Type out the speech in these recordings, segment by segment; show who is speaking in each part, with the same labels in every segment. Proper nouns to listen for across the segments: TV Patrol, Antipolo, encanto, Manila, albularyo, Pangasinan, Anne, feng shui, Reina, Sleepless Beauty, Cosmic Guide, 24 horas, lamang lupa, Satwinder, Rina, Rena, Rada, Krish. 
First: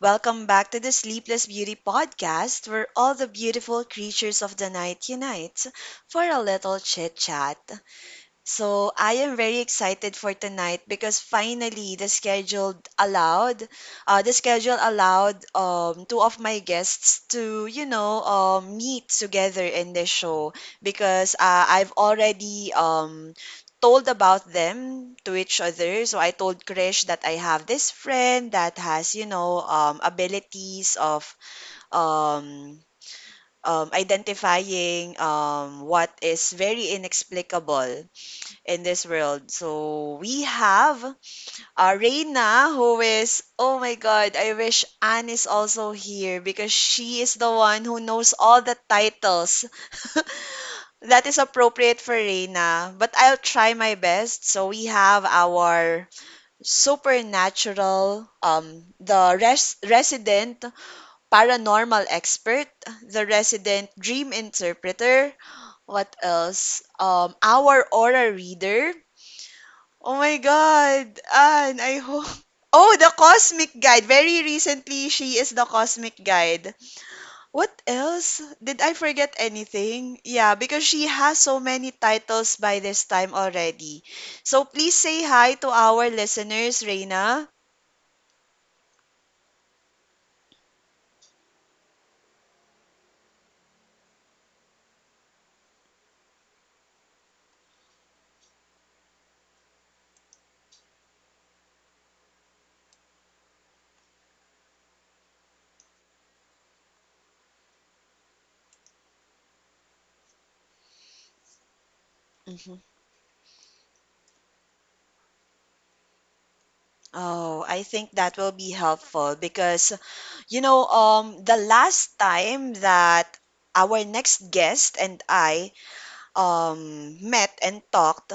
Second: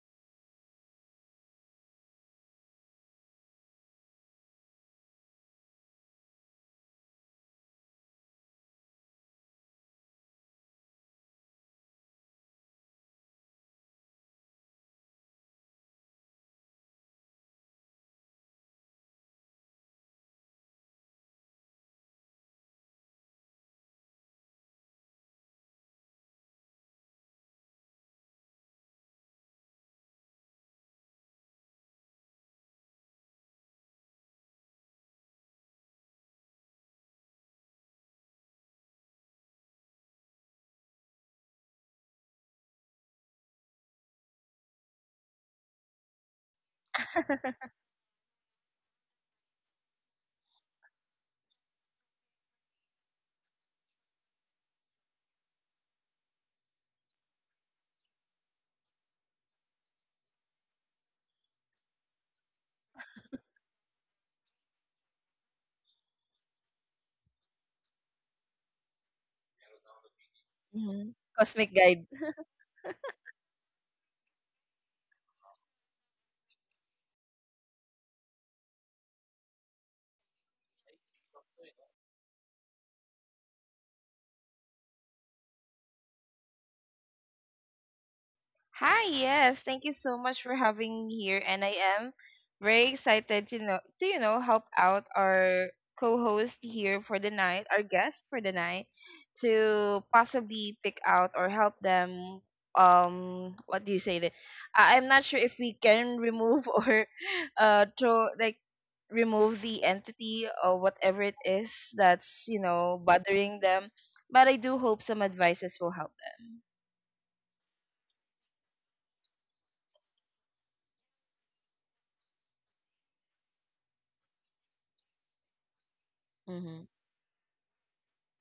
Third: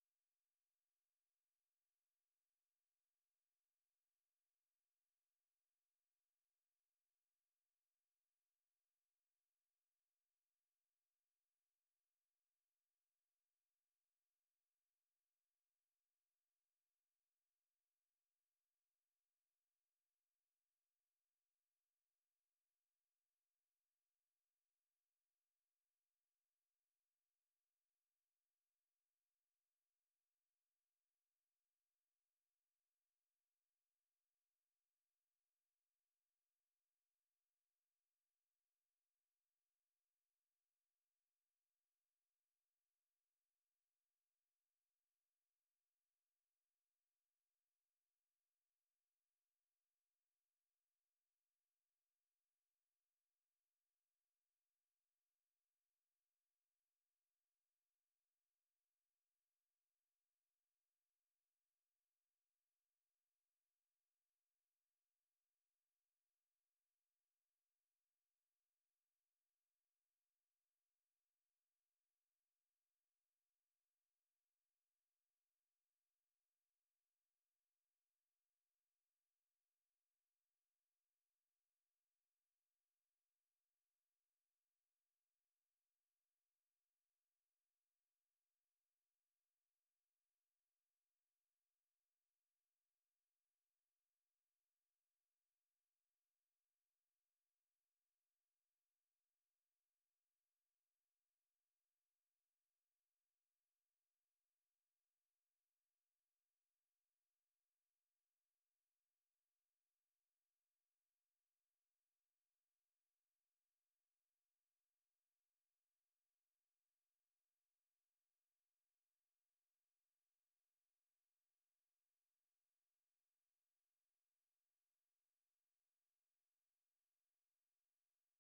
Speaker 1: Welcome back to the Sleepless Beauty podcast, where all the beautiful creatures of the night unite for a little chit chat. So I am very excited for tonight because finally the schedule allowed, two of my guests to meet together in the show because I've already told about them to each other. So I told Krish that I have this friend that has abilities of um, identifying what is very inexplicable in this world. So we have Reina, who is, oh my God, I wish Anne is also here because she is the one who knows all the titles that is appropriate for Reina. But I'll try my best. So we have our supernatural, resident paranormal expert, the resident dream interpreter. What else? Our aura reader. Oh my
Speaker 2: Mhm.
Speaker 1: God,
Speaker 2: Cosmic
Speaker 1: Anne, I
Speaker 2: Guide.
Speaker 1: hope. Oh, the Cosmic Guide. Very recently, she is the Cosmic Guide. What else? Did I forget anything? Yeah, because she has so many titles by this time already. So please say hi to our listeners, Reina.
Speaker 2: Hi, yes. Thank you so much for having me here and I am very excited to know to you know help out our co-host here for the night, our guest for the night, to possibly pick out or help them, what do you say that, I'm not sure if we can remove or throw like remove the entity or whatever it is that's
Speaker 1: Mhm.
Speaker 2: bothering them, but I do hope some advices will help them.
Speaker 1: Oh, I think that will be helpful because, the last time that our next guest and I
Speaker 2: Mhm.
Speaker 1: met and talked,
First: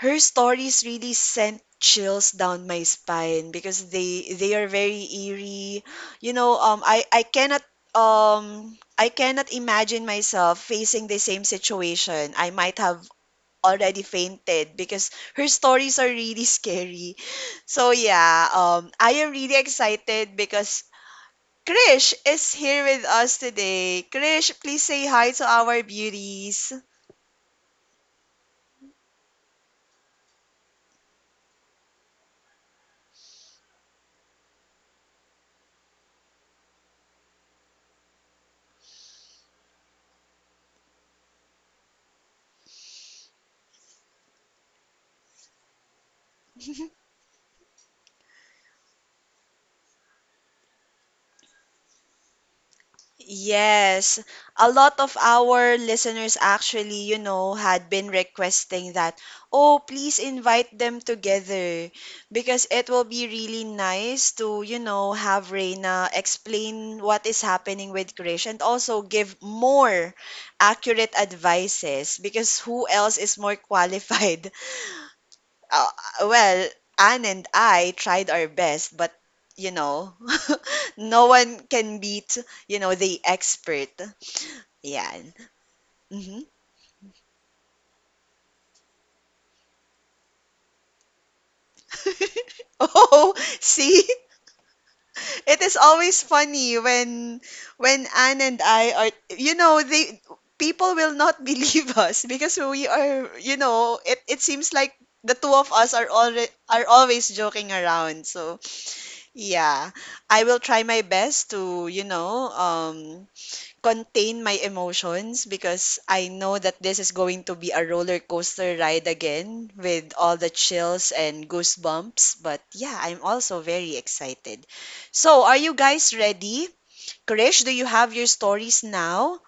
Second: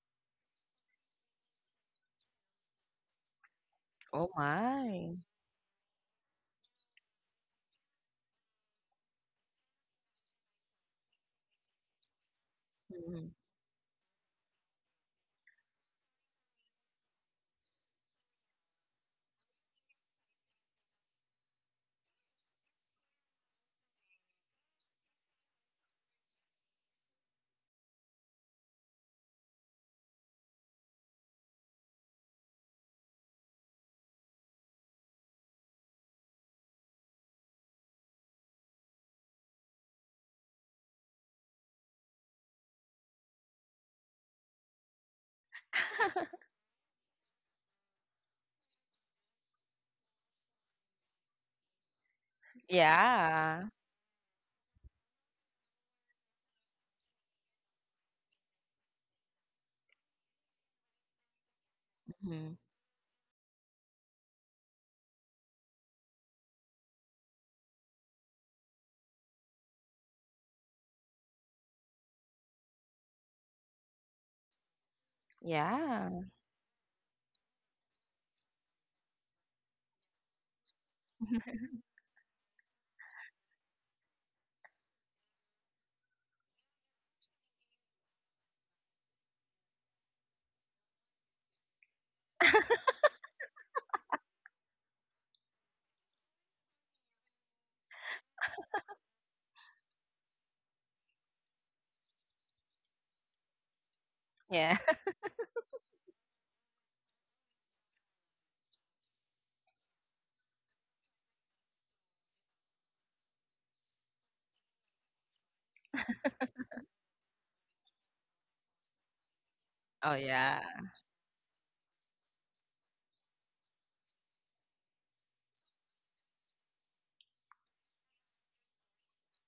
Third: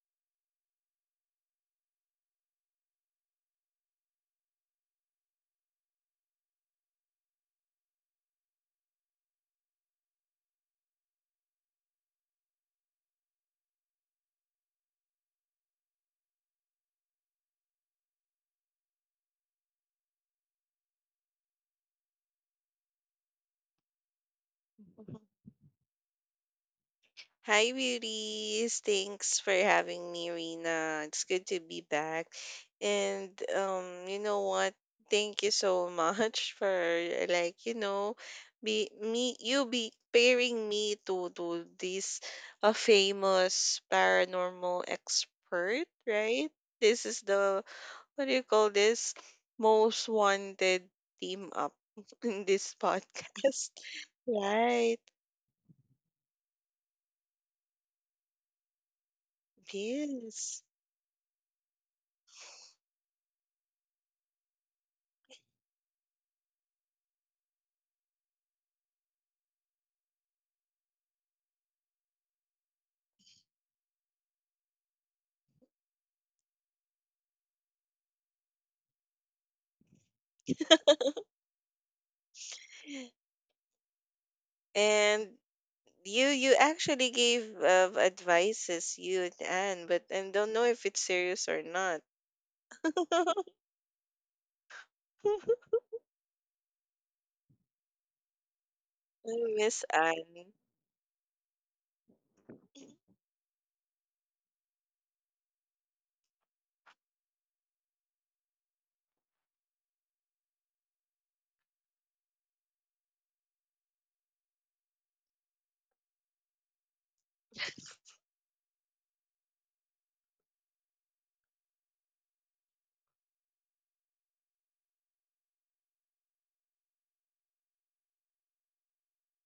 Speaker 1: her stories really sent chills down my spine because
Speaker 2: Oh
Speaker 1: they are very
Speaker 2: my.
Speaker 1: eerie. You know, I cannot I cannot imagine myself facing the same situation. I might have
Speaker 2: Mhm.
Speaker 1: already fainted because her stories are really scary. So yeah, I am really excited because Krish is here with us today. Krish, please say
Speaker 3: Mhm.
Speaker 1: hi to our beauties.
Speaker 3: Hi, beauties. Thanks for having me, Rena. It's good to be back. And, you know what? Thank you so much for, like, you know, be me you be pairing me to this, a famous paranormal expert, right? This is the, what do you call this, most wanted team up in this
Speaker 2: Yeah.
Speaker 3: podcast.
Speaker 1: Yes, a lot
Speaker 3: Right.
Speaker 1: of our listeners actually, you know, had been requesting that, oh, please
Speaker 3: Yes.
Speaker 1: invite them together
Speaker 2: Mhm.
Speaker 1: because it will be really nice to, you know, have Reina explain what is happening with Krish and also give more accurate advices because who else is more qualified? uh,
Speaker 2: Yeah.
Speaker 1: well, Anne and I tried our best, but you know, no one can beat, you know, the expert. Yan.
Speaker 3: And you
Speaker 1: Hmm.
Speaker 3: you actually gave advices, you and Anne, but I don't know if it's serious or not.
Speaker 1: Oh, see?
Speaker 3: I
Speaker 1: It is always funny when Anne and I are you know
Speaker 3: miss
Speaker 1: they
Speaker 3: Anne.
Speaker 1: people will not believe us because we are you know it seems
Speaker 2: Yeah.
Speaker 1: like the two of us are already are always joking around, so yeah. I will try my best to contain my emotions because I know that this is going to be a roller coaster ride again with
Speaker 2: Oh,
Speaker 1: all the
Speaker 2: yeah.
Speaker 1: chills and goosebumps. But yeah, I'm also very excited. So, are you guys ready? Krish, do you have your stories now?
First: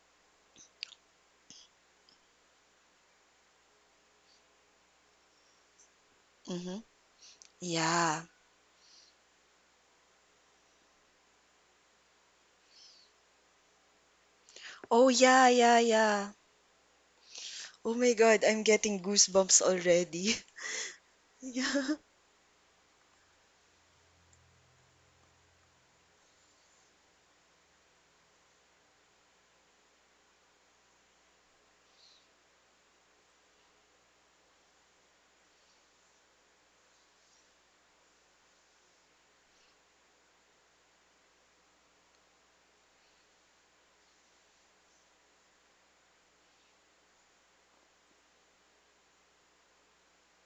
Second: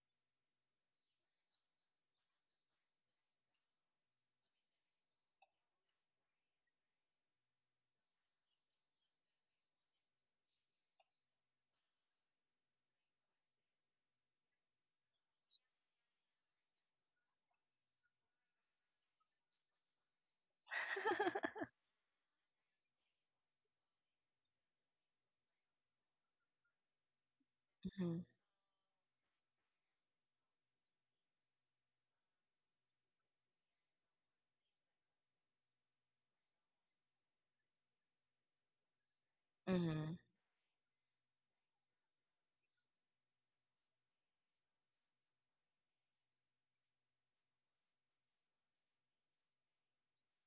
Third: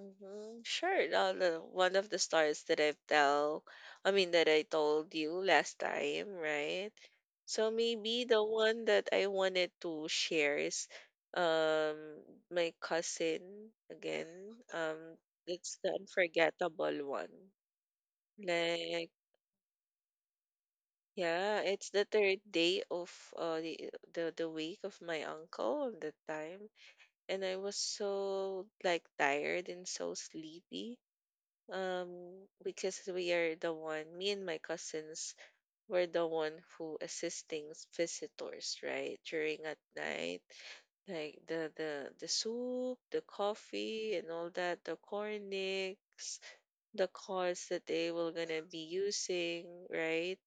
Speaker 3: Mhm. Sure. One of the stories that I've tell, I mean that I told you last time,
Speaker 1: Mm-hmm.
Speaker 3: right? So
Speaker 1: Yeah.
Speaker 3: maybe the one that I wanted to share is um my cousin again.
Speaker 1: Oh,
Speaker 3: Um,
Speaker 1: yeah,
Speaker 3: it's
Speaker 1: yeah,
Speaker 3: the
Speaker 1: yeah.
Speaker 3: unforgettable one.
Speaker 1: Oh my God, I'm getting
Speaker 3: Like,
Speaker 1: goosebumps already.
Speaker 3: yeah,
Speaker 1: Yeah.
Speaker 3: it's the third day of uh the the wake of my uncle at the time, and I was
Speaker 2: Mhm.
Speaker 3: so like tired and so sleepy, um because we are the one, me and my cousins, were the one who assisting visitors, right, during at
Speaker 2: Mhm.
Speaker 3: night, like the, the soup, the coffee and all that, the cornix, the cards that they were gonna be using, right.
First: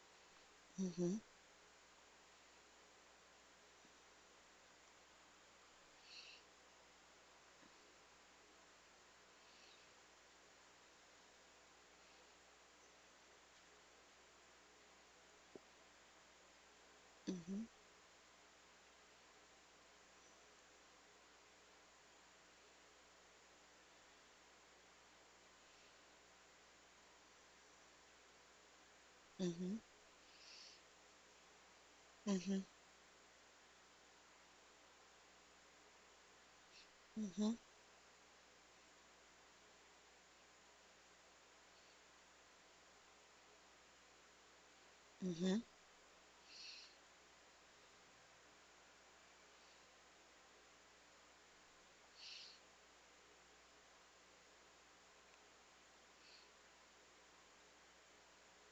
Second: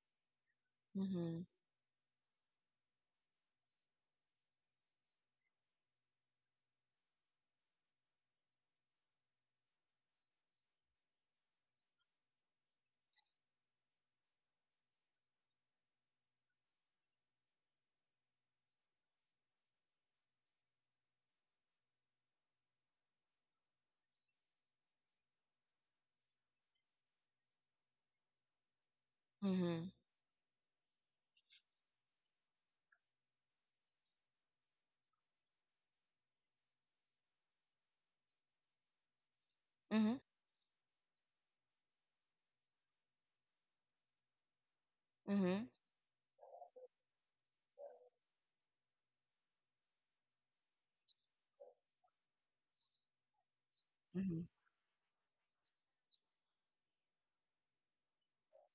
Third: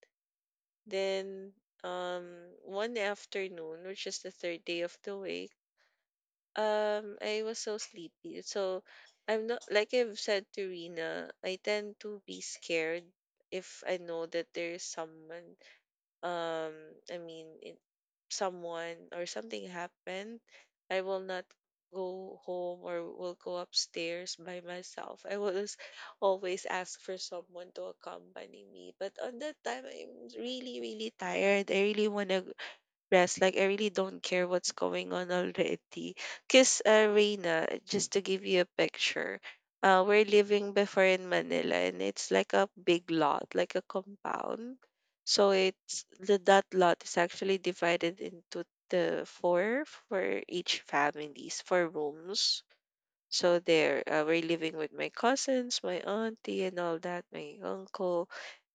Speaker 1: Mm-hmm.
Speaker 2: Mhm.
Speaker 3: Then, um one afternoon, which is the third day of the week, I was so sleepy. So I'm not, like I've said to Rina, I tend to be scared if I know that there's someone, um I mean,
Speaker 1: Mm-hmm.
Speaker 3: someone or something happened. I will not go home or will go upstairs by myself. I will just always ask for someone to accompany me. But on that
Speaker 1: Mm-hmm.
Speaker 3: time
Speaker 2: Mhm.
Speaker 3: I'm really, really tired. I really wanna
Speaker 1: Mm-hmm.
Speaker 3: rest. Like, I really don't care what's going on already. Cause, Reina, just to give you a picture,
Speaker 2: Mhm.
Speaker 3: we're living before in Manila, and it's like a big lot, like a compound. So
Speaker 1: Mm-hmm.
Speaker 2: Mhm.
Speaker 3: it's the that lot is actually divided into the four for each families, four rooms. So there, we're
Speaker 2: Mhm.
Speaker 3: living with my cousins, my auntie and all that, my uncle.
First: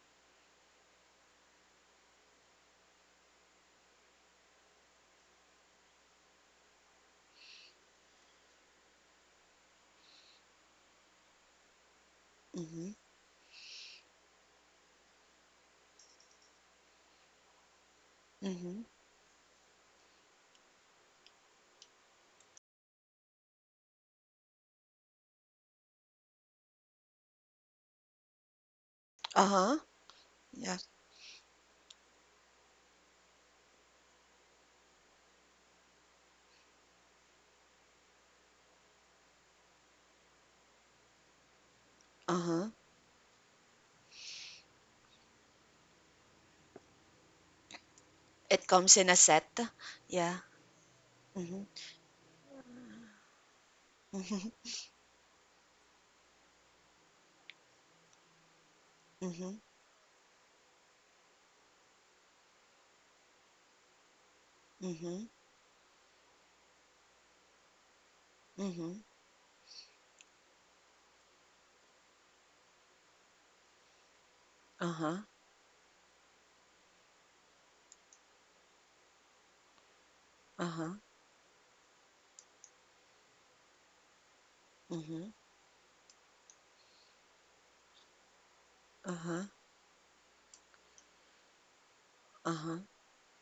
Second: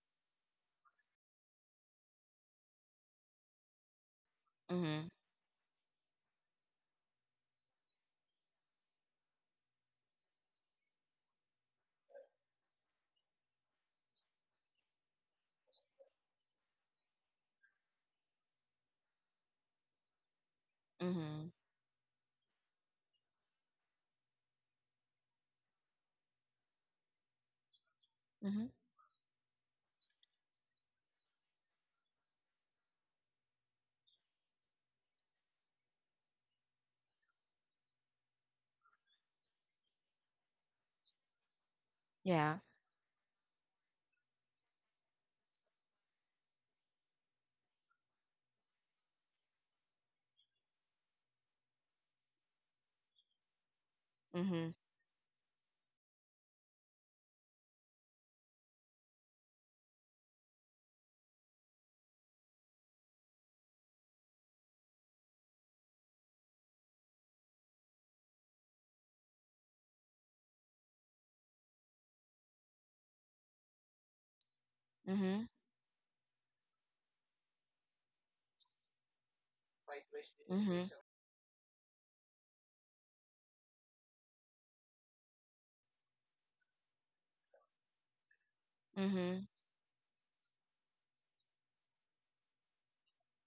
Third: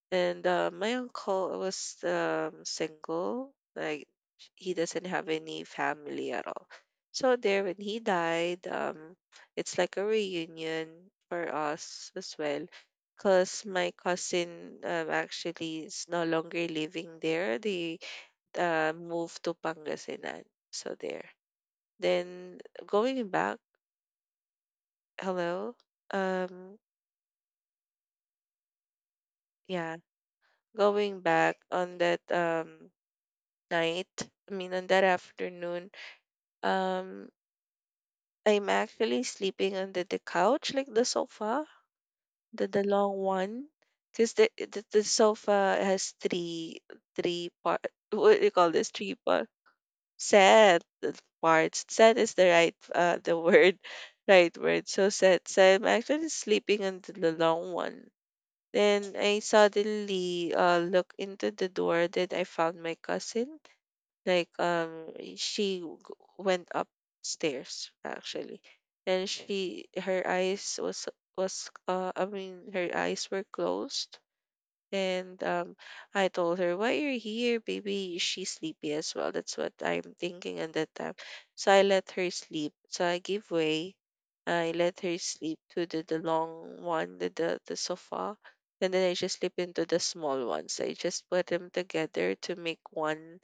Speaker 3: And, my uncle was, single, like, he doesn't
Speaker 2: Mhm.
Speaker 3: have any family at all. So there, when he died, it's like a reunion for us as well,
Speaker 1: Mm-hmm.
Speaker 3: because my cousin, actually is no longer living there. They,
Speaker 1: Mm-hmm.
Speaker 3: moved to Pangasinan, so there.
Speaker 2: Mhm.
Speaker 3: Then, going back, hello, um,
Speaker 2: Mhm.
Speaker 1: Uh-huh.
Speaker 3: yeah,
Speaker 1: Yeah.
Speaker 3: going back on that, night, I mean, on that afternoon, um, I'm actually sleeping under the couch, like the sofa,
Speaker 2: Yeah.
Speaker 1: Uh-huh.
Speaker 3: the long one, because the, the sofa has three part. What do you
Speaker 1: It
Speaker 3: call this?
Speaker 1: comes in
Speaker 3: Three
Speaker 1: a
Speaker 3: part
Speaker 1: set. Yeah.
Speaker 3: set, the
Speaker 1: Mhm.
Speaker 3: parts. Set is the right the word,
Speaker 1: Mhm.
Speaker 3: right
Speaker 2: Mhm.
Speaker 3: word. So, set. So I'm actually sleeping under the long one. Then I
Speaker 1: Mhm.
Speaker 3: suddenly look into the door. Then I found my cousin. Like,
Speaker 1: Mhm.
Speaker 3: she went upstairs actually.
Speaker 1: Mhm.
Speaker 3: And she her eyes was I mean, her eyes were closed.
Speaker 1: Uh-huh.
Speaker 3: And,
Speaker 2: Mhm.
Speaker 3: I told her, why you're here, baby? She's sleepy as well, that's what I'm thinking at
Speaker 2: Mhm.
Speaker 3: that
Speaker 1: Uh-huh.
Speaker 3: time. So I let her sleep, so I give way, I let her
Speaker 1: Mhm.
Speaker 3: sleep to the long one, the, the sofa. And then I just
Speaker 2: Mhm.
Speaker 1: Uh-huh.
Speaker 3: slip into the small ones. I just put them together to make
Speaker 1: Uh-huh.
Speaker 3: one,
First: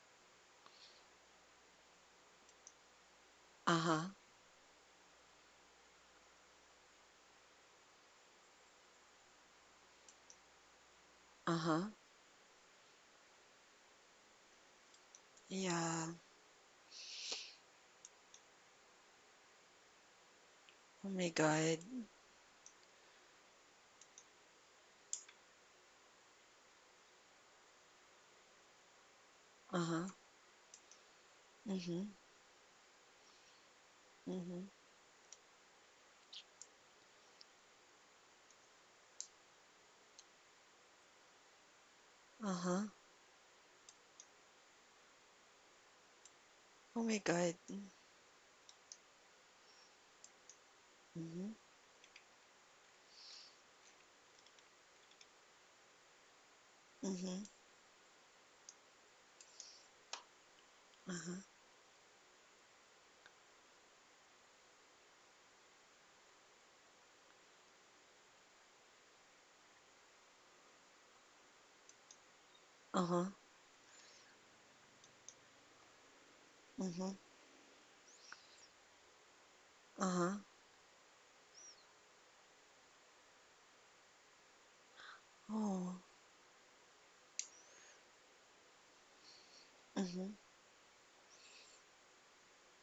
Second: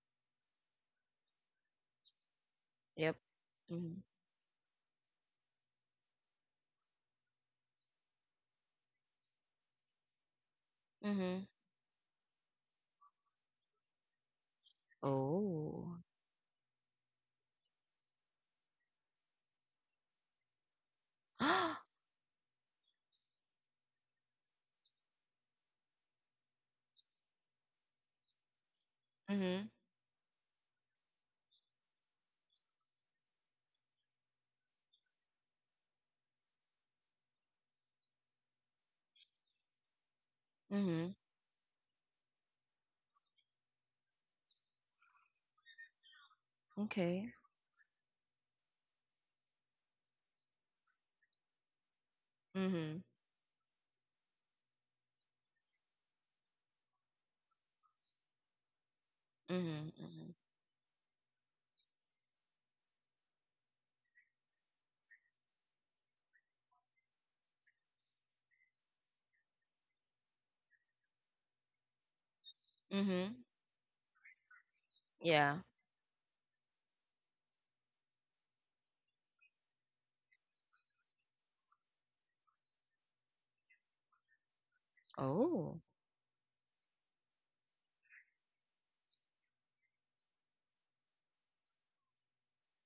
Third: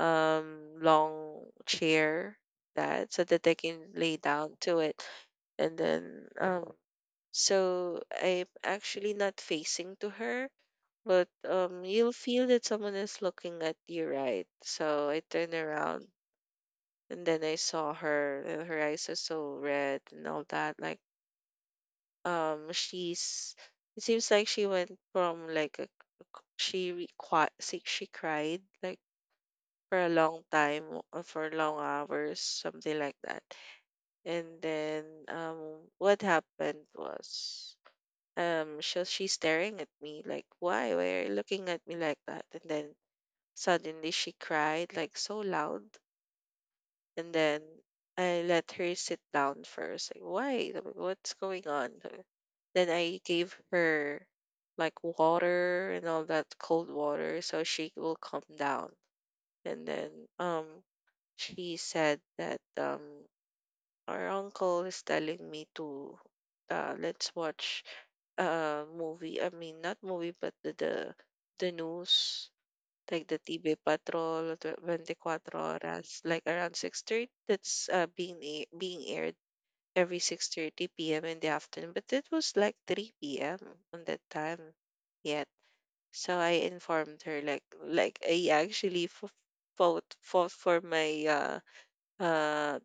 Speaker 3: long chair, that
Speaker 2: Yep.
Speaker 3: so that they can
Speaker 2: Mhm.
Speaker 1: Uh-huh.
Speaker 3: lay down to it. And then, so I'm actually not facing to her, but,
Speaker 2: Mhm.
Speaker 1: Uh-huh.
Speaker 3: you'll feel that someone is looking at you, right? So I turn
Speaker 2: Oh.
Speaker 3: around,
Speaker 1: Yeah.
Speaker 3: and then I saw her, and her eyes are so red and all that. Like,
Speaker 1: Oh my God.
Speaker 3: she's it seems like she went from like a, she re- qui- she cried like
Speaker 2: Mhm.
Speaker 3: for
Speaker 1: Uh-huh.
Speaker 3: a long time or for long
Speaker 1: Mhm.
Speaker 3: hours, something like that. And
Speaker 1: Mhm.
Speaker 3: then, um, what happened was, she's staring at me like, why? Why
Speaker 2: Mhm.
Speaker 3: are you looking at me like that? And then
Speaker 1: Uh-huh.
Speaker 3: suddenly she cried like so loud.
Speaker 1: Oh my
Speaker 2: Okay.
Speaker 3: And
Speaker 1: God.
Speaker 3: then I let her sit down first. Like, why? Sabi ko, what's
Speaker 1: Mhm.
Speaker 3: going on? Sabi ko. Then
Speaker 2: Mhm.
Speaker 3: I gave her like water and all that, cold water,
Speaker 1: Mhm.
Speaker 3: so she will calm down. And
Speaker 2: Mhm.
Speaker 3: then,
Speaker 2: Mhm.
Speaker 3: um
Speaker 1: Uh-huh.
Speaker 3: she said that, our uncle is telling me to, let's watch a movie. I mean, not movie, but the, news, like
Speaker 1: Uh-huh.
Speaker 3: the
Speaker 2: Mhm.
Speaker 3: TV Patrol, 24
Speaker 2: Yeah.
Speaker 3: horas, like around
Speaker 1: Mhm.
Speaker 3: 6:30. That's, being being aired every
Speaker 1: Uh-huh.
Speaker 3: 6:30 p.m. in the afternoon, but it was like 3 p.m. on that time yet.
Speaker 2: Oh.
Speaker 1: Oh.
Speaker 3: So I informed her, like, I actually fought
Speaker 1: Mhm.
Speaker 3: fought for my, uh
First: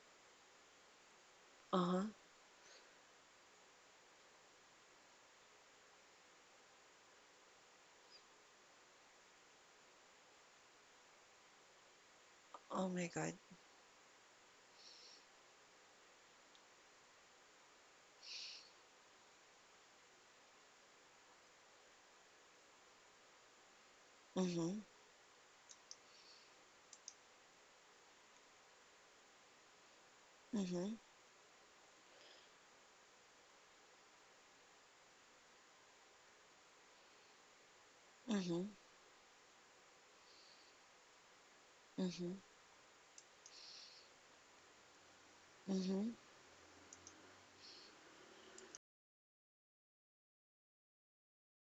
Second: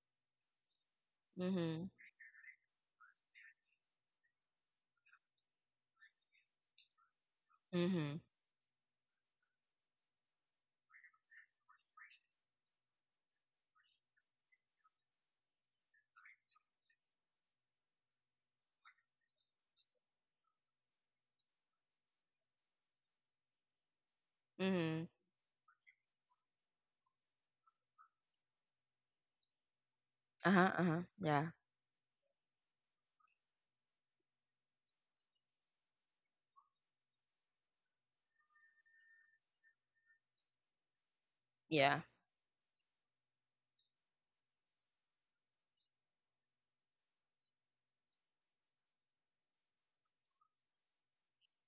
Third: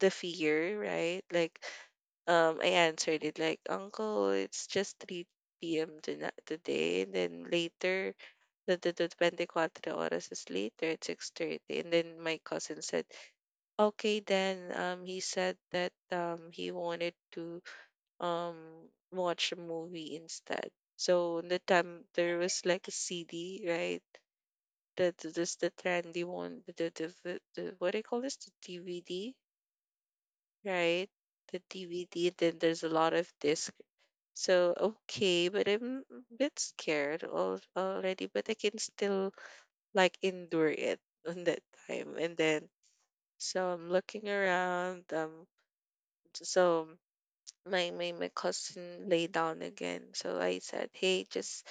Speaker 3: the fear, right? Like,
Speaker 2: Mhm.
Speaker 1: Uh-huh.
Speaker 3: I answered it like, Uncle, it's just 3 p.m. tonight, today. And then later,
Speaker 2: Mhm.
Speaker 3: the, the 24 hours is later at 6:30. And then my cousin
Speaker 1: Oh
Speaker 3: said,
Speaker 1: my God.
Speaker 3: okay, then, he said that, he wanted to, um, watch a movie instead. So the time there was like a CD, right?
Speaker 1: Mhm.
Speaker 2: Mhm.
Speaker 3: The, this the trendy one, the what do you call this? The DVD,
Speaker 2: Uh-huh.
Speaker 1: Mhm.
Speaker 2: Uh-huh.
Speaker 3: right?
Speaker 2: Yeah.
Speaker 3: The DVD, then there's a lot of disc. So, okay, but I'm a bit scared, al already, but I
Speaker 1: Mhm.
Speaker 3: can still like endure it on that
Speaker 2: Yeah.
Speaker 3: time.
Speaker 1: Mhm.
Speaker 3: And then so I'm looking around.
Speaker 1: Mhm.
Speaker 3: So my, cousin lay down again. So I said, hey, just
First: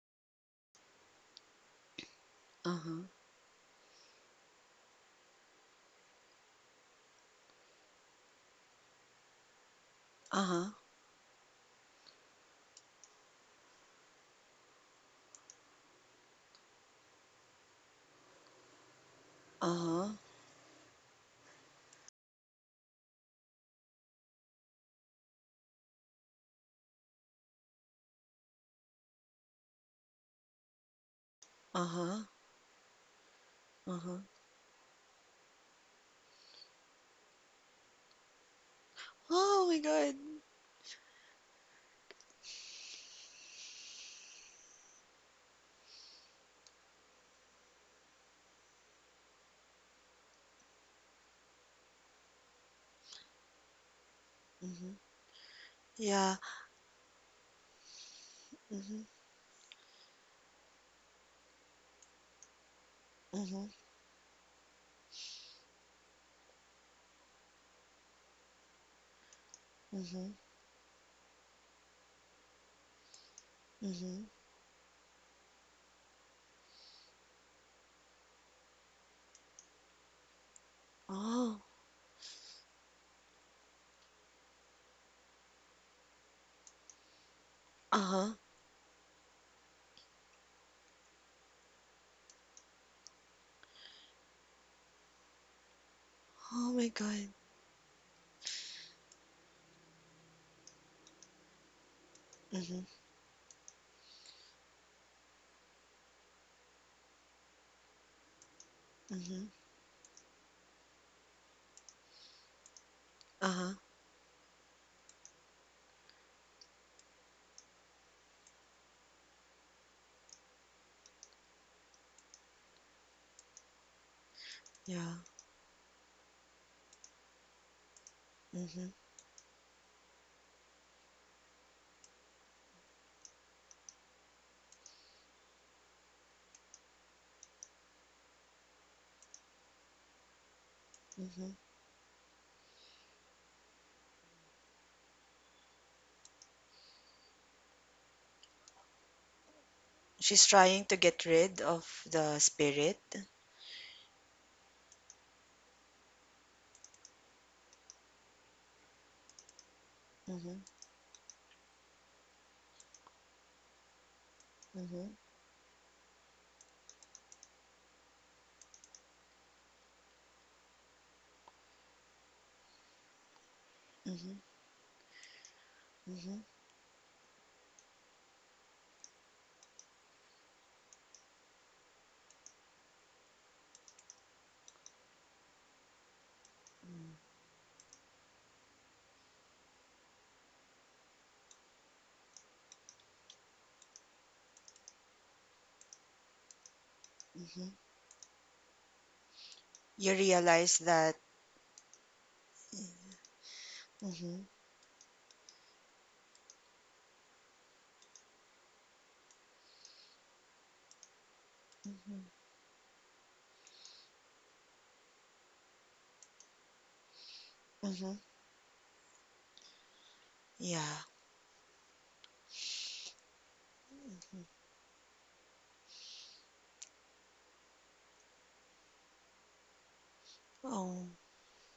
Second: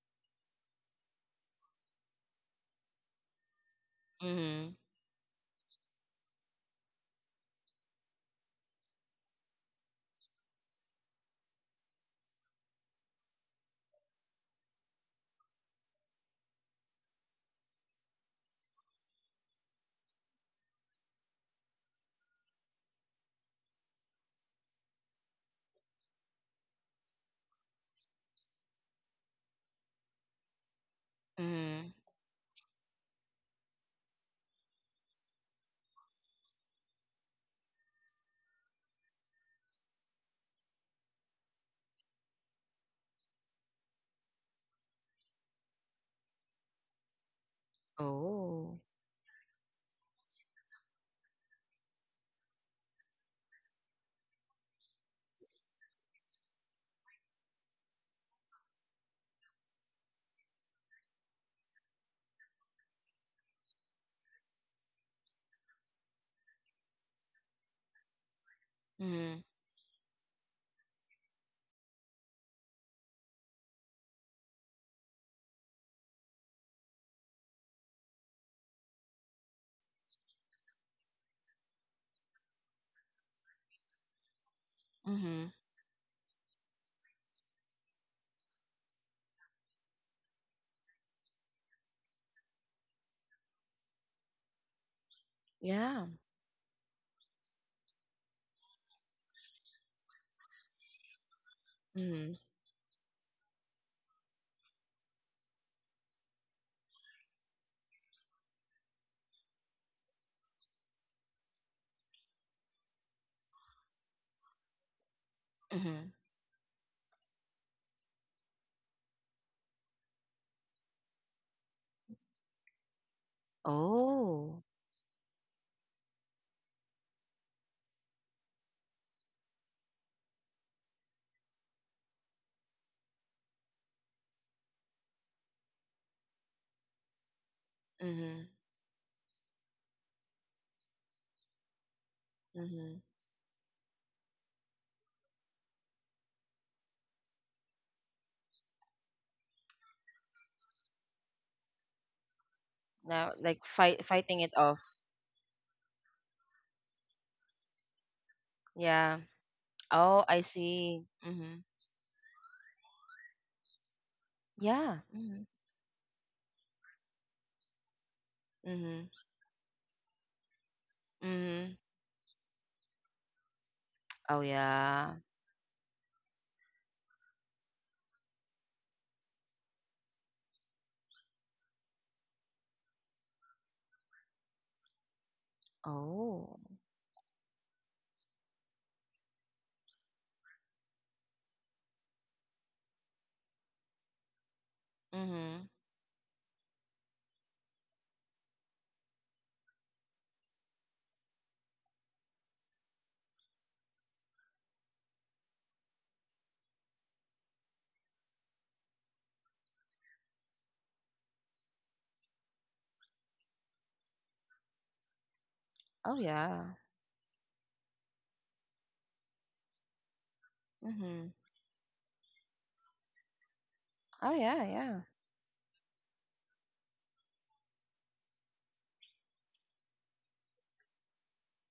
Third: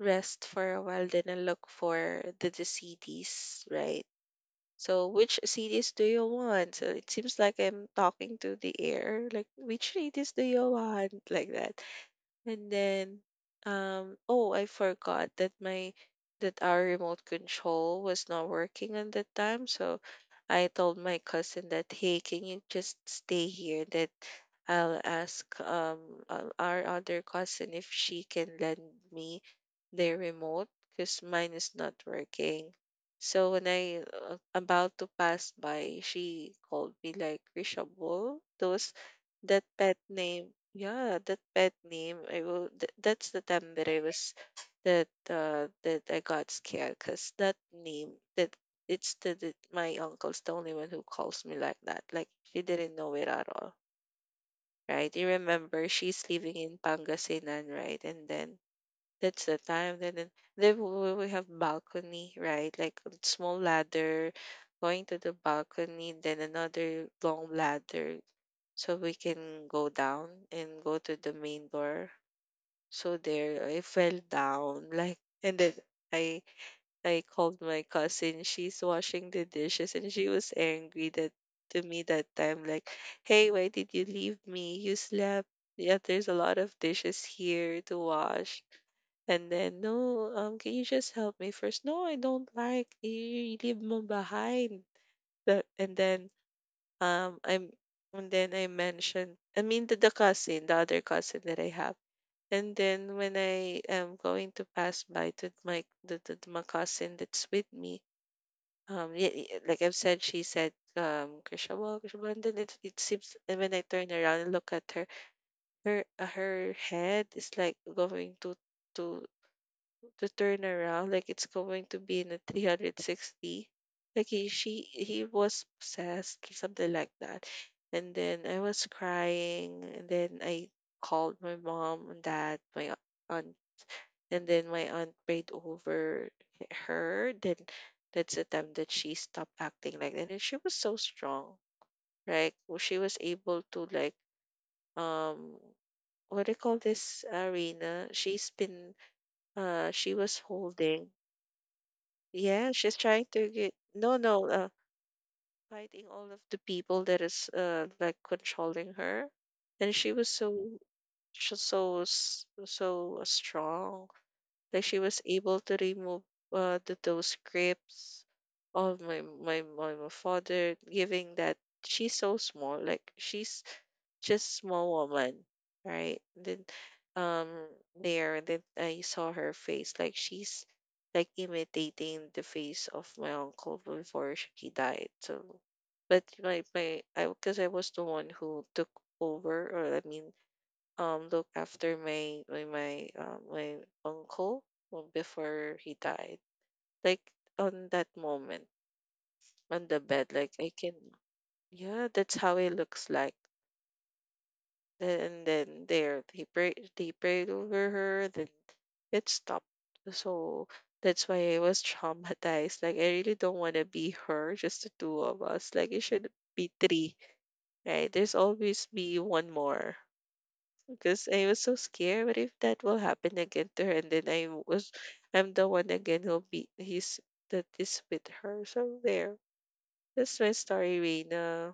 Speaker 3: rest for a while, then I look for the
Speaker 1: Uh-huh.
Speaker 3: CDs, right?
Speaker 2: Mhm.
Speaker 3: So, which CDs do you want? So it seems like I'm talking to the air, like, which CDs do you
Speaker 1: Uh-huh.
Speaker 3: want? Like that. And then, oh, I forgot that my that our remote control was not working at that time. So
Speaker 1: Uh-huh.
Speaker 3: I told my cousin that, hey, can you just stay here? That I'll ask, our other cousin if she can lend me their remote, because mine is not
Speaker 2: Mhm.
Speaker 1: Uh-huh.
Speaker 3: working. So when I,
Speaker 1: Uh-huh.
Speaker 3: about to pass by, she called me, like, reshuffle, those that
Speaker 1: Oh my
Speaker 3: pet
Speaker 1: God.
Speaker 3: name, yeah, that pet name. I will. That's the time that I was, that, I got scared, because that name, that
Speaker 2: Oh.
Speaker 3: it's, the my uncle's the only one who calls me like that. Like, she didn't know it at all,
Speaker 1: Hmm.
Speaker 3: right? You remember she's
Speaker 1: Yeah.
Speaker 3: living in Pangasinan, right? And then,
Speaker 1: Hmm.
Speaker 3: that's the time. Then We have balcony, right? Like, a small
Speaker 1: Hmm.
Speaker 3: ladder going to the balcony, then another long ladder so we
Speaker 2: Mhm.
Speaker 3: can go down
Speaker 1: Hmm.
Speaker 3: and go to the main door. So there, I fell
Speaker 1: Hmm.
Speaker 3: down, like, and then I I called my cousin. She's washing the dishes, and she was angry that
Speaker 1: Oh.
Speaker 3: to me that time. Like, hey, why did you leave me? You slept.
Speaker 2: Mhm.
Speaker 3: Yeah, there's a lot of dishes here to
Speaker 1: Uh-huh.
Speaker 3: wash. And then, no, can you just help me first? No, I don't like you. You leave me behind. That, and
Speaker 2: Yeah.
Speaker 3: then,
Speaker 1: Oh my God.
Speaker 3: I'm, and then I mentioned, I mean, to the cousin, the other cousin that I have.
Speaker 2: Mhm.
Speaker 3: And
Speaker 1: Hmm.
Speaker 3: then when I am going to pass by to my cousin that's with me, yeah,
Speaker 1: Hmm.
Speaker 3: yeah, like I've said, she said, Krishabal, Krishabal, and then it seems and when
Speaker 1: Uh-huh.
Speaker 3: I turn around and look at her, her,
Speaker 2: Mhm.
Speaker 3: her head is like going to, to turn around, like it's going to be in a 360, like,
Speaker 2: Oh.
Speaker 1: Yeah.
Speaker 3: he was possessed, something like that. And then I was
Speaker 1: Hmm.
Speaker 3: crying, and then I called my mom and dad, my aunt. And then my aunt prayed over her, then that's the
Speaker 2: Mhm.
Speaker 3: time that she stopped acting like that, and she was so
Speaker 1: Hmm.
Speaker 3: strong, like, she
Speaker 2: Mhm.
Speaker 3: was able to, like, um what do you call this, arena, she was
Speaker 1: She's trying to
Speaker 3: holding.
Speaker 1: get rid of the
Speaker 3: Yeah, she's
Speaker 1: spirit.
Speaker 3: trying
Speaker 2: Now,
Speaker 3: to
Speaker 2: like
Speaker 3: get,
Speaker 2: fight,
Speaker 3: no,
Speaker 2: fighting
Speaker 3: no,
Speaker 2: it off.
Speaker 3: fighting all of the people that is, like, controlling
Speaker 2: Yeah.
Speaker 3: her, and
Speaker 2: Oh, I
Speaker 1: Hmm.
Speaker 2: see.
Speaker 3: she's
Speaker 2: Mhm.
Speaker 3: so, so strong. Like,
Speaker 1: Hmm.
Speaker 3: she
Speaker 2: Yeah.
Speaker 1: Hmm.
Speaker 3: was
Speaker 2: Mhm.
Speaker 3: able to remove, those grips of
Speaker 2: Mhm.
Speaker 3: my, father, giving that
Speaker 2: Mhm.
Speaker 3: she's so small. Like, she's
Speaker 1: Hmm.
Speaker 2: Oh
Speaker 3: just small
Speaker 2: yeah.
Speaker 3: woman, right? Then, um there that I saw her face, like, she's like imitating the face of my uncle before he died. So, but
Speaker 2: Oh.
Speaker 3: my I, because I was the one who took over, or I mean, look after my uncle,
Speaker 2: Mhm.
Speaker 3: before he died. Like,
Speaker 1: Hmm.
Speaker 3: on that moment on the
Speaker 1: You
Speaker 3: bed, like, I
Speaker 1: realize
Speaker 3: can,
Speaker 1: that.
Speaker 3: yeah, that's how it looks like.
Speaker 1: Hmm.
Speaker 3: And then there they prayed, over her, then it stopped. So that's why I was
Speaker 1: Hmm.
Speaker 3: traumatized. Like, I really don't wanna be her, just the two of us. Like, it
Speaker 2: Oh
Speaker 3: should be
Speaker 2: yeah.
Speaker 3: three, right?
Speaker 1: Hmm.
Speaker 3: There's always be one more.
Speaker 1: Yeah.
Speaker 3: Because
Speaker 2: Mhm.
Speaker 3: I was so scared, what if that will happen again to her? And then
Speaker 2: Oh yeah. Yeah.
Speaker 3: I'm the one again who'll be, he's that is with her. So there. That's my story,
Speaker 1: Oh.
Speaker 3: Reina.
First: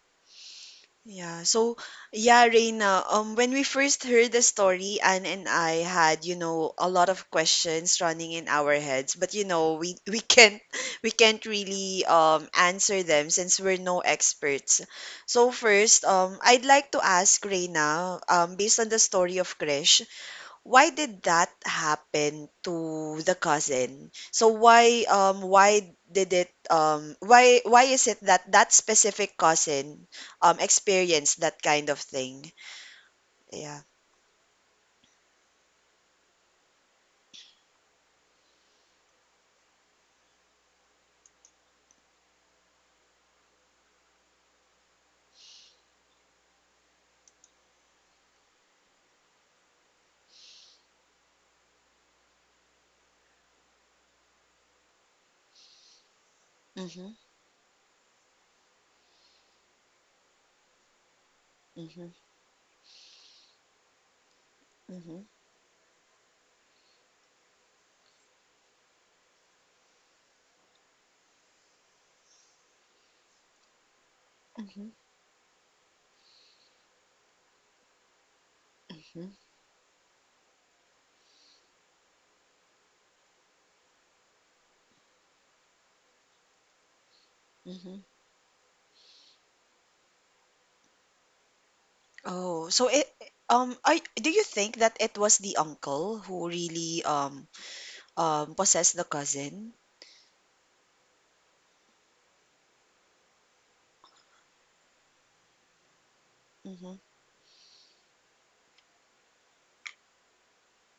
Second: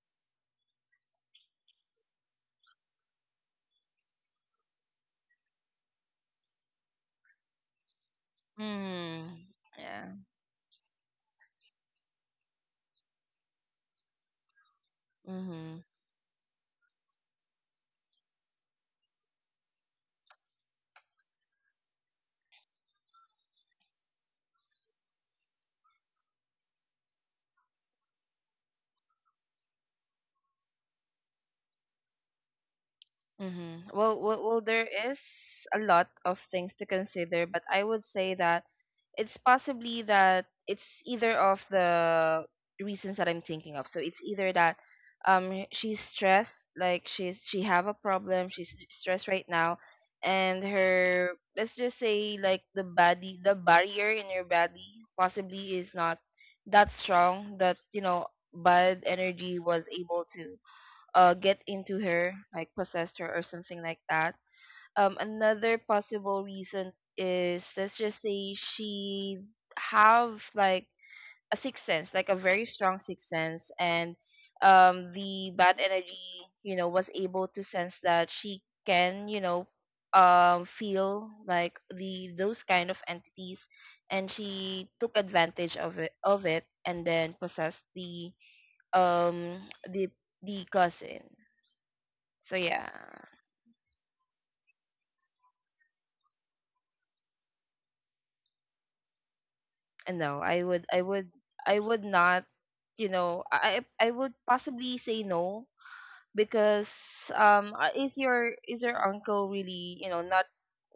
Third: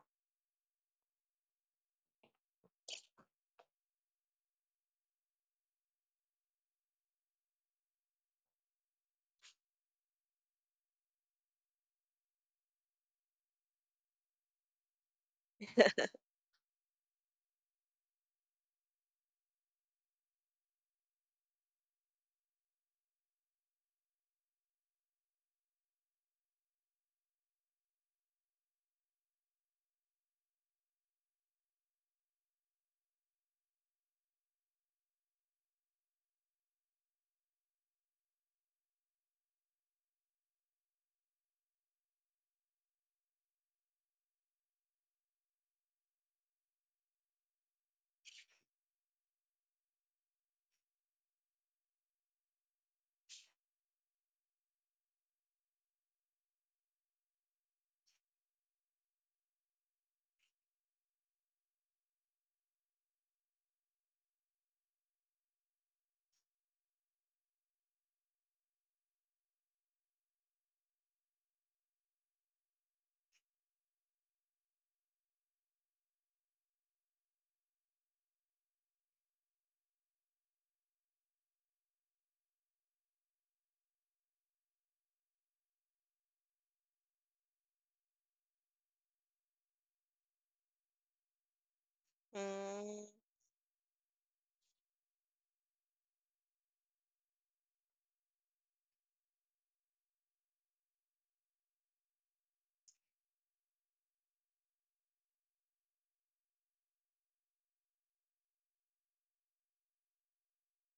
Speaker 1: Yeah. So, yeah, Reina, when we first heard the story, Anne and I had, you know, a lot of questions running in our heads, but you
Speaker 2: Mhm.
Speaker 1: know, we
Speaker 2: Yeah.
Speaker 1: we can't we can't really answer them since we're no experts. So
Speaker 2: Mhm.
Speaker 1: first, I'd like to ask Reina, based on the story of Krish, why did that happen to the cousin? So why did it why is it that that specific cousin experienced that kind of thing? Yeah.
Speaker 2: Mm-hmm. Well, there is a lot of things to consider, but I would say that it's possibly that it's either of the reasons that I'm thinking of. So it's either that she's stressed, like she have a problem, she's stressed right now, and her, let's just say, like the body, the barrier in your body possibly is not that
Speaker 1: Mhm.
Speaker 2: strong, that bad energy was able to get into
Speaker 1: Mhm.
Speaker 2: her, like possessed her or something like that.
Speaker 1: Mhm.
Speaker 2: Another possible reason is, let's just say, she have like a sixth sense, like a very strong sixth sense, and
Speaker 1: Mhm.
Speaker 2: the bad energy, you know, was able to sense that she
Speaker 1: Mhm.
Speaker 2: can, you know, feel like the those kind of entities, and she took advantage of it, and then possessed
Speaker 1: Mhm.
Speaker 2: the um the the cousin. So
Speaker 1: Oh, so
Speaker 2: yeah,
Speaker 1: it
Speaker 3: Mm.
Speaker 1: I do you think that it was the uncle who really possessed the cousin?
Speaker 2: and no, I would not, you know, I would possibly say no because
Speaker 1: Mhm.
Speaker 2: is your uncle really, you know, not?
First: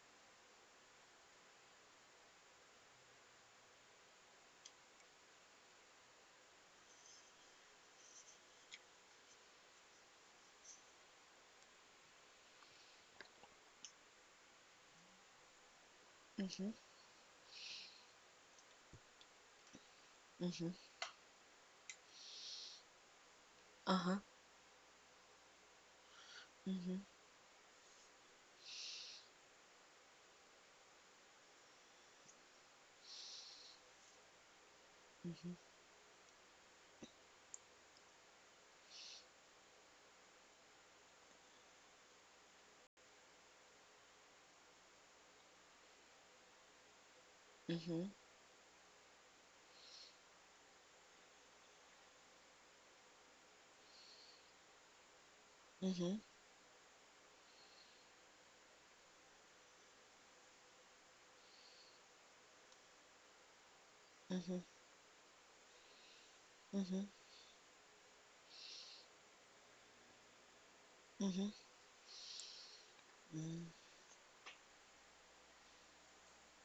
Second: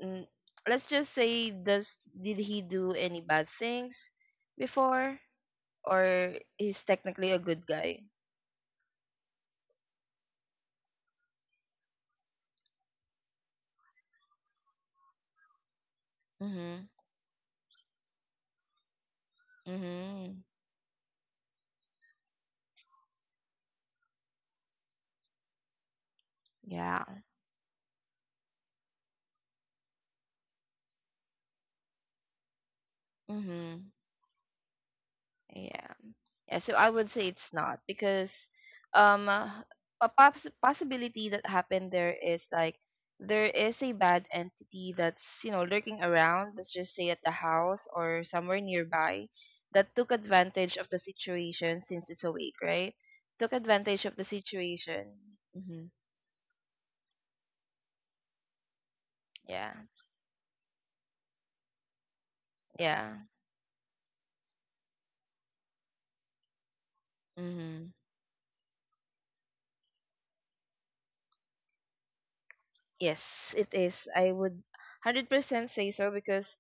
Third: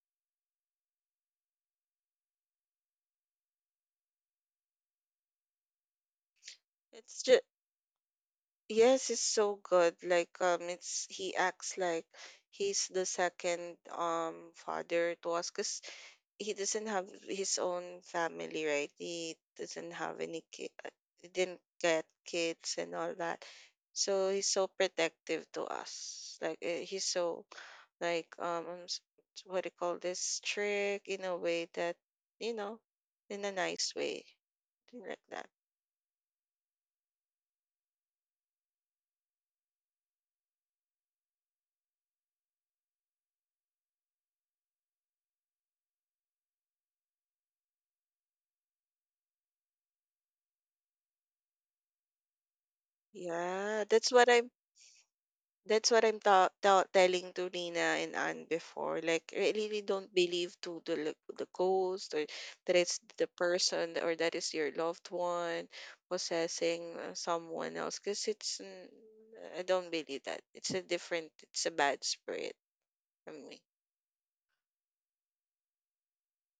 Speaker 2: Mm, let's just say, does did he do any bad things before, or he's
Speaker 3: it's
Speaker 2: technically
Speaker 3: just
Speaker 2: a good guy?
Speaker 3: Yes, it's so good. Like it's he acts like he's the second father to us because he
Speaker 1: Mhm.
Speaker 3: doesn't
Speaker 2: Mhm.
Speaker 3: have his own family, right? He doesn't have
Speaker 2: Mhm.
Speaker 3: any kid,
Speaker 1: Mhm.
Speaker 3: he didn't get kids and all that.
Speaker 1: Uh-huh.
Speaker 3: So he's so protective to us. Like
Speaker 1: Mhm.
Speaker 2: Yeah.
Speaker 3: he's so like what do you call this, strict in a way that, you know, in a
Speaker 2: Mhm.
Speaker 3: nice way, thing like that.
Speaker 1: Mhm.
Speaker 2: Yeah. Yeah, so I would say it's not because um uh, a possibility that happened there is, like, there is a bad entity that's, you know, lurking around, let's just say at the house
Speaker 1: Mhm.
Speaker 2: or somewhere nearby, that took advantage of the situation, since it's awake, right, took
Speaker 3: Yeah,
Speaker 2: advantage
Speaker 3: that's
Speaker 2: of the
Speaker 3: what I'm
Speaker 2: situation. Hmm.
Speaker 3: That's what
Speaker 1: Mhm.
Speaker 3: I'm ta ta telling to Nina and Anne before. Like, I
Speaker 2: Yeah.
Speaker 3: really don't believe to the ghost, or that it's
Speaker 2: Yeah.
Speaker 3: the person or that is
Speaker 1: Mhm.
Speaker 3: your loved one possessing
Speaker 1: Mhm.
Speaker 3: someone
Speaker 2: Hmm.
Speaker 3: else. I don't believe that. It's a different,
Speaker 1: Mhm.
Speaker 3: it's a bad spirit. I
Speaker 2: Yes,
Speaker 3: mean,
Speaker 1: Mm.
Speaker 2: it is, I would 100% say so because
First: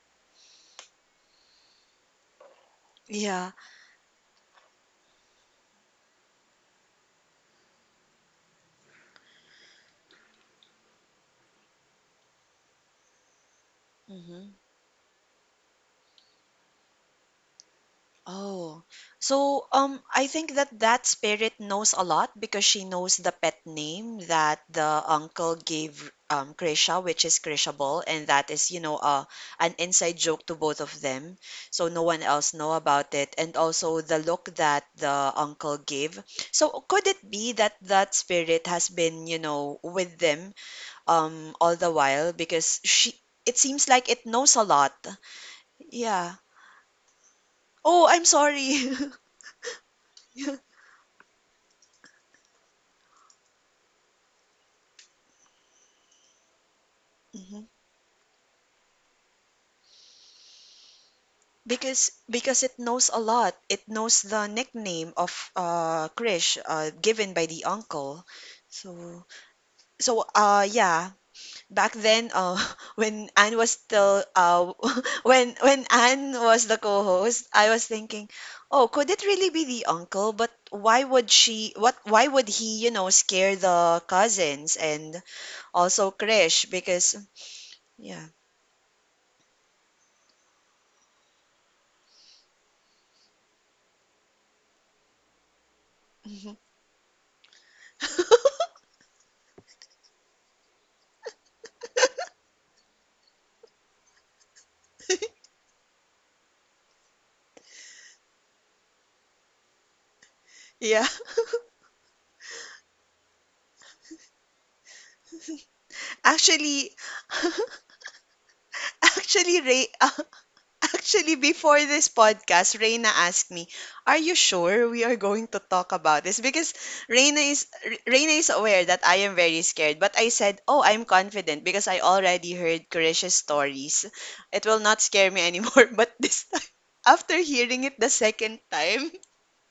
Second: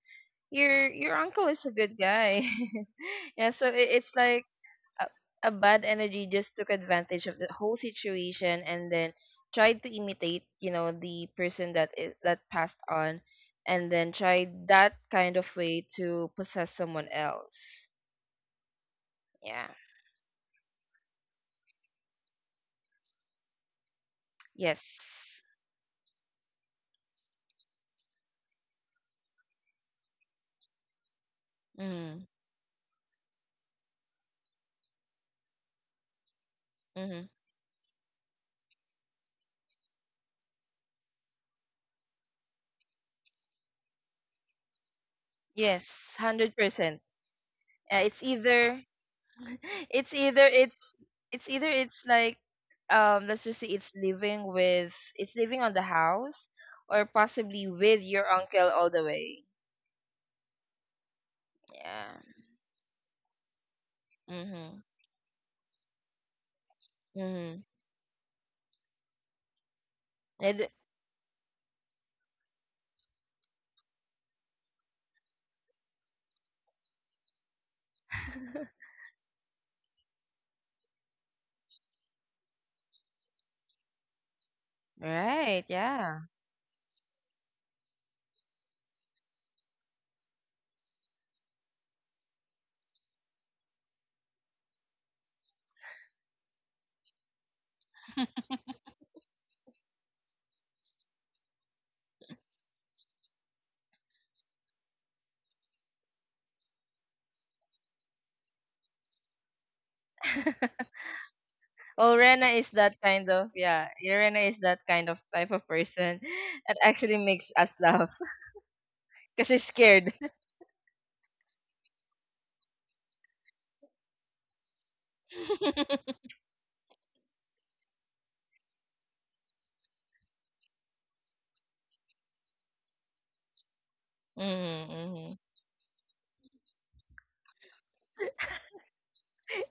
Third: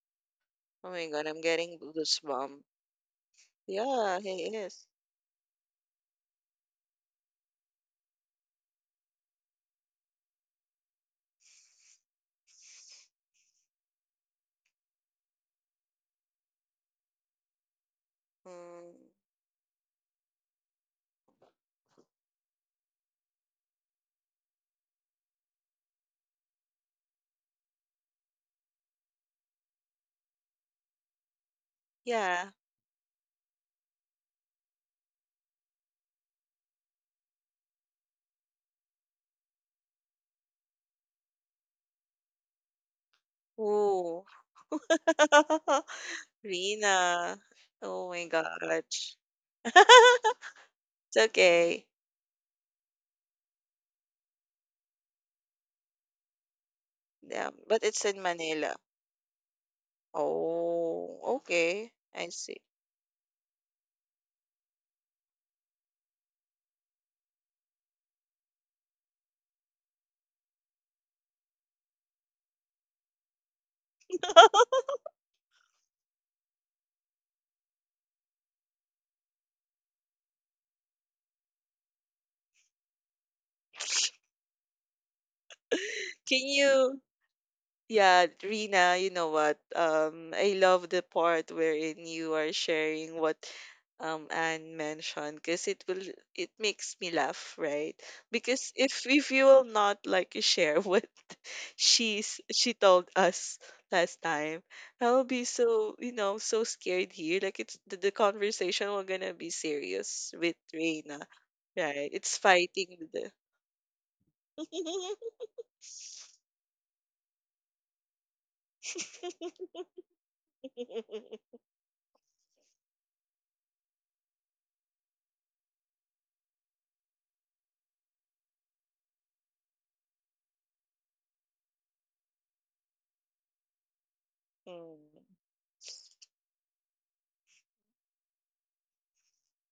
Speaker 3: oh my
Speaker 2: your
Speaker 3: God, I'm
Speaker 2: uncle is a
Speaker 3: getting
Speaker 2: good guy.
Speaker 3: goosebumps.
Speaker 2: Yeah,
Speaker 1: Yeah.
Speaker 2: so it, it's
Speaker 3: Yeah,
Speaker 2: like
Speaker 3: he is.
Speaker 2: a, a bad energy just took advantage of the whole situation and then tried to imitate, you know, the person that is, that passed on, and then tried
Speaker 1: Hmm.
Speaker 2: that kind of way to possess someone else.
Speaker 1: Oh.
Speaker 3: Mm,
Speaker 1: So,
Speaker 2: Yeah.
Speaker 1: I think that that spirit knows a lot because she knows the pet name that
Speaker 2: Yes.
Speaker 1: the uncle gave Krisha, which is Krisha Ball, and that is, you know, an inside joke to both of them. So no one
Speaker 2: Mm.
Speaker 3: yeah.
Speaker 1: else know about it, and also the look that the uncle gave. So could
Speaker 2: Mm-hmm.
Speaker 1: it be that that spirit has been, you know, with them all the while because she it seems like it
Speaker 3: Ooh.
Speaker 1: knows a lot.
Speaker 2: Yes,
Speaker 1: Yeah.
Speaker 2: 100%.
Speaker 3: Rina.
Speaker 2: Uh,
Speaker 1: Oh,
Speaker 3: Oh
Speaker 2: it's
Speaker 3: my
Speaker 1: I'm sorry.
Speaker 2: either
Speaker 3: gosh.
Speaker 2: it's either it's
Speaker 3: It's
Speaker 2: it's either
Speaker 3: okay.
Speaker 2: it's like, um, let's just say it's living with, it's living on the house, or
Speaker 3: Yeah,
Speaker 1: Mhm.
Speaker 2: possibly
Speaker 3: but
Speaker 2: with
Speaker 3: it's in
Speaker 2: your uncle
Speaker 3: Manila.
Speaker 2: all the way.
Speaker 3: Oh, okay.
Speaker 2: Yeah.
Speaker 3: I see.
Speaker 1: Because it knows a lot. It knows the
Speaker 2: Mhm,
Speaker 1: nickname of Krish given by
Speaker 2: mhm.
Speaker 1: the uncle. So so
Speaker 2: And
Speaker 1: yeah, back then when Anne was still when Anne was the co-host, I was thinking, "Oh, could it really be the uncle? But why would he, you know, scare the cousins and
Speaker 2: Right,
Speaker 1: also
Speaker 2: yeah.
Speaker 3: Can
Speaker 1: Krish
Speaker 3: you,
Speaker 1: because yeah.
Speaker 3: yeah, Rina, you know what? I love the part wherein you are sharing what Anne mentioned, because it will, it
Speaker 1: Mhm.
Speaker 3: makes me laugh, right? Because if you will not like share what she told us last time, I will be so, you know, so scared here. Like it's the conversation, we're gonna be serious with
Speaker 1: Yeah.
Speaker 3: Reina, right?
Speaker 2: Oh,
Speaker 3: It's
Speaker 2: Rena is
Speaker 3: fighting
Speaker 2: that kind
Speaker 3: the
Speaker 2: of, yeah, Rena is that kind of type of person that
Speaker 1: Actually,
Speaker 2: actually makes us laugh because
Speaker 1: actually,
Speaker 2: she's
Speaker 1: Ray,
Speaker 2: scared.
Speaker 1: actually, before this podcast, Reina asked me, "Are you sure we are going to talk about this?" Because Reina is Reina is aware that I am very scared, but I said, "Oh, I'm confident because I already heard Kurish's stories. It will not scare
Speaker 2: Mm-hmm.
Speaker 1: me anymore." But this time, after hearing it the second time.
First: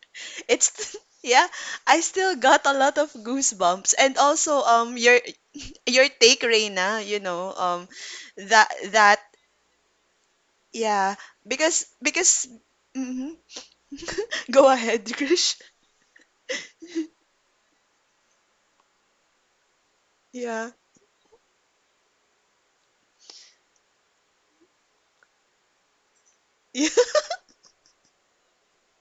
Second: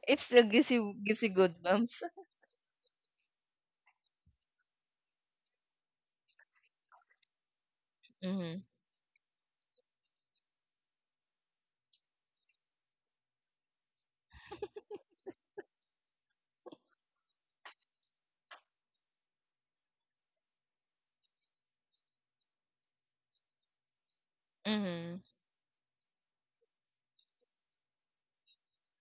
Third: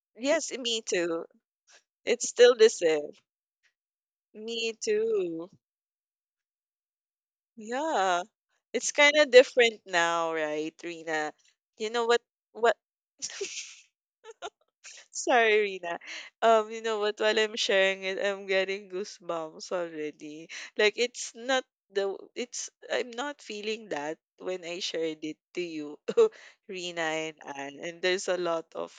Speaker 2: It still
Speaker 3: yes, me
Speaker 2: gives
Speaker 3: too.
Speaker 2: you
Speaker 1: Yeah, I
Speaker 2: goosebumps.
Speaker 3: It's
Speaker 1: still
Speaker 3: still
Speaker 1: got
Speaker 3: the
Speaker 1: a lot of
Speaker 3: same.
Speaker 1: goosebumps. And
Speaker 3: Me
Speaker 1: also your
Speaker 3: too.
Speaker 1: your take Reina, you know,
Speaker 3: Yeah,
Speaker 2: Mm-hmm,
Speaker 3: it's kind
Speaker 1: that
Speaker 3: of different now, right,
Speaker 1: yeah,
Speaker 3: Reina?
Speaker 1: because
Speaker 3: You know what?
Speaker 1: because
Speaker 3: What?
Speaker 1: mhm. Go ahead,
Speaker 3: Sorry,
Speaker 1: Krish.
Speaker 3: Rina. You know what? While I'm sharing it, I'm getting goosebumps already.
Speaker 1: Yeah.
Speaker 3: Like it's not the it's I'm not feeling that when I
Speaker 2: mm-hmm.
Speaker 3: shared it to you,
Speaker 1: Yeah.
Speaker 3: Rina and Anne. And there's a lot of,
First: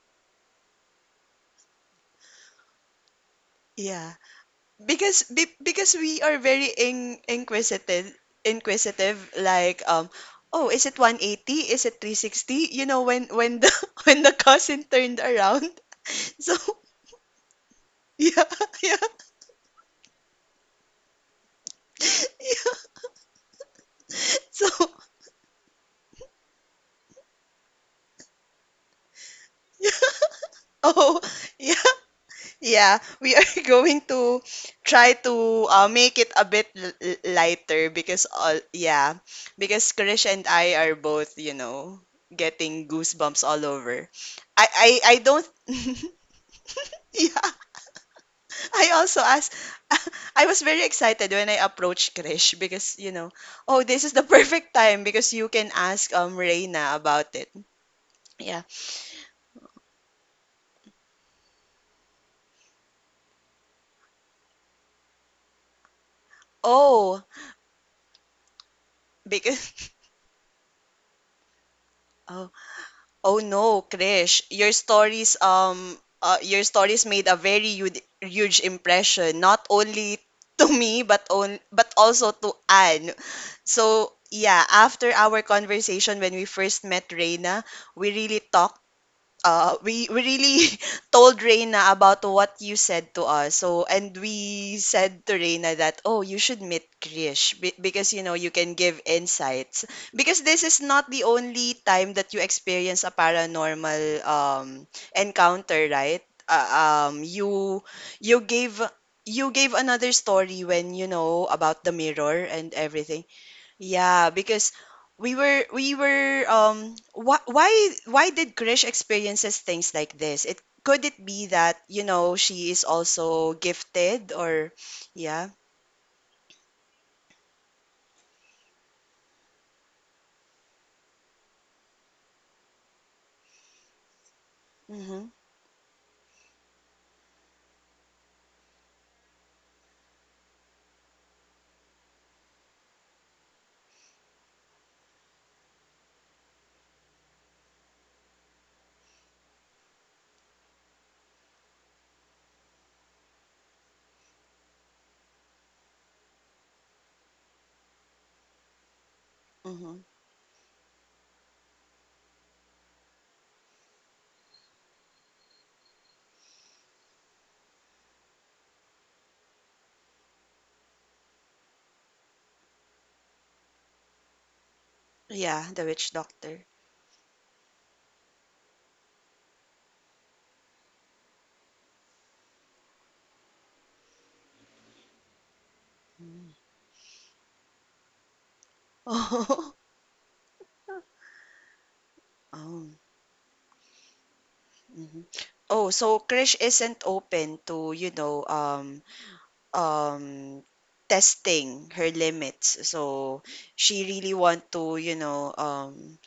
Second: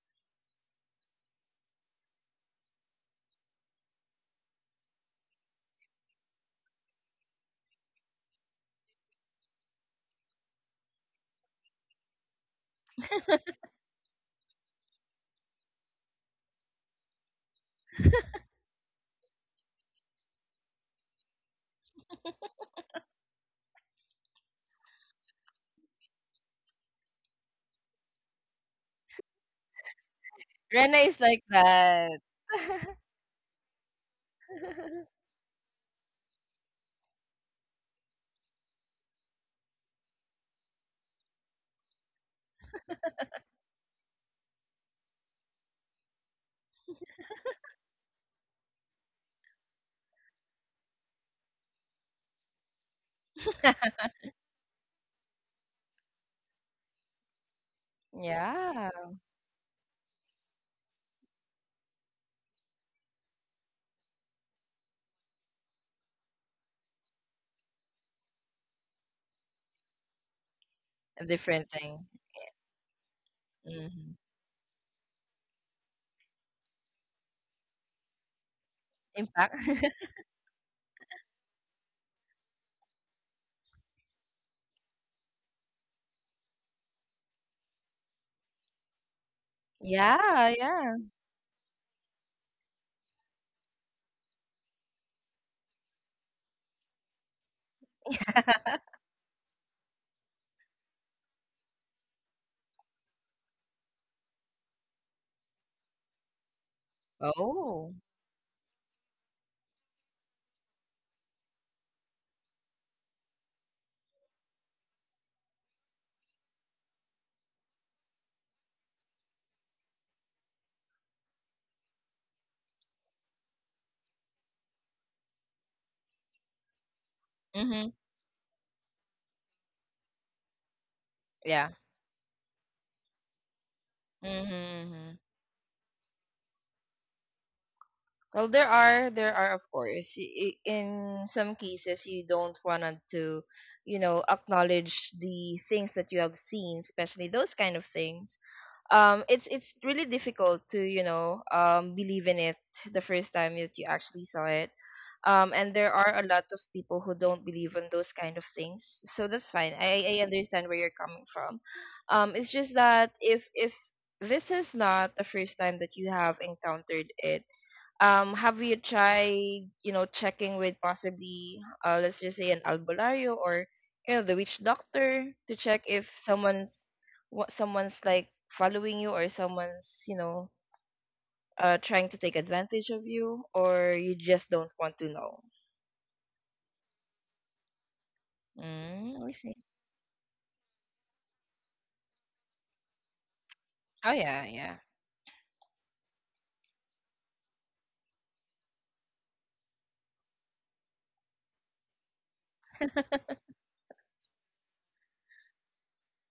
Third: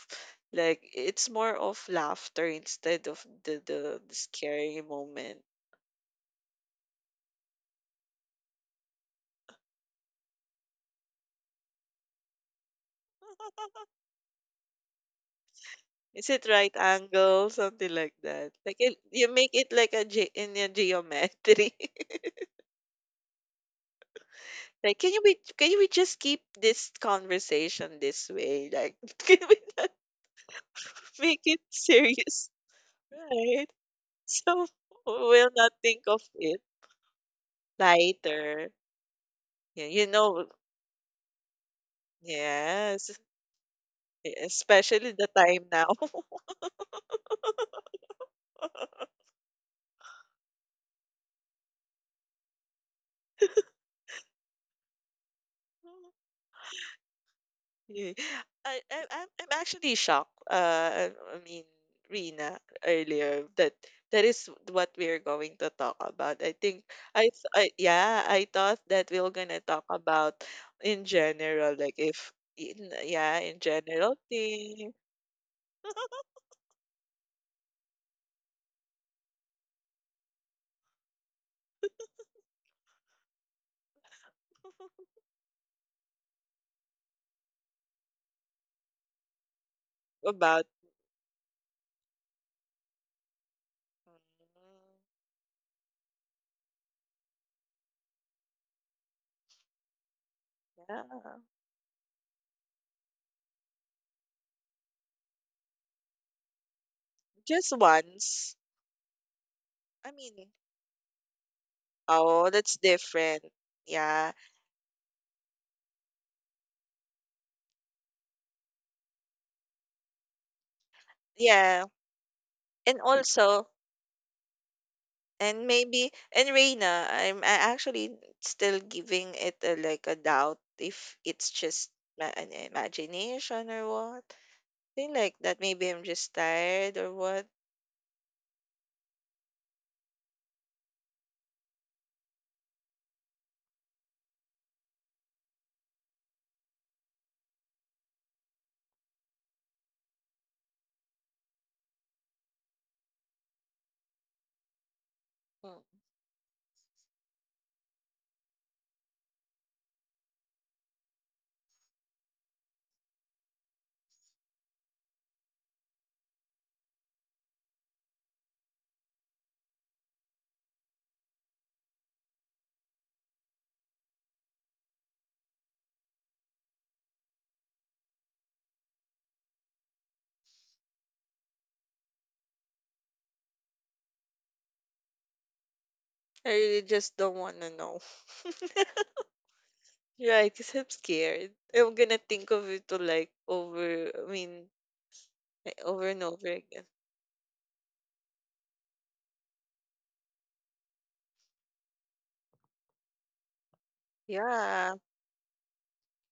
Speaker 3: like, it's more of laughter instead of the the,
Speaker 1: Yeah,
Speaker 3: the scary
Speaker 1: because
Speaker 3: moment.
Speaker 1: because we are very inquisitive, inquisitive. Like, oh, is it 180? Is it 360? You know, when the when the cousin turned around,
Speaker 3: Is it
Speaker 1: so
Speaker 3: right angle? Something like
Speaker 1: yeah,
Speaker 3: that. Like
Speaker 1: yeah,
Speaker 3: it, you make it like a in a geometry.
Speaker 1: yeah. So,
Speaker 3: Like, can you be, can we just keep this conversation this way? Like, can we not
Speaker 1: yeah.
Speaker 2: Rena
Speaker 1: Oh,
Speaker 2: is
Speaker 3: make
Speaker 2: like
Speaker 3: it
Speaker 1: yeah,
Speaker 2: that.
Speaker 3: serious?
Speaker 1: yeah. We are
Speaker 3: Right?
Speaker 1: going to
Speaker 3: So
Speaker 1: try to
Speaker 3: we'll not think
Speaker 1: make
Speaker 3: of
Speaker 1: it a
Speaker 3: it
Speaker 1: bit lighter because all
Speaker 3: lighter.
Speaker 1: yeah, because
Speaker 3: Yeah, you
Speaker 1: Krish
Speaker 3: know,
Speaker 1: and I are both, you know, getting
Speaker 3: yes.
Speaker 1: goosebumps all over. I I
Speaker 3: Especially
Speaker 1: I
Speaker 3: the
Speaker 1: don't
Speaker 3: time now.
Speaker 1: yeah. I also asked, I was very excited when I approached Krish because, you know, oh, this is the perfect time because you can ask Reina about it.
Speaker 3: Yeah.
Speaker 1: Yeah.
Speaker 2: Yeah.
Speaker 3: I'm actually shocked. I mean, Rina, earlier, that that is what we're going to talk about. I think
Speaker 1: Oh,
Speaker 3: I, th- I yeah, I thought that we were gonna talk
Speaker 1: because
Speaker 3: about in
Speaker 2: A different
Speaker 3: general, like
Speaker 2: thing.
Speaker 3: if
Speaker 1: oh,
Speaker 3: in,
Speaker 1: oh
Speaker 3: yeah, in
Speaker 1: no,
Speaker 2: Mm-hmm.
Speaker 3: general
Speaker 1: Krish,
Speaker 3: thing
Speaker 1: your stories made a very huge, huge impression
Speaker 2: Impact.
Speaker 1: not only to me but on but also to Anne. So, yeah, after our conversation when we first met Reina, we really talked we
Speaker 2: Yeah,
Speaker 3: about.
Speaker 1: really
Speaker 2: yeah.
Speaker 1: told Reina about what you said to us. So,
Speaker 3: Mm,
Speaker 1: and we said to Reina that, oh, you should meet Krish because, you know, you can give insights. Because this is not the
Speaker 3: yeah,
Speaker 1: only time that you experience a paranormal encounter, right?
Speaker 3: just
Speaker 1: You
Speaker 2: Oh.
Speaker 1: you
Speaker 3: once.
Speaker 1: gave you gave
Speaker 3: I
Speaker 1: another
Speaker 3: mean,
Speaker 1: story when you know about the mirror
Speaker 3: oh,
Speaker 1: and
Speaker 3: that's
Speaker 1: everything
Speaker 3: different. Yeah,
Speaker 1: yeah, because we were wh why did Krish experiences things like this? It could it be that,
Speaker 3: yeah,
Speaker 1: you know, she is
Speaker 3: and
Speaker 1: also
Speaker 3: also.
Speaker 1: gifted or yeah.
Speaker 3: And maybe, and Reina, I'm, I
Speaker 2: Mm-hmm.
Speaker 3: actually still giving it a, like a doubt, if it's
Speaker 2: Yeah.
Speaker 3: just an imagination or what. Thing
Speaker 2: Mm-hmm.
Speaker 1: Mm-hmm.
Speaker 3: like that. Maybe I'm just tired or what.
Speaker 2: Well, there are of course, in some cases you don't want to, you know, acknowledge the things that you have seen, especially those kind of things. It's really difficult to, you know, believe in it the first time that you actually saw it. And
Speaker 3: Mm.
Speaker 2: there are a lot of people who don't believe in those kind of things, so that's fine.
Speaker 1: Mm-hmm.
Speaker 2: I understand where you're coming from. It's just that if this is not the first time that you have encountered it, have you tried, you know, checking with possibly, let's just say an albularyo or, you know, the witch doctor to
Speaker 1: Yeah,
Speaker 2: check
Speaker 1: the
Speaker 2: if
Speaker 1: witch doctor.
Speaker 2: someone's, what someone's like following you, or someone's, you know, trying to take advantage of you, or you just don't want to know?
Speaker 3: I
Speaker 1: Mm.
Speaker 3: really just don't want to know.
Speaker 2: Mm, I see.
Speaker 1: Oh.
Speaker 3: Right, because I'm scared. I'm gonna think of it
Speaker 1: Oh.
Speaker 3: to like over,
Speaker 2: Oh
Speaker 3: I
Speaker 2: yeah,
Speaker 3: mean,
Speaker 2: yeah.
Speaker 1: Mm-hmm.
Speaker 3: like,
Speaker 1: Oh,
Speaker 3: over and
Speaker 1: so
Speaker 3: over
Speaker 1: Krish
Speaker 3: again.
Speaker 1: isn't open to, you know, um testing her limits. So she really want
Speaker 3: Yeah,
Speaker 1: to, you know,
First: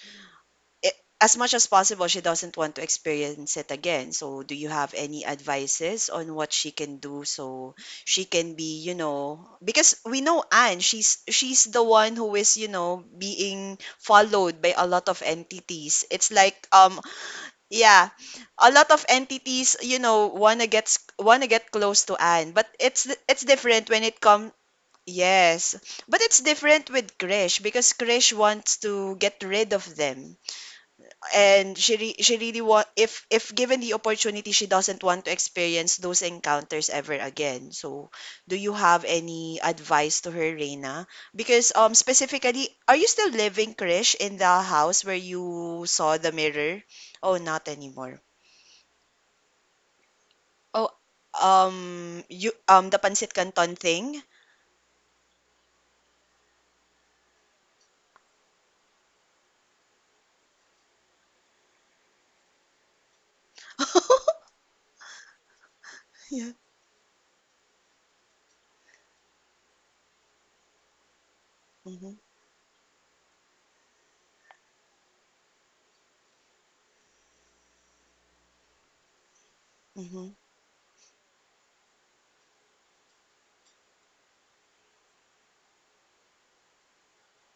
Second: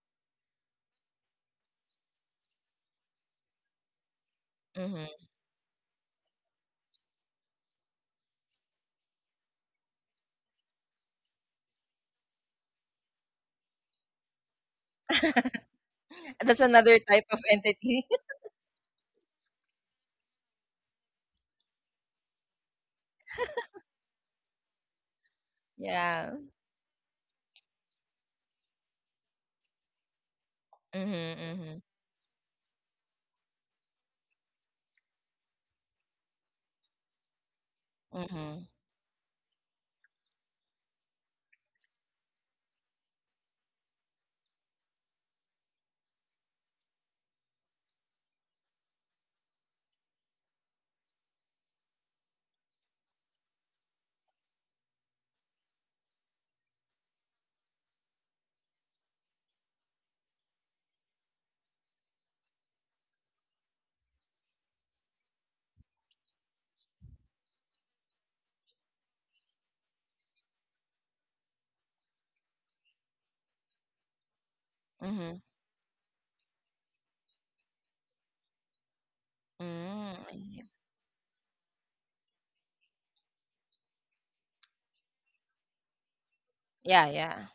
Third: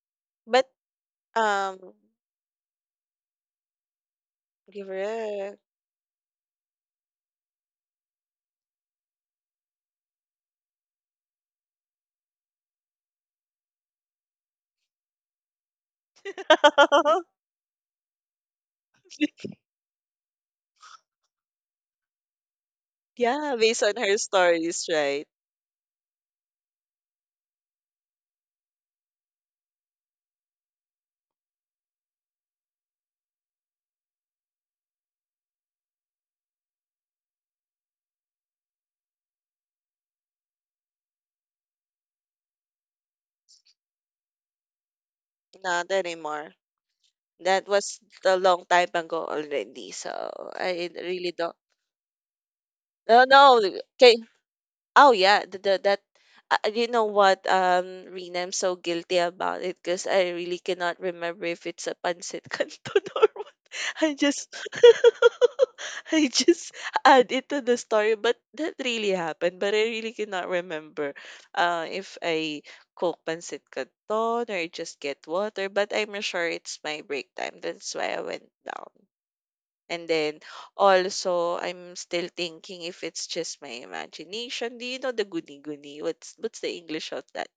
Speaker 3: but
Speaker 1: I- as much as
Speaker 3: um,
Speaker 1: possible, she doesn't want to experience it again. So, do you have any
Speaker 2: Mm-hmm.
Speaker 3: correct.
Speaker 1: advices on what she can do so she can be, you know, because we know Anne, she's the one who is, you know, being followed by a lot of entities. It's
Speaker 2: That's
Speaker 1: like
Speaker 2: another type of entity.
Speaker 1: yeah, a lot of entities, you know, wanna get close to Anne, but it's
Speaker 3: Yeah, based
Speaker 1: different
Speaker 3: on
Speaker 1: when
Speaker 3: her
Speaker 1: it comes
Speaker 3: stories, right?
Speaker 1: yes, but
Speaker 2: Yeah.
Speaker 1: it's different with Krish because Krish wants to get rid of them
Speaker 2: Mm-hmm.
Speaker 1: and
Speaker 2: Mm-hmm.
Speaker 1: she really want if given the opportunity she doesn't want to experience those encounters ever again so do
Speaker 2: Mm-hmm.
Speaker 1: you have any advice to her Reina because specifically are you still living Krish in the house where you
Speaker 3: Not
Speaker 1: saw the
Speaker 3: anymore.
Speaker 1: mirror oh
Speaker 3: That
Speaker 1: not
Speaker 3: was
Speaker 1: anymore
Speaker 3: a long time ago already, so I
Speaker 1: oh
Speaker 3: really don't.
Speaker 1: you the
Speaker 3: No,
Speaker 1: pancit
Speaker 3: no,
Speaker 1: canton
Speaker 3: okay.
Speaker 1: thing
Speaker 3: Oh yeah, the that you know what, Rina, I'm so guilty about it because I really cannot remember if it's a pancit canton or what. I just I
Speaker 1: yeah
Speaker 3: just add it to the story, but that really happened. But I really cannot remember
Speaker 1: mhm
Speaker 3: if I cook pancit canton or just get
Speaker 2: Mm-hmm.
Speaker 3: water. But I'm sure it's my break time. That's why I went down. And
Speaker 2: Mm, I
Speaker 1: mhm
Speaker 3: then
Speaker 2: see.
Speaker 3: also I'm still thinking if it's just my imagination. Do you know the goody-goody? What's the
Speaker 2: Yeah.
Speaker 3: English of
Speaker 2: Yeah.
Speaker 3: that?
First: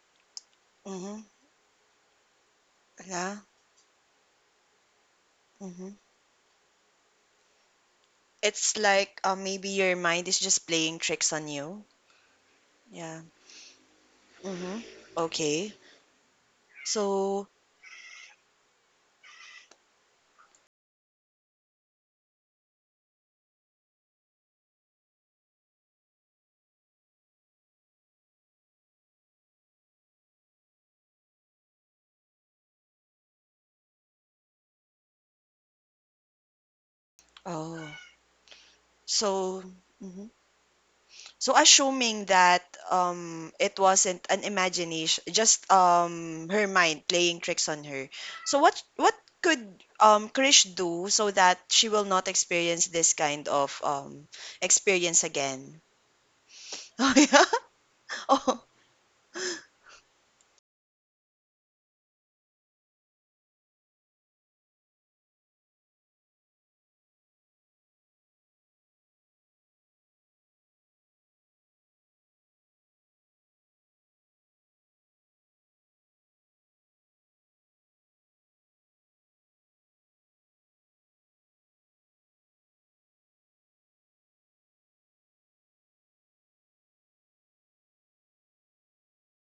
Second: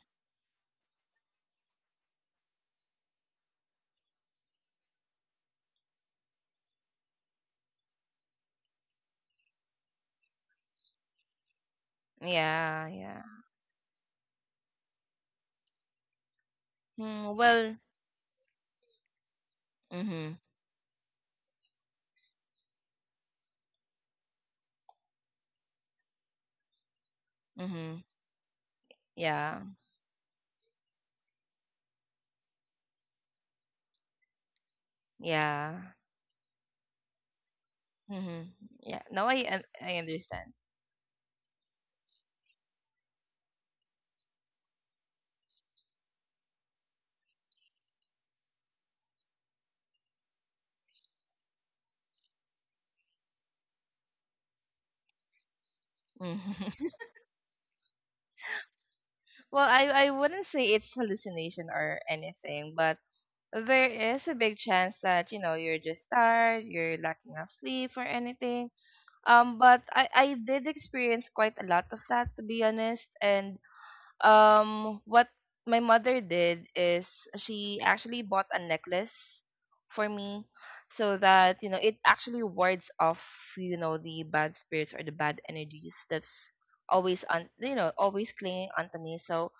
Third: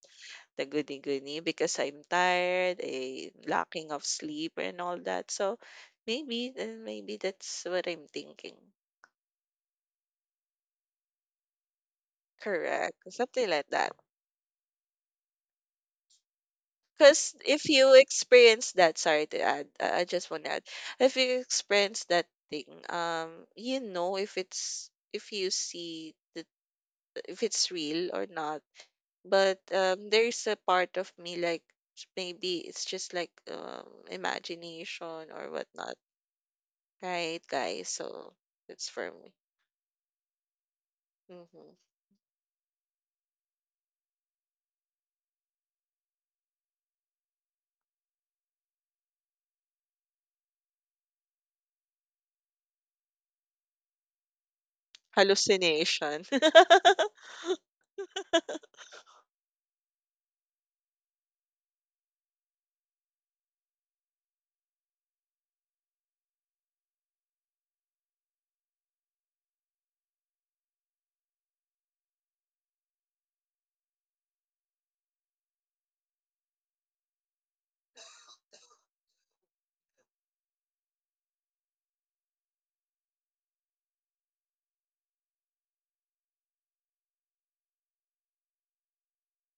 Speaker 3: The
Speaker 1: mhm
Speaker 3: goody-goody, because I'm tired, a
Speaker 1: yeah
Speaker 3: lacking of sleep and all that. So
Speaker 1: mhm
Speaker 3: maybe, then maybe that's what I'm thinking.
Speaker 1: it's like maybe your mind is just playing tricks on you
Speaker 2: Yeah.
Speaker 3: Correct.
Speaker 2: Yeah.
Speaker 1: yeah.
Speaker 3: Something like that.
Speaker 1: Mm-hmm. Okay.
Speaker 2: Hmm,
Speaker 3: Because
Speaker 1: So,
Speaker 3: if
Speaker 2: well.
Speaker 3: you experience that, sorry to add, I just
Speaker 2: Mm-hmm.
Speaker 3: want to add, if you experience that thing, you know if it's, if you see that, if it's
Speaker 2: Mm-hmm.
Speaker 3: real or not.
Speaker 2: Yeah.
Speaker 3: But, there's a part of me, like, maybe it's just like, imagination or
Speaker 2: Yeah.
Speaker 3: whatnot, right,
Speaker 1: oh,
Speaker 3: guys? So,
Speaker 2: Mm-hmm.
Speaker 3: it's
Speaker 2: Yeah.
Speaker 3: for
Speaker 2: Now
Speaker 3: me.
Speaker 1: so,
Speaker 2: I
Speaker 1: mhm.
Speaker 2: understand.
Speaker 1: So
Speaker 3: Mhm.
Speaker 1: assuming that it wasn't an imagination, just her mind playing tricks on her. So what could Krish do so that she will not experience this kind of experience again?
Speaker 3: Hallucination.
Speaker 2: Mm-hmm.
Speaker 1: Oh yeah. Oh.
Speaker 2: Well, I wouldn't say it's hallucination or anything, but there is a big chance that, you know, you're just tired, you're lacking of sleep or anything. But I did experience quite a lot of that, to be honest, and um, what my mother did is, she actually bought a necklace for me, so that, you know, it actually wards off, you know, the bad spirits or the bad energies that's always on, you know, always clinging onto me. So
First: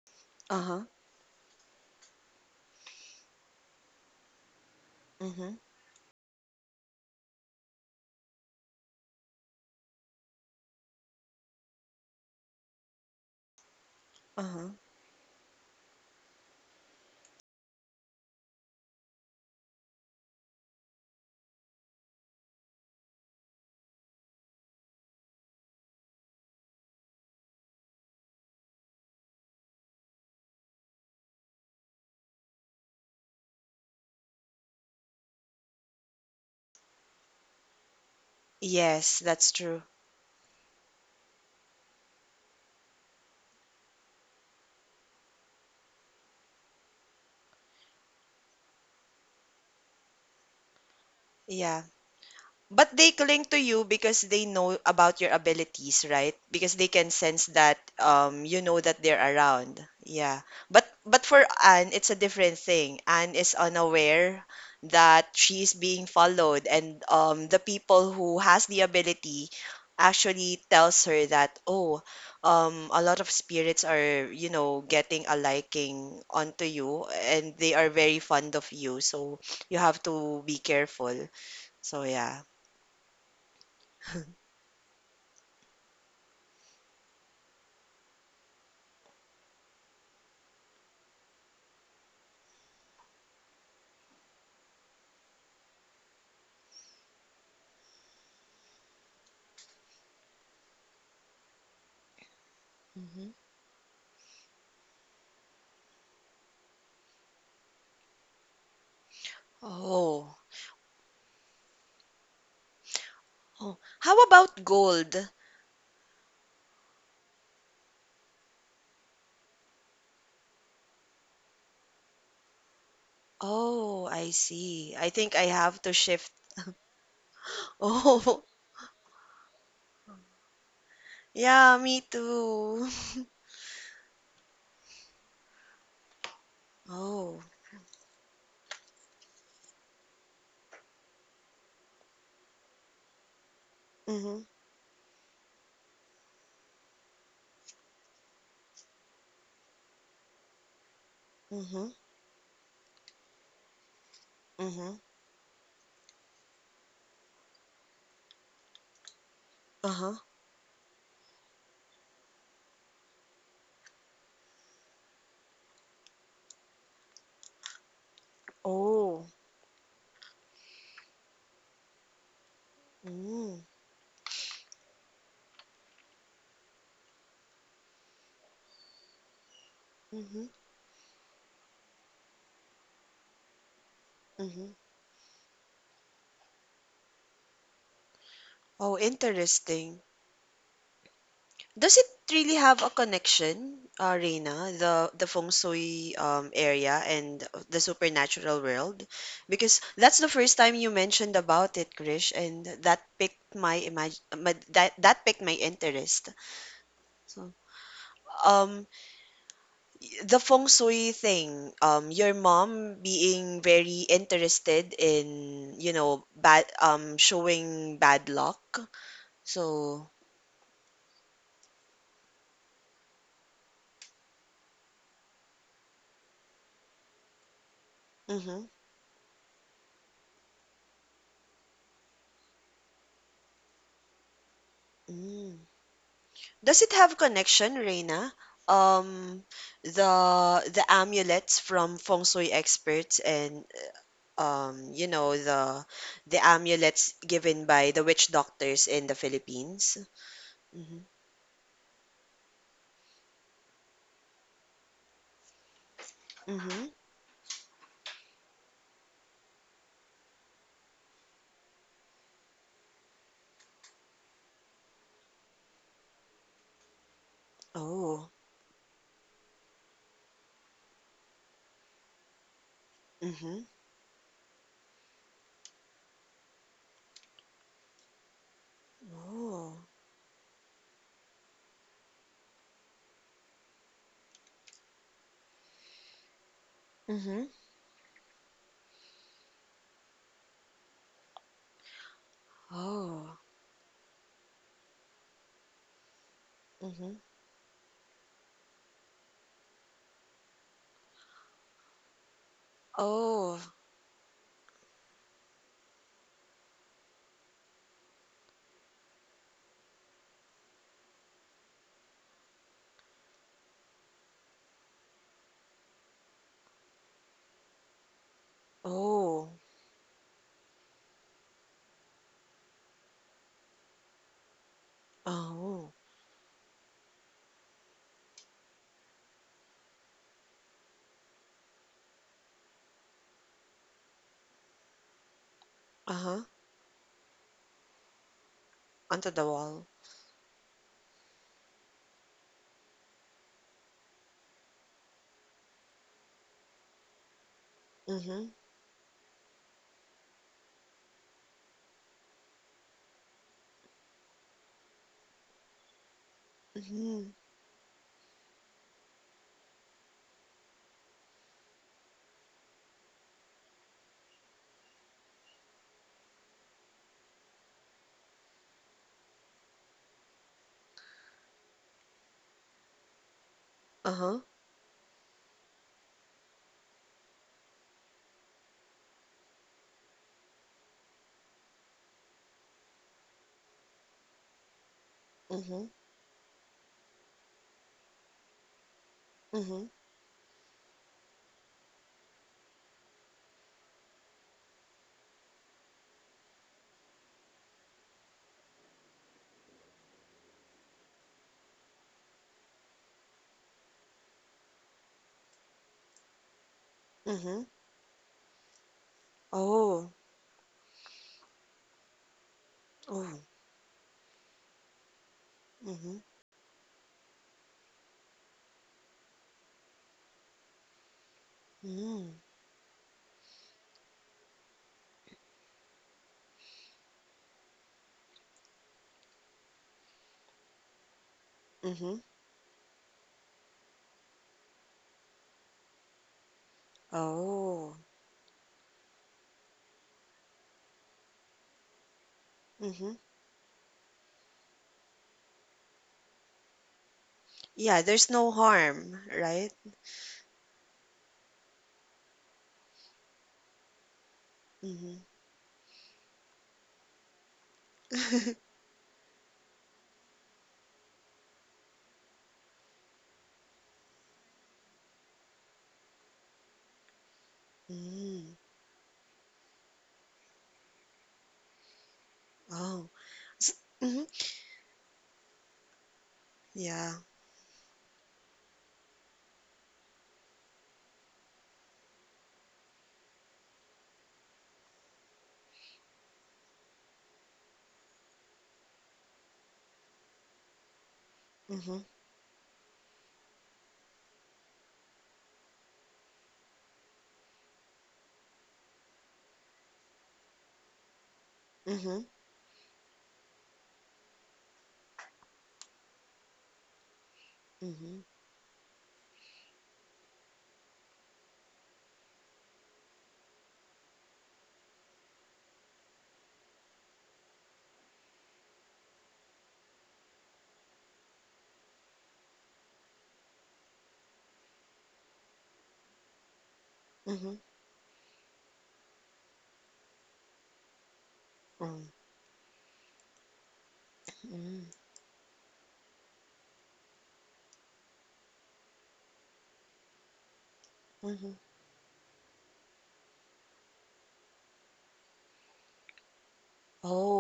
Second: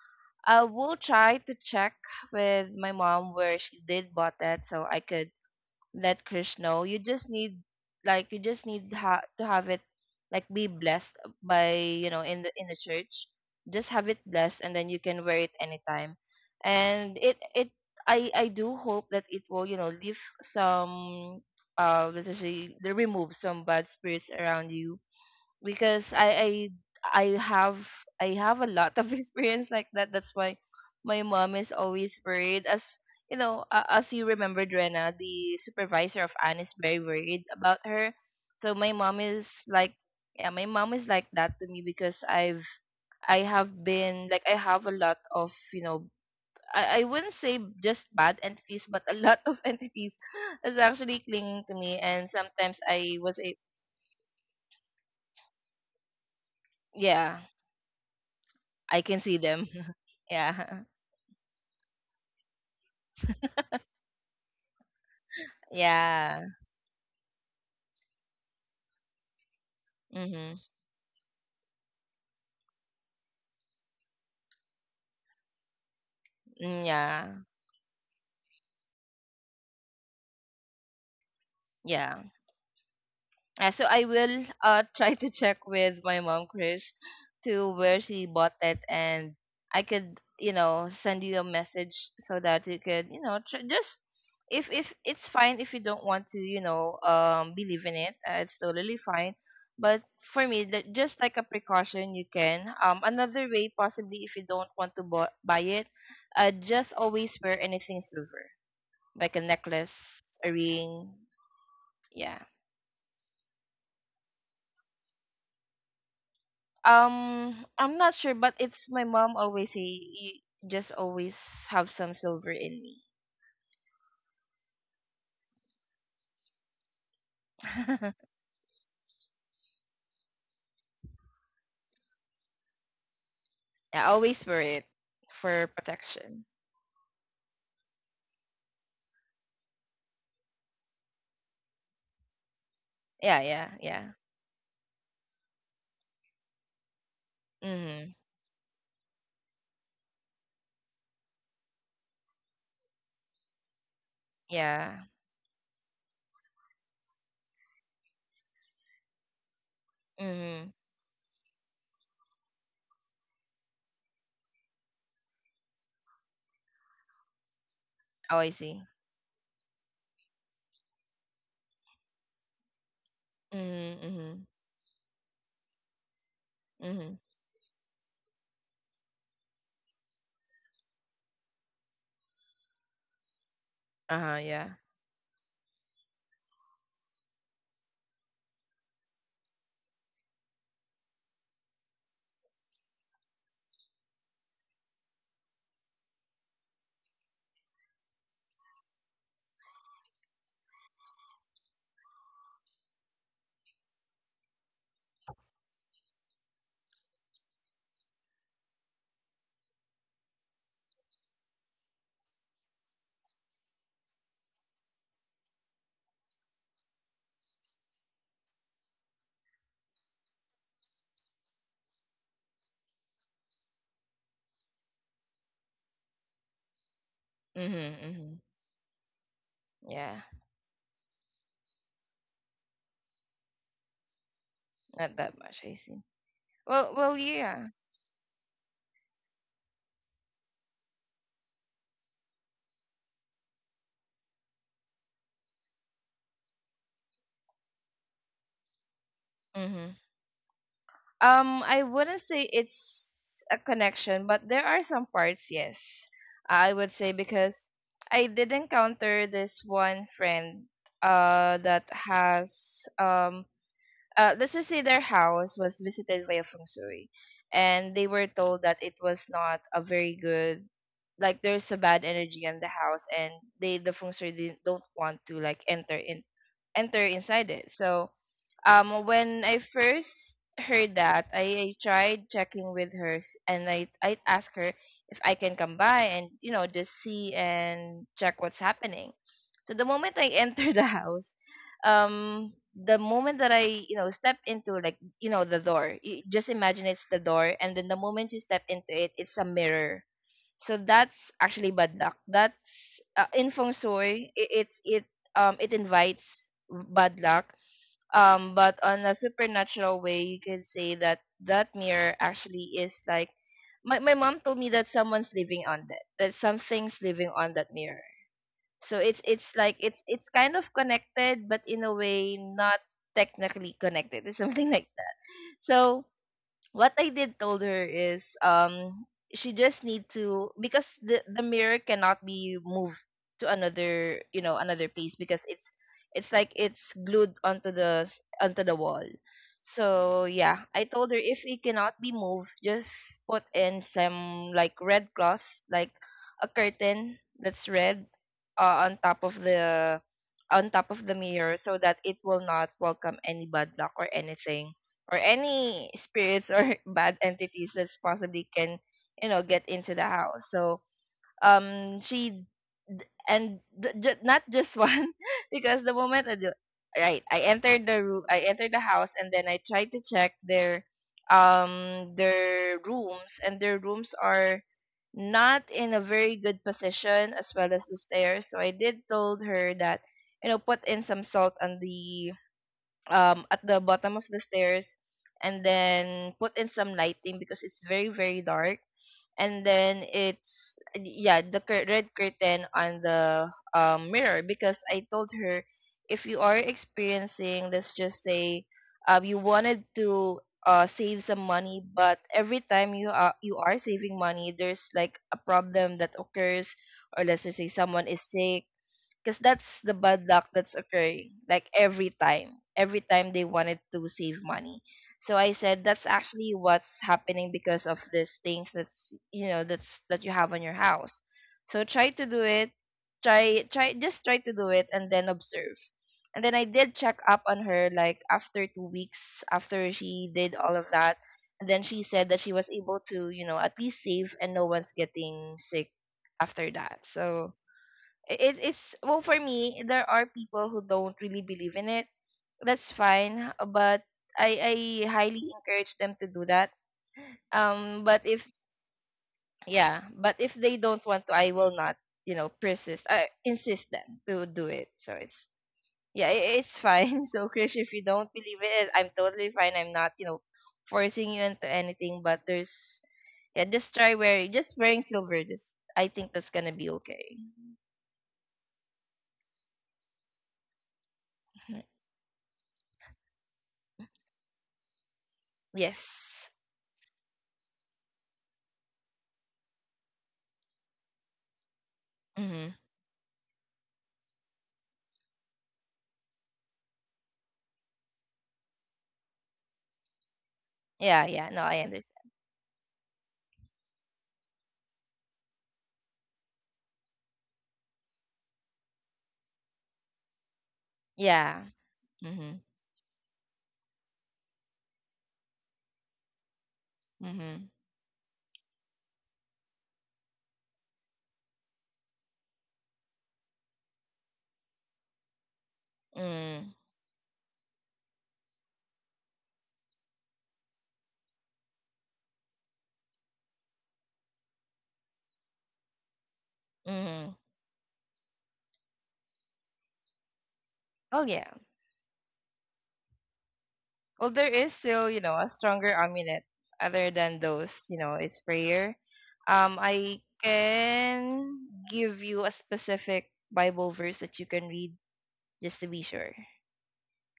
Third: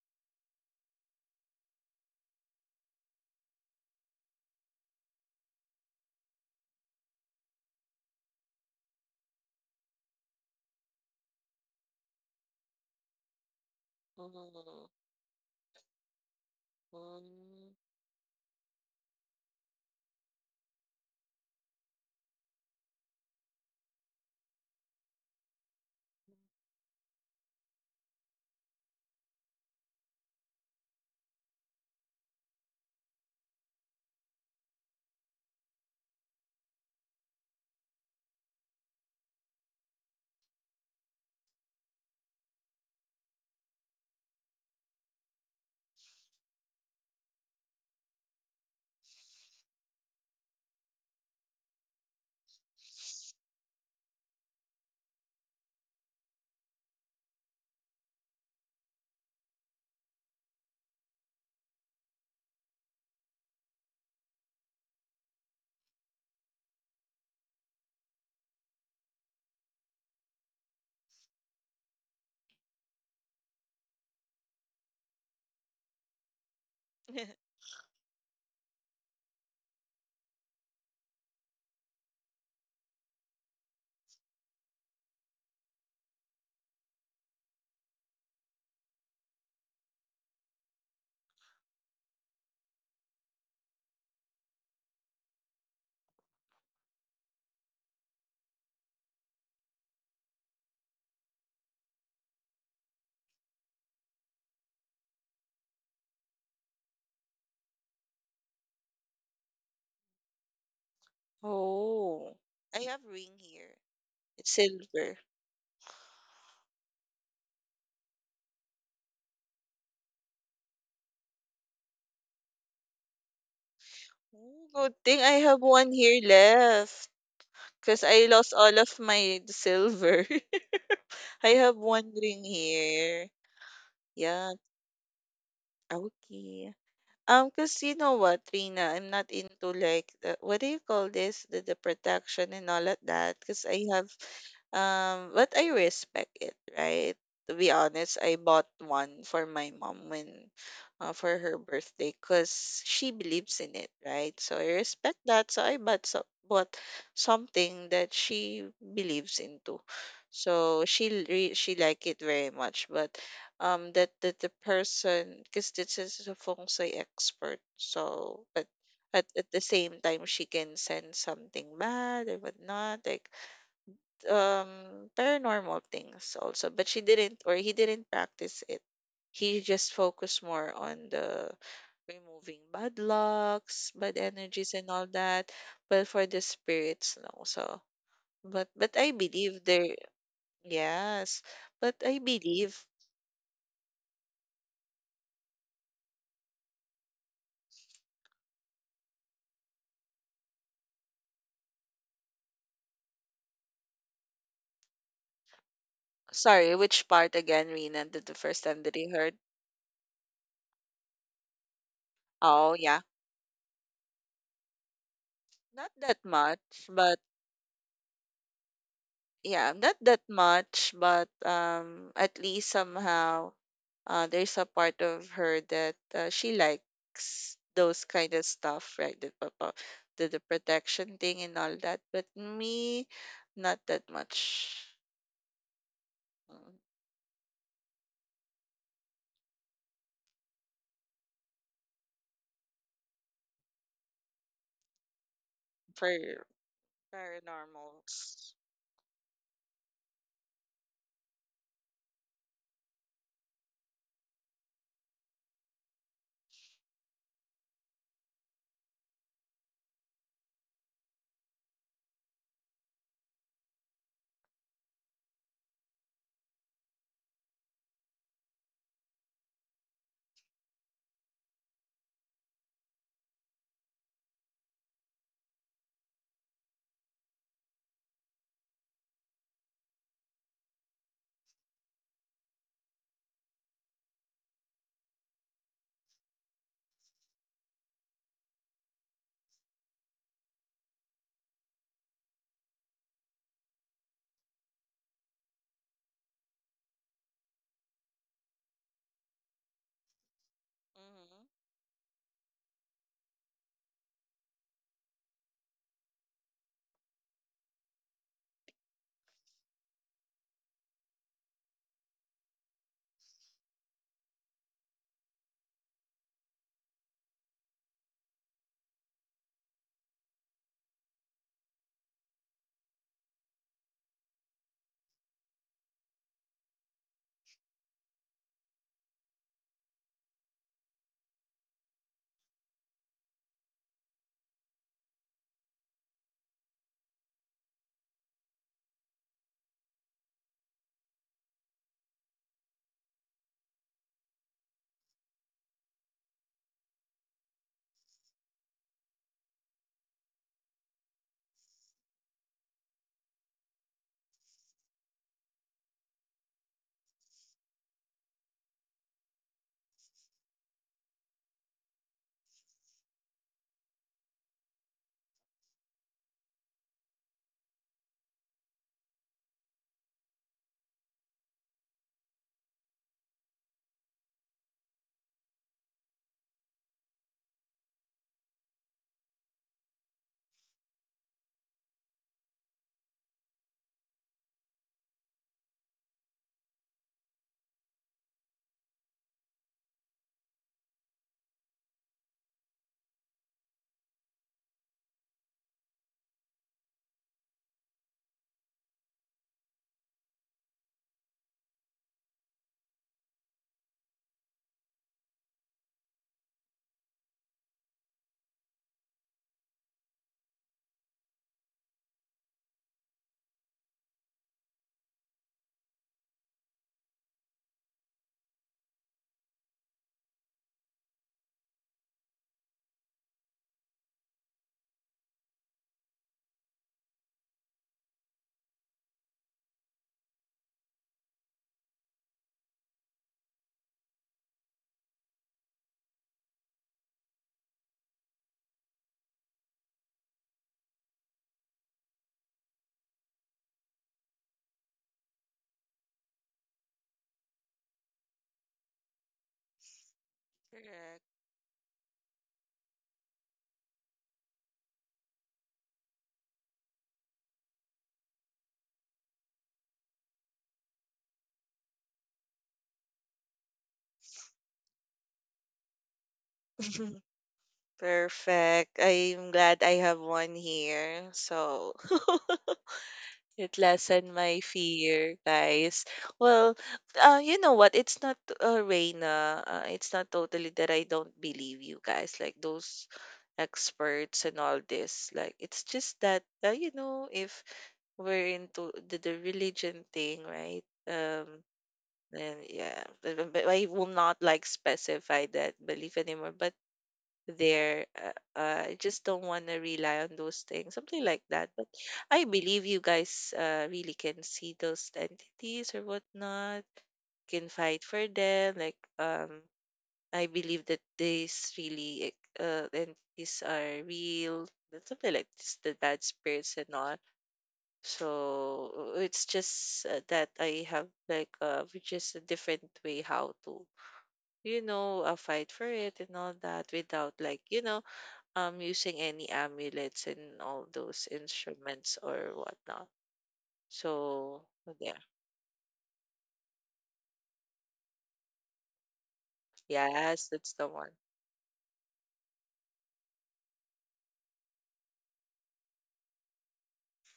Speaker 2: I
Speaker 1: Uh-huh.
Speaker 2: will try to check with my mom where she did bought that, so I could
Speaker 1: Mm-hmm.
Speaker 2: let Krish know. You just need, like, you just need ha- to have it, like, be blessed by, you know, in the church. Just have it blessed
Speaker 1: Uh-huh.
Speaker 2: and then
Speaker 3: Oh,
Speaker 2: you can wear it anytime. And it,
Speaker 3: um,
Speaker 2: I do hope that it will, you know, leave some, uh, let's say, remove some bad spirits around you, because I have I have a lot of experience like that. That's why my mom is always worried. As you know, as you remembered, Rena, the supervisor of Anne is very worried about her. So my mom
Speaker 1: Yes,
Speaker 2: is
Speaker 1: that's true.
Speaker 2: like, yeah, my mom is like that to me because I've, I have been like, I have a lot of, you know. I wouldn't say just bad entities, but a lot of entities is actually clinging to
Speaker 1: Yeah.
Speaker 2: me, and sometimes
Speaker 1: But they
Speaker 2: I was
Speaker 1: cling
Speaker 2: a,
Speaker 1: to you because they know about your abilities, right? Because they can
Speaker 2: yeah,
Speaker 1: sense that you know
Speaker 2: I
Speaker 1: that
Speaker 2: can
Speaker 1: they're
Speaker 2: see them.
Speaker 1: around. Yeah.
Speaker 2: Yeah.
Speaker 1: But for Anne, it's a different thing. Anne is unaware that she's being
Speaker 2: Yeah.
Speaker 1: followed, and the people who has the ability
Speaker 2: Mm-hmm.
Speaker 1: actually tells her that, oh, a lot of spirits are, getting a liking onto
Speaker 2: Mm.
Speaker 1: you,
Speaker 2: Yeah.
Speaker 1: and they are very fond of you, so you have to be careful, so
Speaker 2: Yeah.
Speaker 1: yeah.
Speaker 2: So I will, try to check with my mom, Chris, to where she bought it, and I could, you know, send you a message so that you could, you know, just, if it's fine, if you don't want to, you know, believe in it, it's totally fine. But for me, that just like a precaution, you can.
Speaker 1: Mhm.
Speaker 2: Another way possibly if you don't want to buy it, just always wear anything silver, like a necklace,
Speaker 1: Oh.
Speaker 2: a ring.
Speaker 3: oh,
Speaker 2: Yeah.
Speaker 3: I have ring here.
Speaker 1: Oh. How
Speaker 3: It's
Speaker 1: about
Speaker 3: silver.
Speaker 1: gold?
Speaker 2: I'm not sure, but it's my mom always say you just always have some silver in me.
Speaker 1: Oh, I
Speaker 3: Oh, good
Speaker 1: see. I
Speaker 3: thing
Speaker 1: think
Speaker 3: I
Speaker 1: I
Speaker 3: have
Speaker 1: have
Speaker 3: one
Speaker 1: to
Speaker 3: here
Speaker 1: shift.
Speaker 3: left because I
Speaker 1: Oh,
Speaker 3: lost all of my silver. I have
Speaker 1: yeah, me
Speaker 3: one ring
Speaker 1: too.
Speaker 3: here.
Speaker 2: I always
Speaker 3: Yeah,
Speaker 2: wear it for protection.
Speaker 3: okay.
Speaker 1: Oh.
Speaker 3: Cause you know what, Rina, I'm not into like the, what do you call this? The protection and all of that.
Speaker 2: Yeah,
Speaker 3: Cause
Speaker 2: yeah,
Speaker 3: I have,
Speaker 2: yeah.
Speaker 1: Mm-hmm.
Speaker 3: but I respect it, right? To be
Speaker 2: Mhm.
Speaker 3: honest, I bought one for my mom when, for her
Speaker 1: Mm-hmm.
Speaker 3: birthday, cause she believes in it, right? So I
Speaker 1: Mm-hmm.
Speaker 2: Yeah.
Speaker 3: respect that. So I bought, so bought something that she believes into.
Speaker 1: Uh-huh.
Speaker 2: Mhm.
Speaker 3: So she re, she like it very much, but that that the person, because this is a feng shui expert,
Speaker 2: Oh,
Speaker 3: so
Speaker 2: I
Speaker 3: but
Speaker 2: see.
Speaker 1: Oh.
Speaker 3: at the same time, she can sense something bad or whatnot, like
Speaker 1: Mm.
Speaker 2: Mhm. Mhm.
Speaker 3: paranormal things also, but she
Speaker 2: Mhm.
Speaker 3: didn't, or he didn't practice it. He just focused
Speaker 1: Mm-hmm.
Speaker 3: more on the removing bad lucks, bad
Speaker 2: Uh huh. Yeah.
Speaker 3: energies
Speaker 1: Mm-hmm.
Speaker 3: and all that, but for the spirits, no. So but
Speaker 1: Oh,
Speaker 3: I believe there
Speaker 1: interesting.
Speaker 3: yes, but
Speaker 1: Does it
Speaker 3: I
Speaker 1: really
Speaker 3: believe.
Speaker 1: have a connection, Reina, the feng shui area and the supernatural world? Because that's the first time you mentioned about it, Krish, and that picked my that picked my interest.
Speaker 3: Sorry, which part
Speaker 1: So,
Speaker 3: again, Rina? The first time
Speaker 1: um,
Speaker 3: that you heard?
Speaker 1: the feng shui thing, your
Speaker 3: Oh,
Speaker 1: mom
Speaker 3: yeah.
Speaker 1: being very interested in,
Speaker 3: Not
Speaker 1: you
Speaker 3: that
Speaker 1: know, bad
Speaker 3: much, but
Speaker 1: showing bad luck.
Speaker 3: yeah, not
Speaker 1: So,
Speaker 3: that much, but at least somehow there's a part of her that she likes
Speaker 2: Mhm.
Speaker 3: those kind
Speaker 2: Mhm.
Speaker 3: of
Speaker 1: mm-hmm.
Speaker 3: stuff, right? The, papa,
Speaker 2: Yeah.
Speaker 3: the protection thing and all that. But me, not that much.
Speaker 2: Not that much.
Speaker 1: Mm.
Speaker 2: I see.
Speaker 3: Mm,
Speaker 1: Does
Speaker 2: Well.
Speaker 1: it
Speaker 2: Well.
Speaker 1: have
Speaker 2: Yeah.
Speaker 1: connection, Reina? Um, the the amulets from feng shui experts and, you know,
Speaker 3: for
Speaker 1: the amulets given by the witch
Speaker 3: paranormals.
Speaker 1: doctors in the
Speaker 2: Mhm.
Speaker 1: Philippines. Mm-hmm.
Speaker 2: I wouldn't say it's a connection, but there are some parts, yes. I
Speaker 1: Mm-hmm.
Speaker 2: would say because I did encounter this one friend, uh, that has um, let's just say their house was visited by a feng shui, and they were
Speaker 1: Oh.
Speaker 2: told that it was not a very good, like, there's a bad energy in the house, and
Speaker 1: Mm-hmm.
Speaker 2: the feng shui didn't, don't want to, like, enter inside it. So, when I
Speaker 1: Oh.
Speaker 2: first heard that, I tried checking with her, and I asked her if I can come by and, you know, just see
Speaker 1: Mm-hmm.
Speaker 2: and check what's happening. So the moment I entered the house, um, the moment
Speaker 1: Oh.
Speaker 2: that, i, you know, step into, like, you know, the door, you just imagine it's
Speaker 1: Mm-hmm.
Speaker 2: the door, and then the moment you step into it, it's a mirror. So that's
Speaker 3: Mm-hmm.
Speaker 2: actually bad luck. That's, in
Speaker 1: Oh.
Speaker 2: feng shui, it um, it invites bad luck. Um, but on a supernatural way, you could say that, that mirror actually is like, my mom told me that someone's living on that, that something's living on that mirror. So it's,
Speaker 1: Oh.
Speaker 2: it's kind of connected, but in a way not technically connected. It's something like that.
Speaker 1: Oh.
Speaker 2: So what I did told her is, um, she just need to, because the mirror cannot be moved to another, you know, another place because it's
Speaker 1: Uh-huh.
Speaker 2: like it's glued onto the onto the wall.
Speaker 1: Onto the wall.
Speaker 2: So yeah, I told her if it cannot be moved, just put in some like red cloth, like a curtain that's red
Speaker 1: Mm-hmm.
Speaker 2: on top of the mirror so that it will not welcome any bad luck or anything or any spirits or bad
Speaker 1: Mm-hmm.
Speaker 2: entities that possibly can you know get into the house. So she d- and th- ju- not just one because the moment I do, right, I entered the house and then I tried to check their rooms, and their rooms
Speaker 1: Uh-huh.
Speaker 2: are not in a very good position, as well as the stairs. So I did told her that you know put in some salt on the at the bottom of the stairs, and
Speaker 1: Mm-hmm.
Speaker 2: then put in some lighting because it's very very dark, and
Speaker 1: Mm-hmm.
Speaker 2: then it's yeah the red curtain on the mirror. Because I told her, if you are experiencing, let's just say, you wanted to save some money, but every time you are saving money, there's like a problem that occurs, or let's just
Speaker 1: Mm-hmm.
Speaker 2: say someone is sick, because that's the
Speaker 1: Oh.
Speaker 2: bad luck that's occurring, like every time
Speaker 1: Oh.
Speaker 2: they wanted to save money. So I said that's
Speaker 1: Mm-hmm.
Speaker 2: actually what's happening because of these things that's you know that's that you have on your house. So try to
Speaker 1: Mm-hmm.
Speaker 2: do it, try, just try to do it and then observe. And then I did check up on her like after 2 weeks, after she did all of that. And then she
Speaker 1: Mm-hmm.
Speaker 2: said that she was able to you know at least save, and no one's getting sick after that. So
Speaker 1: Oh.
Speaker 2: it's well for me. There are people who don't really believe in it. That's
Speaker 1: Mm-hmm.
Speaker 2: fine, but I highly encourage them to do that.
Speaker 1: Yeah,
Speaker 2: Um, but
Speaker 1: there's
Speaker 2: if
Speaker 1: no harm, right?
Speaker 2: yeah, but if they don't
Speaker 3: Correct.
Speaker 2: want to, I will not, you know, persist. I insist them to do it. So
Speaker 1: Mm-hmm.
Speaker 2: it's yeah, I it's fine. So Krish, if you don't believe it, I'm totally fine. I'm not you know forcing you into anything. But there's yeah, just try wearing, just wearing silver. Just I think that's gonna be okay.
Speaker 1: Mm.
Speaker 3: Perfect. I'm glad I have one here. So
Speaker 1: Oh. S-
Speaker 3: it
Speaker 1: Mm-hmm.
Speaker 3: lessened my fear, guys.
Speaker 2: Yes.
Speaker 3: Well,
Speaker 1: Yeah.
Speaker 3: you know what? It's not, Reina. It's not totally that I don't believe you guys. Like
Speaker 2: Mm-hmm.
Speaker 3: those experts and all this. Like it's just that you know, if we're into the religion thing, right?
Speaker 2: Yeah,
Speaker 3: Um,
Speaker 2: yeah. No, I
Speaker 1: Mm-hmm.
Speaker 2: understand.
Speaker 3: and yeah, but but I will not like specify that belief anymore. But there. I just don't want to rely on those things, something like
Speaker 2: Yeah.
Speaker 3: that. But
Speaker 1: Mm-hmm.
Speaker 3: I
Speaker 2: Mhm.
Speaker 3: believe you guys really can see those entities or whatnot,
Speaker 2: Mhm.
Speaker 3: can fight
Speaker 1: Mm-hmm.
Speaker 3: for them. Like, I believe that these really entities are real, that something like this, the bad
Speaker 2: Mm.
Speaker 3: spirits and all. So it's just that I have like which is a different way how to, you know, fight for it and all that,
Speaker 2: Mhm.
Speaker 3: without
Speaker 1: Mm-hmm.
Speaker 3: like, you know, using any amulets and all
Speaker 2: Oh
Speaker 3: those
Speaker 2: yeah.
Speaker 3: instruments or whatnot.
Speaker 2: Well, there
Speaker 3: So
Speaker 2: is
Speaker 1: Mm-hmm.
Speaker 2: still,
Speaker 3: yeah,
Speaker 2: you know, a stronger amulet other than those, you know. It's prayer. I
Speaker 3: yes, that's the one.
Speaker 1: Mm-hmm.
Speaker 2: can give you a specific Bible verse that you can read just to be sure.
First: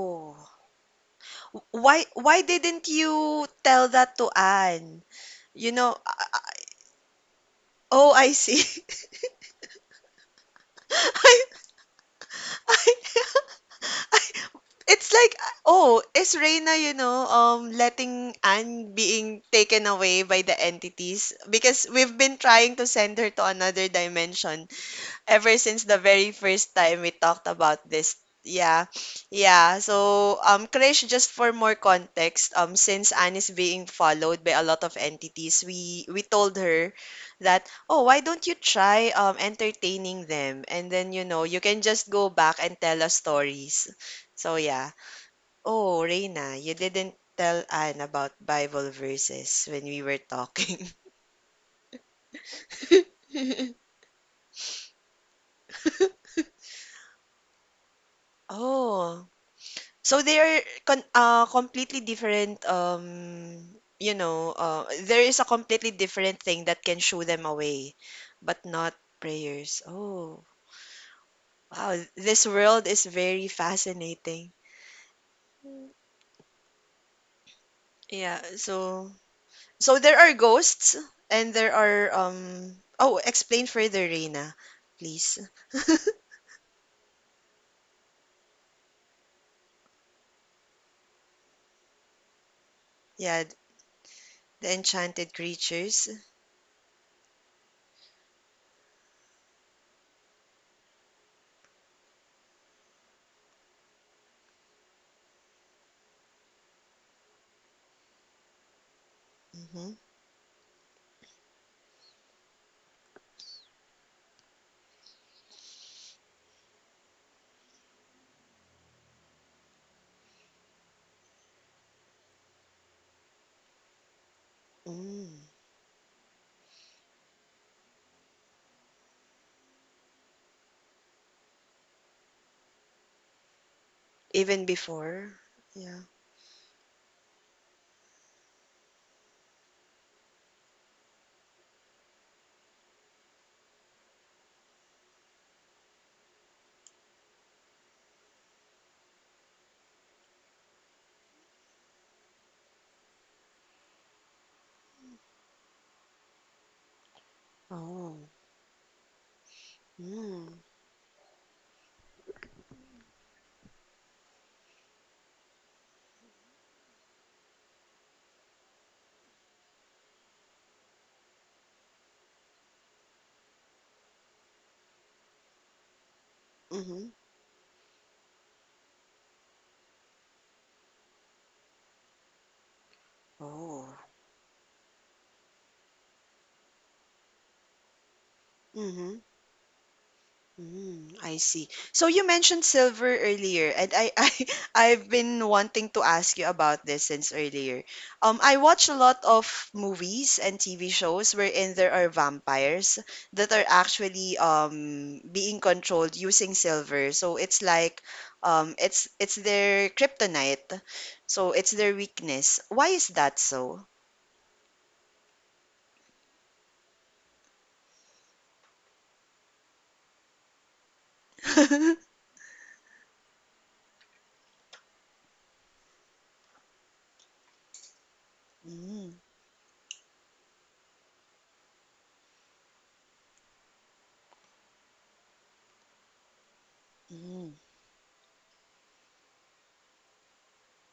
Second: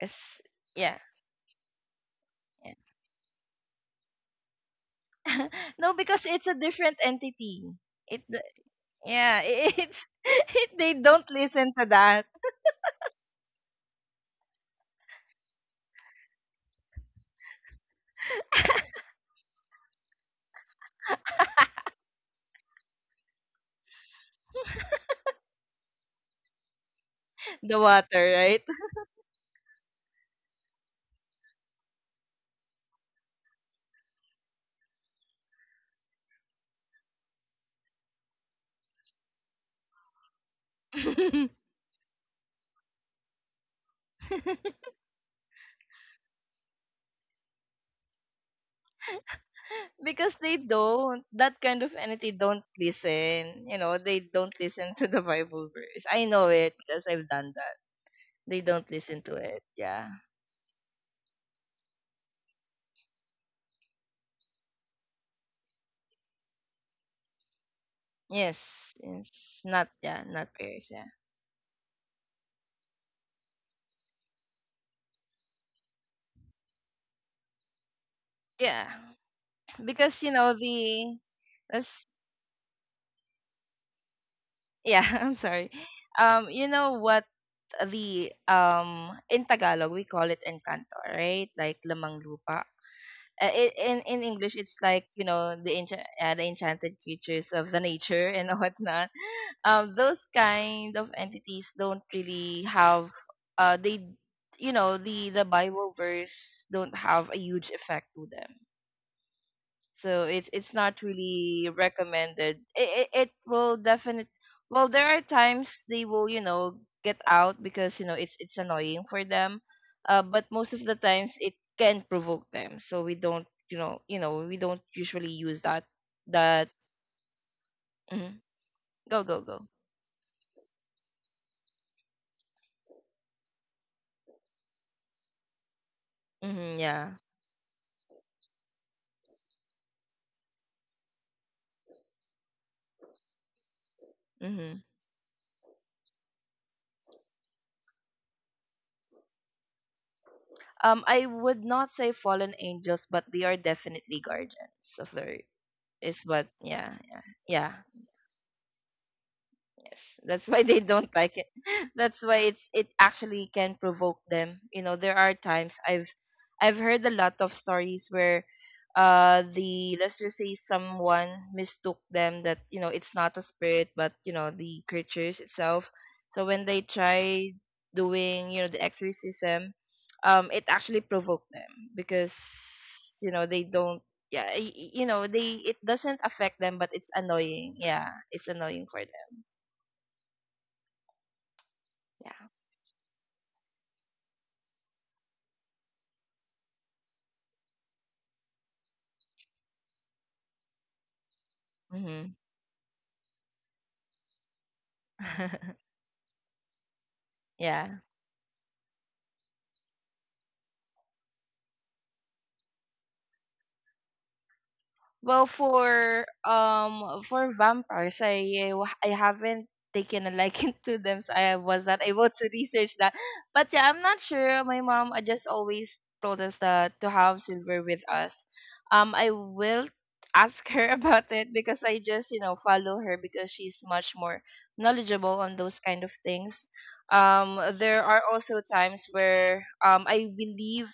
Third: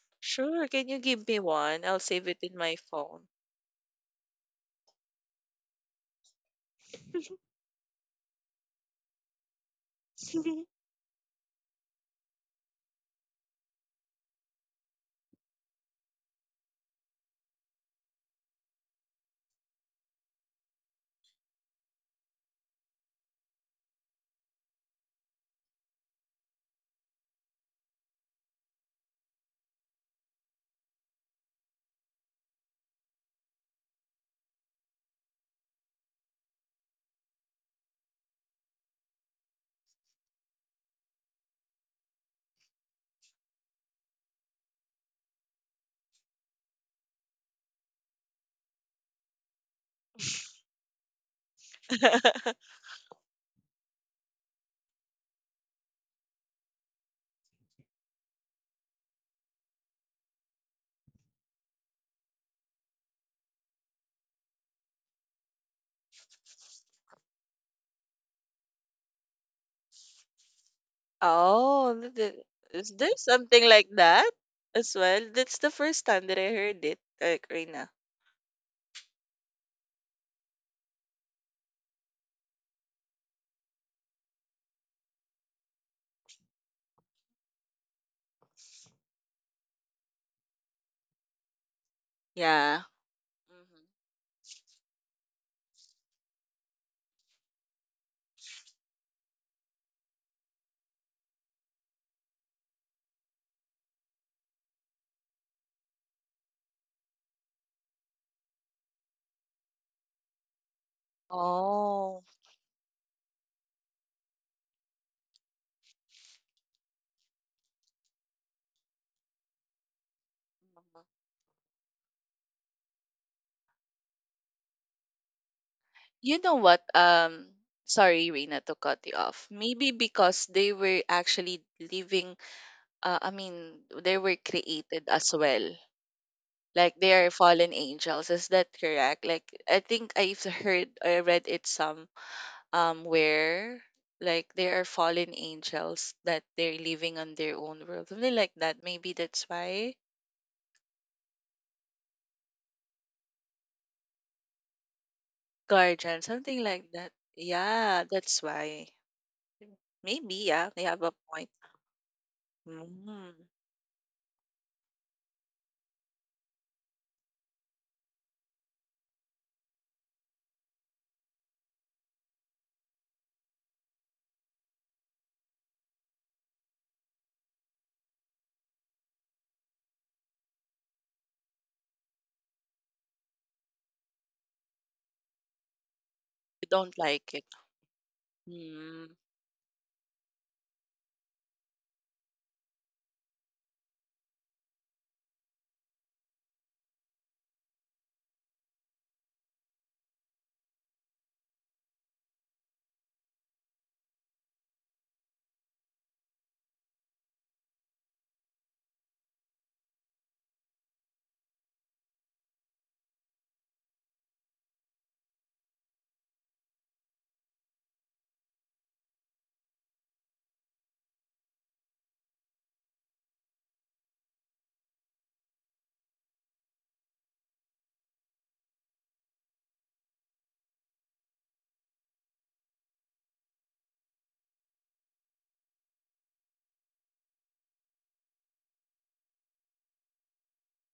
Speaker 2: Cause
Speaker 3: Sure, can
Speaker 2: yeah,
Speaker 3: you give me
Speaker 1: W-
Speaker 3: one? I'll
Speaker 1: Why
Speaker 3: save it
Speaker 1: why
Speaker 3: in
Speaker 2: yeah.
Speaker 3: my
Speaker 1: didn't
Speaker 3: phone.
Speaker 1: you tell that to Anne? You
Speaker 2: No,
Speaker 1: know,
Speaker 2: because
Speaker 1: I, I-
Speaker 2: it's a different entity.
Speaker 1: oh,
Speaker 2: It
Speaker 1: I
Speaker 2: d-
Speaker 1: see.
Speaker 2: yeah, it, it they don't listen to that
Speaker 1: It's like, oh, is Reyna, you know, letting Anne being taken away by the entities? Because we've been trying to send her to another dimension, ever since the very first time we talked
Speaker 2: the
Speaker 1: about
Speaker 2: water,
Speaker 1: this.
Speaker 2: right?
Speaker 1: Yeah. Yeah. So, Krish, just for more context, since Anne is being followed by a lot of entities, we told her that, oh, why don't you try entertaining them? And then, you know, you can just go back and tell us stories. So, yeah. Oh, Reina, you didn't tell Anne about Bible verses when we were
Speaker 2: Because they
Speaker 1: talking.
Speaker 2: don't, that kind of entity don't listen, you know, they don't listen to the Bible verse. I know it because I've done that. They don't listen
Speaker 1: Oh,
Speaker 2: to it, yeah.
Speaker 1: so they are con completely different, you know, there is a completely different thing that can shoo them away,
Speaker 2: Yes,
Speaker 1: but not
Speaker 2: yes.
Speaker 1: prayers.
Speaker 2: Not yeah,
Speaker 1: Oh,
Speaker 2: not pairs, yeah.
Speaker 3: Oh,
Speaker 1: wow, this world
Speaker 3: is
Speaker 1: is
Speaker 3: there
Speaker 1: very
Speaker 3: something like that
Speaker 1: fascinating.
Speaker 3: as well? That's the first time that I heard it, like, Reina.
Speaker 1: Yeah,
Speaker 2: Yeah,
Speaker 1: so so there
Speaker 2: because you
Speaker 1: are
Speaker 2: know
Speaker 1: ghosts
Speaker 2: the
Speaker 1: and there
Speaker 2: that's
Speaker 1: are um oh, explain further, Reina,
Speaker 2: yeah. I'm
Speaker 1: please.
Speaker 2: sorry. You know what, the in Tagalog we call it encanto, right, like lamang lupa.
Speaker 3: Yeah.
Speaker 1: Yeah,
Speaker 3: Mhm.
Speaker 2: In English,
Speaker 1: the
Speaker 2: it's like you
Speaker 1: enchanted
Speaker 2: know the
Speaker 1: creatures.
Speaker 2: the enchanted creatures of the nature and whatnot. Those kind of entities don't really have they you know, the Bible verse don't have a huge effect to them,
Speaker 1: Mm-hmm.
Speaker 2: so it's not really
Speaker 3: Oh,
Speaker 2: recommended. It will definitely, well, there are times they will you know get out because you know it's annoying for them. But most of the
Speaker 3: mhm.
Speaker 2: times it can provoke them, so we don't you know we don't usually
Speaker 1: Mm.
Speaker 2: use that.
Speaker 3: You know
Speaker 2: That
Speaker 3: what? Sorry,
Speaker 2: mhm.
Speaker 3: Rina, to cut you
Speaker 2: Go, go,
Speaker 3: off.
Speaker 2: go.
Speaker 3: Maybe because they were actually living, I mean, they were
Speaker 1: Even
Speaker 3: created as
Speaker 1: before.
Speaker 3: well.
Speaker 1: Yeah.
Speaker 2: Hmm,
Speaker 3: Like
Speaker 2: yeah.
Speaker 3: they are fallen angels. Is that correct? Like I think I've heard, I read it some where, like they
Speaker 2: Mm-hmm.
Speaker 3: are fallen angels that they're living on their own world. Something like that. Maybe that's why.
Speaker 2: I would not say fallen angels, but they are definitely guardians of the earth.
Speaker 3: Guardian,
Speaker 2: Is what,
Speaker 3: something like
Speaker 2: yeah,
Speaker 3: that.
Speaker 2: yeah, yeah.
Speaker 3: Yeah,
Speaker 1: Oh.
Speaker 3: that's why.
Speaker 2: Yes,
Speaker 3: Maybe,
Speaker 2: that's
Speaker 1: Mm.
Speaker 2: why
Speaker 3: yeah,
Speaker 2: they
Speaker 3: they have
Speaker 2: don't
Speaker 3: a
Speaker 2: like it.
Speaker 3: point.
Speaker 2: That's why it
Speaker 3: Mm.
Speaker 2: actually can provoke them. You know, there are times I've heard a lot of stories where the, let's just say, someone mistook them that you know it's not a spirit but you know the creatures itself. So when they
Speaker 1: Mm-hmm.
Speaker 2: try doing you know the exorcism, it actually provoked them because you know they
Speaker 1: Oh.
Speaker 2: don't yeah you know they it doesn't affect
Speaker 3: You
Speaker 2: them but
Speaker 3: don't
Speaker 2: it's
Speaker 3: like it.
Speaker 2: annoying, yeah, it's annoying for
Speaker 3: Mm.
Speaker 1: Mm-hmm.
Speaker 2: them.
Speaker 1: Mm, I see. So you
Speaker 2: Yeah.
Speaker 1: mentioned silver earlier, and I I've been wanting to ask you about this since earlier. I watch a lot of movies and TV shows wherein there are
Speaker 2: Mhm.
Speaker 1: vampires that are actually being controlled using silver. So it's
Speaker 2: Yeah.
Speaker 1: like it's their kryptonite. So it's their weakness. Why is that so?
Speaker 2: Well, for vampires, I haven't taken a liking to them, so I was not able to research that. But yeah, I'm not sure. My mom just always told us that to have silver with us.
Speaker 1: Mm,
Speaker 2: I will ask her about it, because I just you know follow her because she's much more knowledgeable on those kind of things.
Speaker 1: mm.
Speaker 2: There are also times where I believe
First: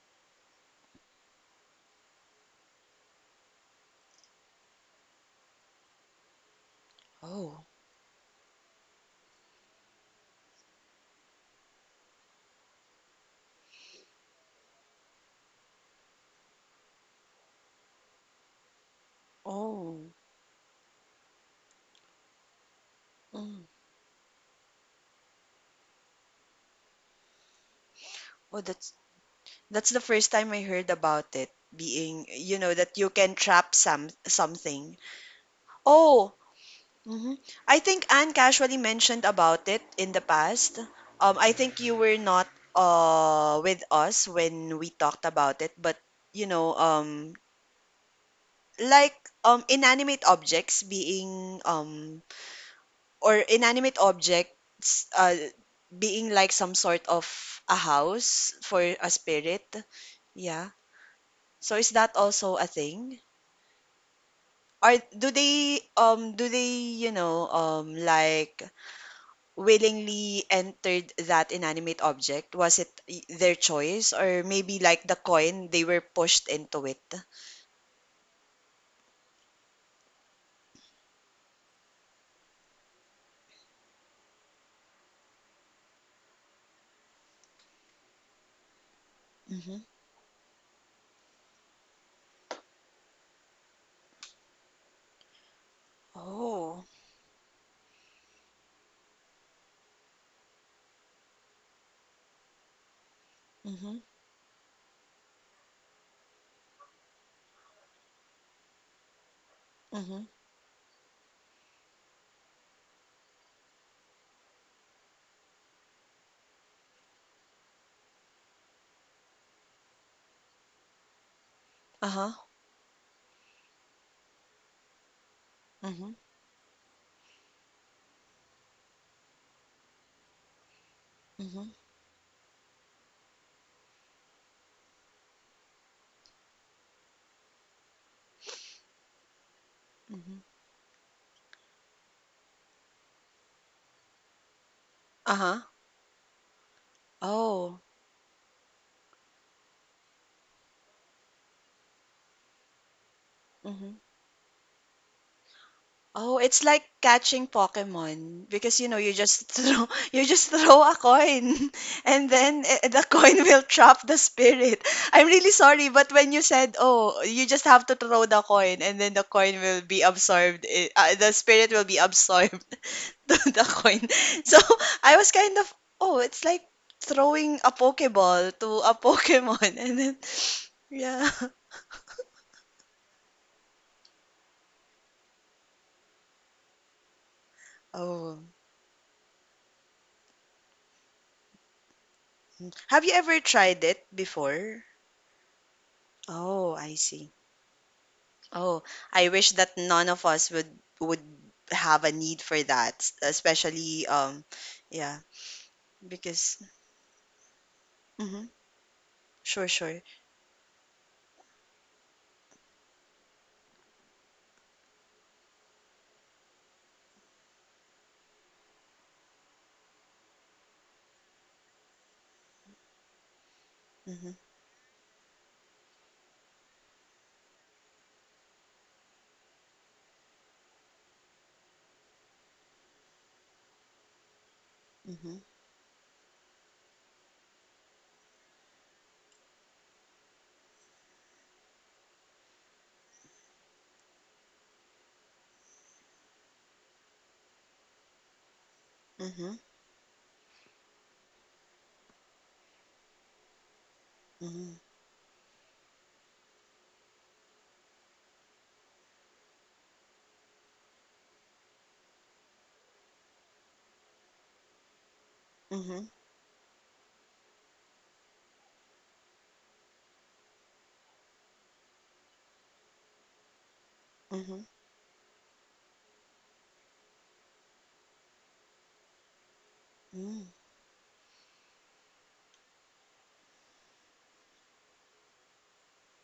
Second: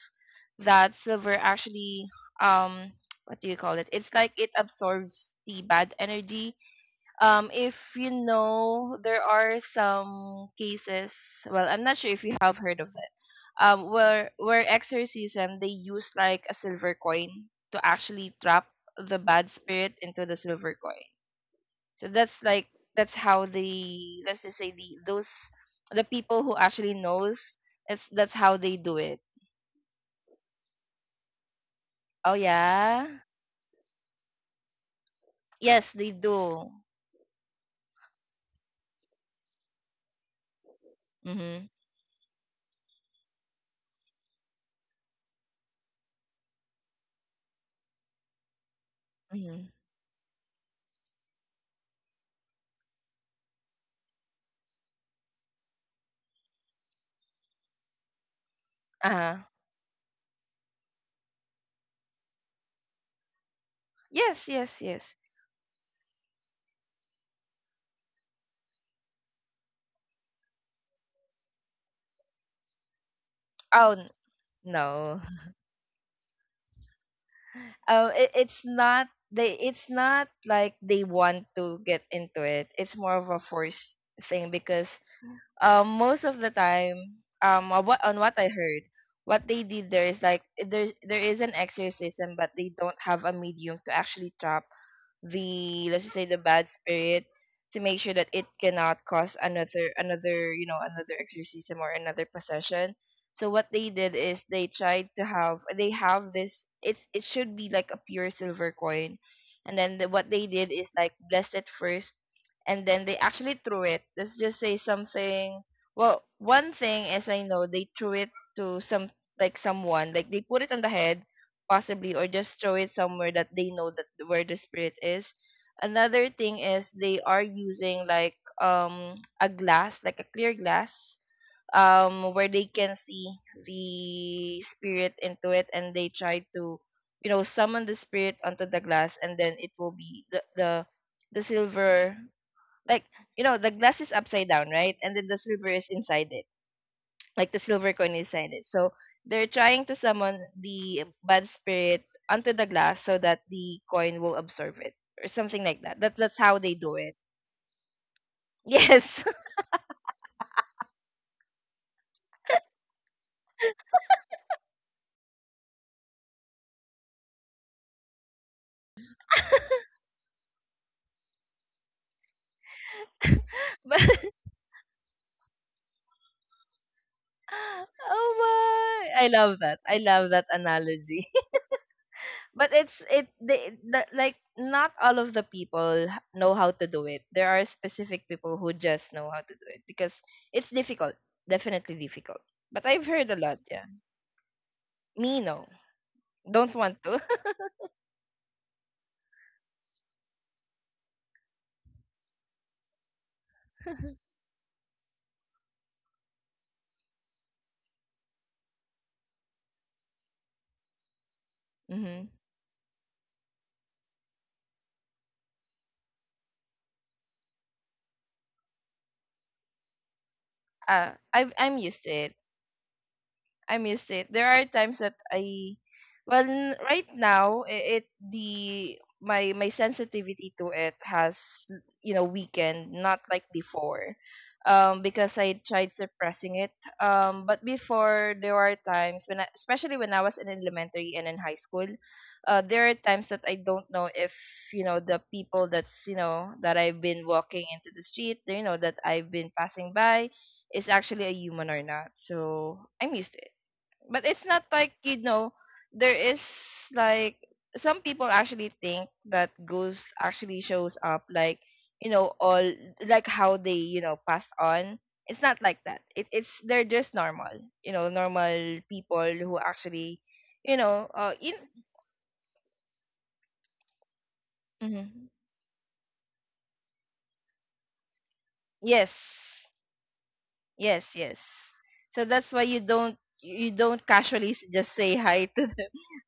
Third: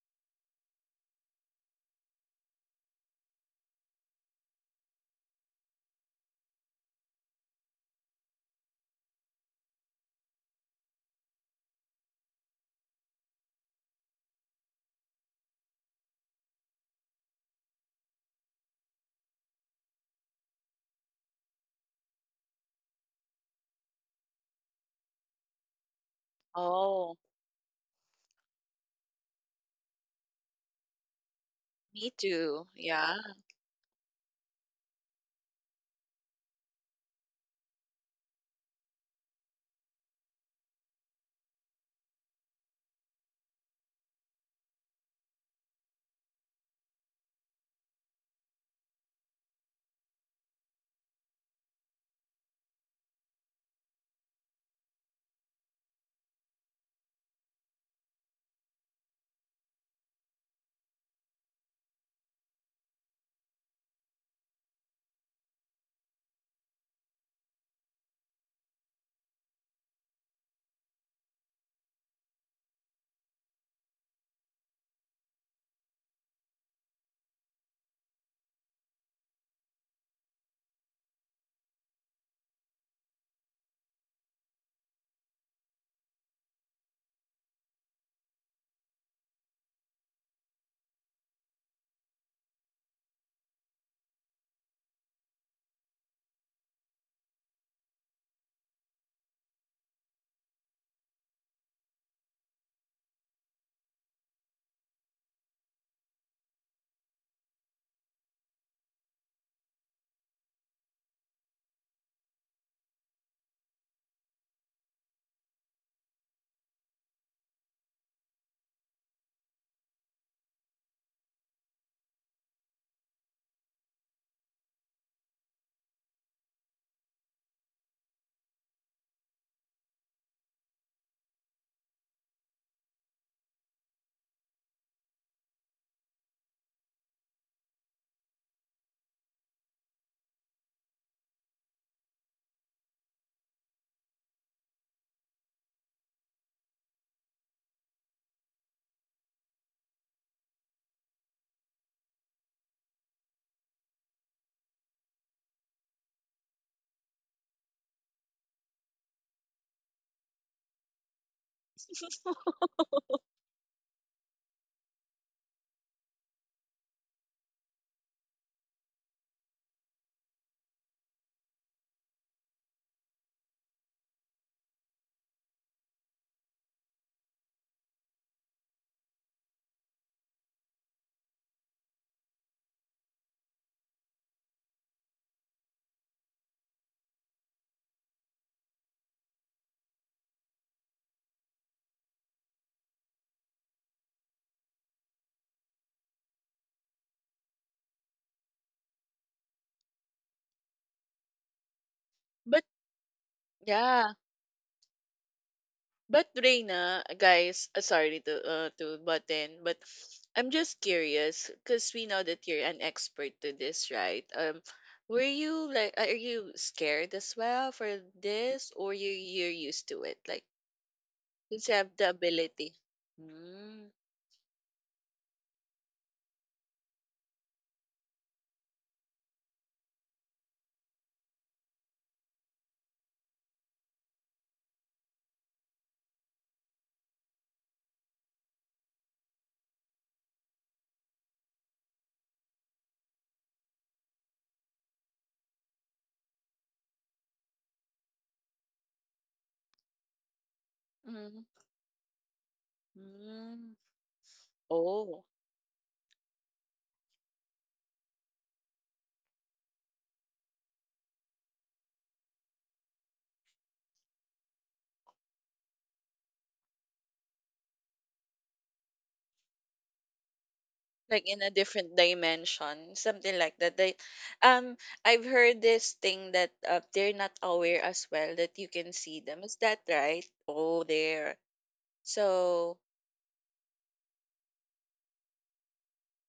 Speaker 2: that silver actually um what do you call it? It's like it absorbs the bad energy.
Speaker 1: Oh,
Speaker 2: If you know, there are some cases. Well, I'm not sure if you have heard of it. Where exorcism they use like a silver coin to actually trap the bad spirit
Speaker 1: oh,
Speaker 2: into the silver coin. So that's like that's how
Speaker 1: mm.
Speaker 2: the let's just say the those the people who actually
Speaker 3: Oh,
Speaker 2: knows it's that's how
Speaker 1: Oh,
Speaker 2: they
Speaker 1: that's
Speaker 2: do it.
Speaker 1: that's the first time I heard about it
Speaker 3: me
Speaker 1: being,
Speaker 2: Oh
Speaker 1: you
Speaker 3: too.
Speaker 1: know, that
Speaker 2: yeah,
Speaker 1: you
Speaker 3: Yeah.
Speaker 1: can trap something.
Speaker 2: yes they
Speaker 1: Oh,
Speaker 2: do.
Speaker 1: mhm. I think Anne casually mentioned about it in the past. I
Speaker 2: Mhm.
Speaker 1: think you were not with us when we talked about it, but you know, like um
Speaker 2: Mhm.
Speaker 1: inanimate objects being um inanimate objects being like some sort of a house for
Speaker 2: Uh
Speaker 1: a
Speaker 2: huh.
Speaker 1: spirit. Yeah. So is that also a thing?
Speaker 2: Yes, yes,
Speaker 1: Are
Speaker 2: yes.
Speaker 1: Do they do they, you know, um, like willingly entered that inanimate object? Was it y- their
Speaker 2: Oh n-
Speaker 1: choice, or maybe like the
Speaker 2: no,
Speaker 1: coin they were pushed into it?
Speaker 2: it, it's not they. It's not like they want to get into it. It's more of a forced thing because most of the time, on what I heard, what they
Speaker 1: Mm-hmm.
Speaker 2: did there is like there is an exorcism, but they don't have a medium to actually chop the, let's just say, the bad
Speaker 1: Oh.
Speaker 2: spirit to make sure that it cannot cause another, you know, another exorcism or another possession. So what they
Speaker 1: Mm-hmm.
Speaker 2: did is they tried to have they have this, it's it should be like a pure silver coin, and then the,
Speaker 1: Mm-hmm.
Speaker 2: what they did is like blessed it first and then they actually threw it, let's just say something, well, one thing as I know, they threw it to some like someone, like they put it on the head possibly, or
Speaker 1: Uh-huh.
Speaker 2: just throw it somewhere that they know that where the spirit is.
Speaker 1: Mm-hmm.
Speaker 2: Another thing is they are using like a glass, like a clear glass,
Speaker 1: Mm-hmm.
Speaker 2: where they can see the spirit into it and they try to you know summon the spirit onto the glass, and then it will be
Speaker 1: Mm-hmm.
Speaker 2: the silver, like you know the glass is upside down, right, and then the
Speaker 1: Uh-huh.
Speaker 2: silver is inside it, like the
Speaker 1: Oh.
Speaker 2: silver coin inside it. So they're trying to summon the bad spirit onto the glass so that the
Speaker 1: Mm-hmm.
Speaker 2: coin will absorb it or something like that. That's
Speaker 1: Oh,
Speaker 2: how
Speaker 1: it's
Speaker 2: they
Speaker 1: like
Speaker 2: do it.
Speaker 1: catching Pokemon, because you know
Speaker 2: Yes.
Speaker 1: you just throw you just throw a coin and then the coin will trap the spirit. I'm really sorry, but when you said, "Oh, you just have to throw the coin and then the coin will be absorbed, the spirit will be absorbed to the
Speaker 2: But
Speaker 1: coin." So, I was kind of, "Oh, it's like throwing a
Speaker 2: oh
Speaker 1: Pokeball to a
Speaker 2: my, I love that.
Speaker 1: Pokemon." And
Speaker 2: I
Speaker 1: then
Speaker 2: love that
Speaker 1: yeah.
Speaker 2: analogy. But it's it they the, like, not all of the people know how to do it. There are specific
Speaker 1: Oh.
Speaker 2: people who just know how to do it because it's difficult. Definitely difficult. But I've
Speaker 1: Have you
Speaker 2: heard a
Speaker 1: ever
Speaker 2: lot, yeah.
Speaker 1: tried it before?
Speaker 2: Me no. Don't
Speaker 1: Oh, I
Speaker 2: want to.
Speaker 1: see. Oh, I wish that none of us would have a need
Speaker 3: But
Speaker 1: for that, s- especially
Speaker 3: yeah.
Speaker 1: yeah,
Speaker 3: But
Speaker 1: because
Speaker 3: Reina, guys, sorry
Speaker 1: mm-hmm,
Speaker 3: to butt in,
Speaker 1: sure,
Speaker 3: but
Speaker 1: sure.
Speaker 3: I'm just curious because we know that you're an expert to this, right? Were you like, are you scared as well for this, or you, you're used to it? Like,
Speaker 2: I've
Speaker 3: you just
Speaker 2: I'm
Speaker 3: have
Speaker 2: used
Speaker 3: the
Speaker 2: to it.
Speaker 3: ability.
Speaker 2: I
Speaker 3: Mm,
Speaker 2: missed it.
Speaker 1: Mm-hmm,
Speaker 2: There are times that I, well, right now it the my my sensitivity to it has you know weakened, not like before, because
Speaker 1: mm-hmm,
Speaker 2: I tried suppressing it. But before there are times when I, especially when I was in elementary and in high school, there are times that I don't know if you know the people that's you know that I've been walking into the street, you know that I've been
Speaker 1: mm-hmm,
Speaker 2: passing by, is actually a
Speaker 3: mm-hmm,
Speaker 2: human or not. So I missed it,
Speaker 3: mm.
Speaker 2: but it's not
Speaker 1: mm-hmm,
Speaker 2: like you
Speaker 3: Oh.
Speaker 2: know there is like some people actually think that ghost actually shows up like you know all like how they you know passed on. It's not like that.
Speaker 1: mm-hmm,
Speaker 2: It, it's They're just normal you know normal people who actually you know
Speaker 3: Like in a
Speaker 2: in
Speaker 3: different dimension, something like that, they
Speaker 1: mm-hmm,
Speaker 3: um I've
Speaker 2: mhm.
Speaker 3: heard this thing that they're not aware as well that you can see them, is
Speaker 2: Yes,
Speaker 3: that right?
Speaker 1: mm.
Speaker 3: Oh,
Speaker 2: yes,
Speaker 3: there.
Speaker 2: yes. So that's why
Speaker 3: So
Speaker 2: you don't casually just say hi.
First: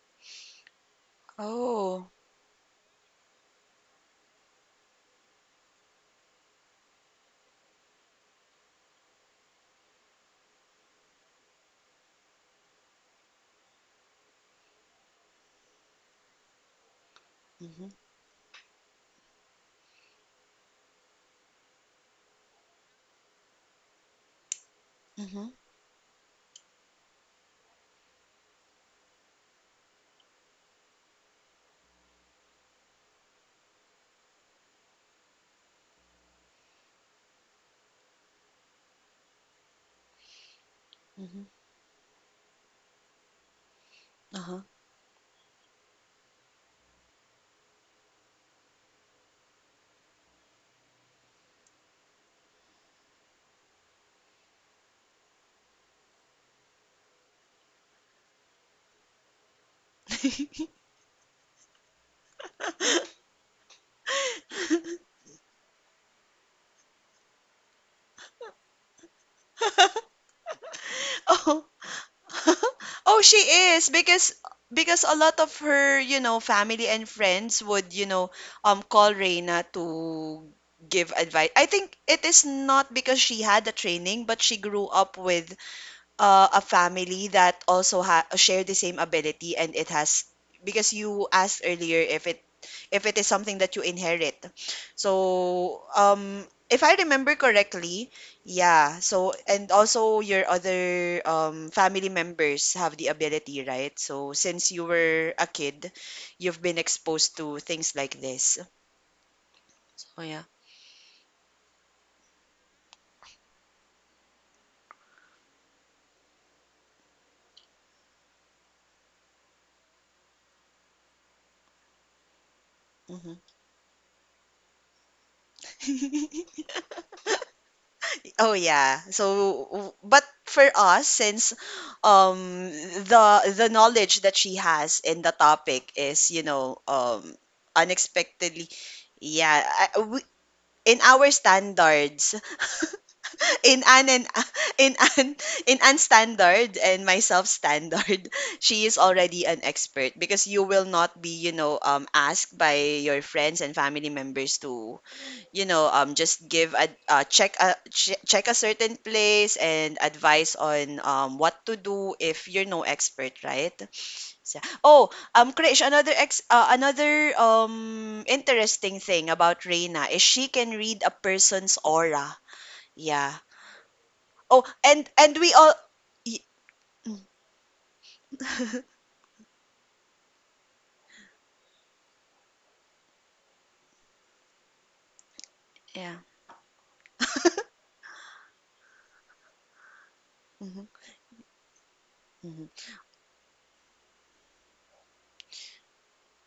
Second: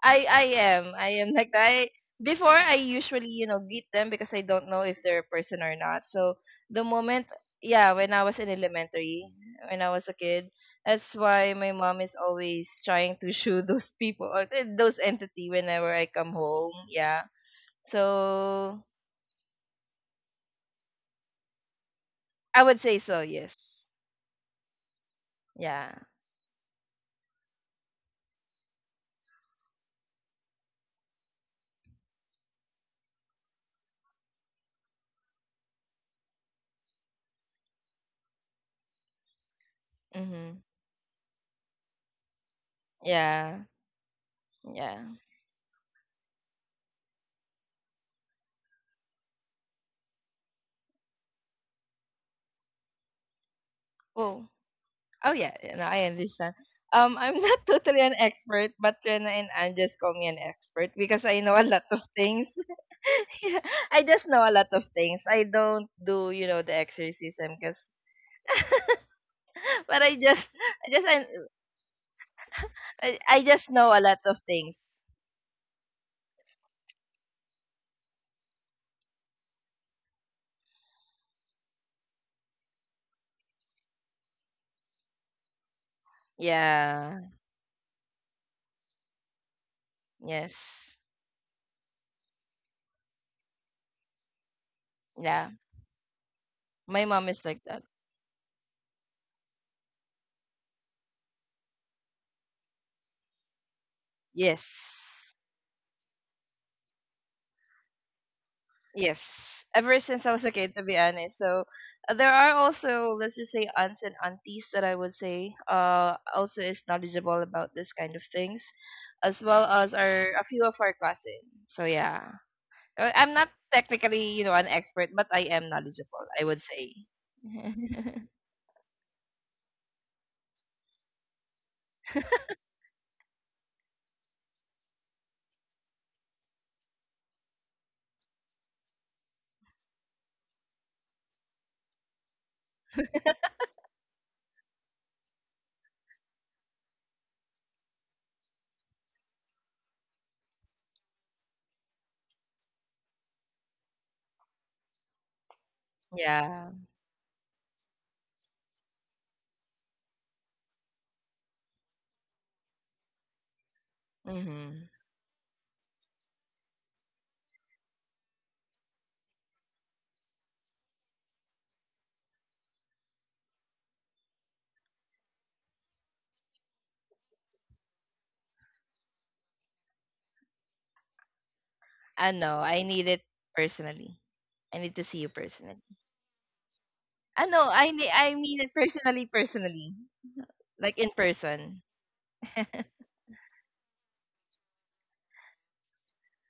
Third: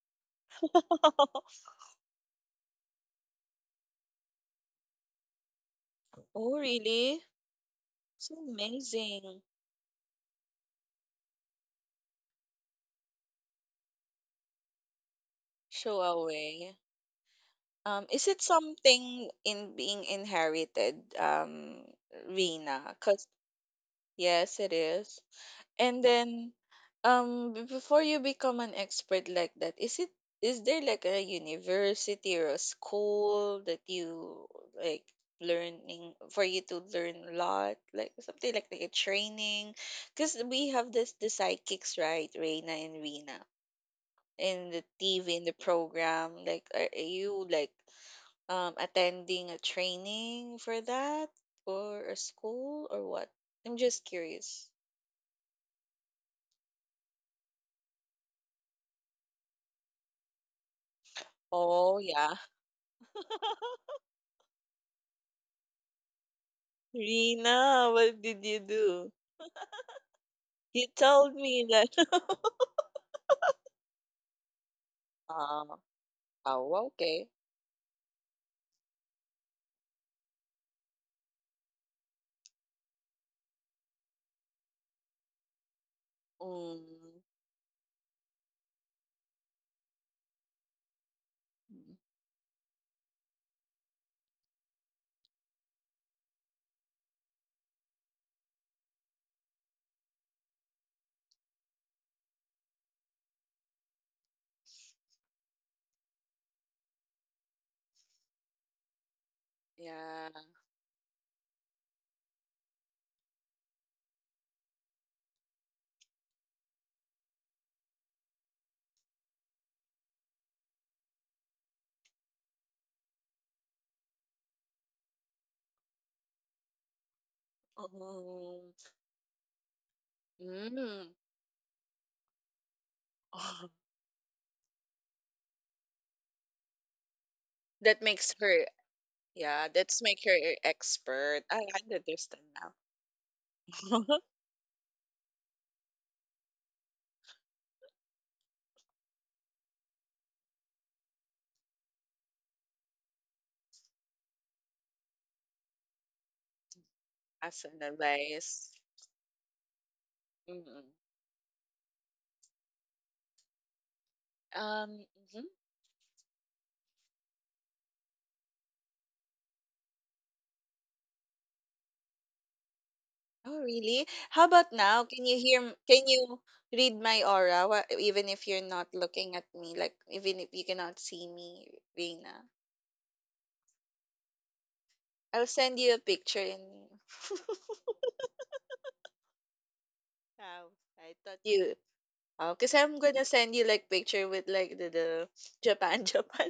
Speaker 2: I am. I am like that. I
Speaker 1: Oh,
Speaker 2: before I usually, you know, greet them because I don't know if they're a person or not. So
Speaker 3: oh
Speaker 2: the
Speaker 3: really,
Speaker 2: moment, yeah, when I
Speaker 3: so
Speaker 2: was in elementary,
Speaker 3: amazing.
Speaker 2: when I was a kid, that's why my mom is always trying to shoo those people or those entity whenever
Speaker 3: Show
Speaker 2: I come home.
Speaker 3: away.
Speaker 2: Yeah.
Speaker 1: mm-hmm,
Speaker 3: Is it
Speaker 2: So
Speaker 3: something in being inherited,
Speaker 2: I
Speaker 3: Rena,
Speaker 2: would say so,
Speaker 3: because
Speaker 2: yes.
Speaker 3: yes, it is.
Speaker 1: mm-hmm,
Speaker 2: Yeah.
Speaker 3: And then, before you become an expert like that, is it, is there like a university or a school that you, like, learning, for you to learn a lot, like something like a training? Because we
Speaker 2: Mhm.
Speaker 3: have this, the
Speaker 1: mm-hmm,
Speaker 3: psychics, right, Reina and Rina,
Speaker 2: Yeah.
Speaker 1: uh-huh.
Speaker 3: in the
Speaker 2: Yeah.
Speaker 3: TV, in the program. Like, are you like attending a training for that, or a school or what? I'm just
Speaker 2: Well,
Speaker 3: curious.
Speaker 2: oh yeah, you know, I understand. I'm not totally an expert, but Rena and Anne just call me an expert because I know a lot
Speaker 3: Oh
Speaker 2: of
Speaker 3: yeah.
Speaker 2: things. Yeah, I just know a lot of things. I don't do, you know, the exorcism because,
Speaker 3: Rina, what did you do?
Speaker 2: but
Speaker 3: You
Speaker 2: I just, I,
Speaker 3: told me
Speaker 1: Oh,
Speaker 3: that.
Speaker 1: oh, she
Speaker 2: I just
Speaker 1: is
Speaker 2: know a lot of things.
Speaker 1: because a lot of
Speaker 3: Uh,
Speaker 1: her, you know,
Speaker 3: oh,
Speaker 1: family and
Speaker 3: okay.
Speaker 1: friends would, you know, call Reina to give advice. I think it is not because she had the training, but she grew up with a
Speaker 3: Mm,
Speaker 2: Yeah.
Speaker 1: family that also share the same ability, and it has
Speaker 2: Yes.
Speaker 1: because you asked
Speaker 3: mm,
Speaker 1: earlier if it is something that you inherit.
Speaker 2: Yeah.
Speaker 1: So um, if I
Speaker 2: My mom
Speaker 1: remember
Speaker 2: is like that.
Speaker 1: correctly, yeah. So and also your other family members have the ability, right? So
Speaker 2: Yes.
Speaker 1: since you were a kid, you've been exposed to things like this.
Speaker 2: Yes, ever
Speaker 1: So
Speaker 2: since I
Speaker 3: yeah.
Speaker 2: was
Speaker 1: yeah.
Speaker 2: a kid, to be honest. So there are also, let's just say, aunts and aunties that I would say also is knowledgeable about this kind of things, as well as our a few of our cousins. So yeah, I'm
Speaker 1: Hmm.
Speaker 2: not technically, you know, an expert, but I am knowledgeable, I would say.
Speaker 1: Oh
Speaker 3: Um,
Speaker 1: yeah. So but for us,
Speaker 3: mm.
Speaker 1: since um, the the knowledge that she has in the topic is, you know, um,
Speaker 3: that makes her,
Speaker 1: unexpectedly yeah,
Speaker 3: yeah, that's make her a
Speaker 1: in our
Speaker 3: expert. I
Speaker 1: standards
Speaker 3: understand now.
Speaker 1: in an and in an in an standard and myself standard she is already an expert because you will not be, you know, um, asked by your friends and family members to, you know, um, just
Speaker 2: Yeah.
Speaker 1: give a
Speaker 3: As an
Speaker 1: check a
Speaker 3: advice.
Speaker 1: certain place and advice
Speaker 3: Mm-mm.
Speaker 1: on what to do if you're no expert, right? So,
Speaker 2: Mm-hmm.
Speaker 3: Um,
Speaker 1: oh,
Speaker 3: mhm.
Speaker 1: um, Krish, another interesting thing about Reina is she can read a person's aura, yeah.
Speaker 3: Oh, really? How
Speaker 1: Oh,
Speaker 3: about now? Can you
Speaker 1: and we
Speaker 3: hear,
Speaker 1: all
Speaker 3: can
Speaker 1: y-
Speaker 3: you read my aura? Even if you're not looking at me, like even if you cannot see me,
Speaker 2: I
Speaker 3: Reina.
Speaker 2: know. I need it personally. I need to see you
Speaker 3: I'll send
Speaker 2: personally.
Speaker 3: you a
Speaker 1: yeah.
Speaker 3: picture and
Speaker 2: I know. I need. I mean it personally. Personally,
Speaker 3: wow,
Speaker 1: Mhm,
Speaker 2: like in
Speaker 3: I thought you,
Speaker 2: person.
Speaker 1: mhm.
Speaker 3: because I'm gonna send you like picture with like the Japan Japan,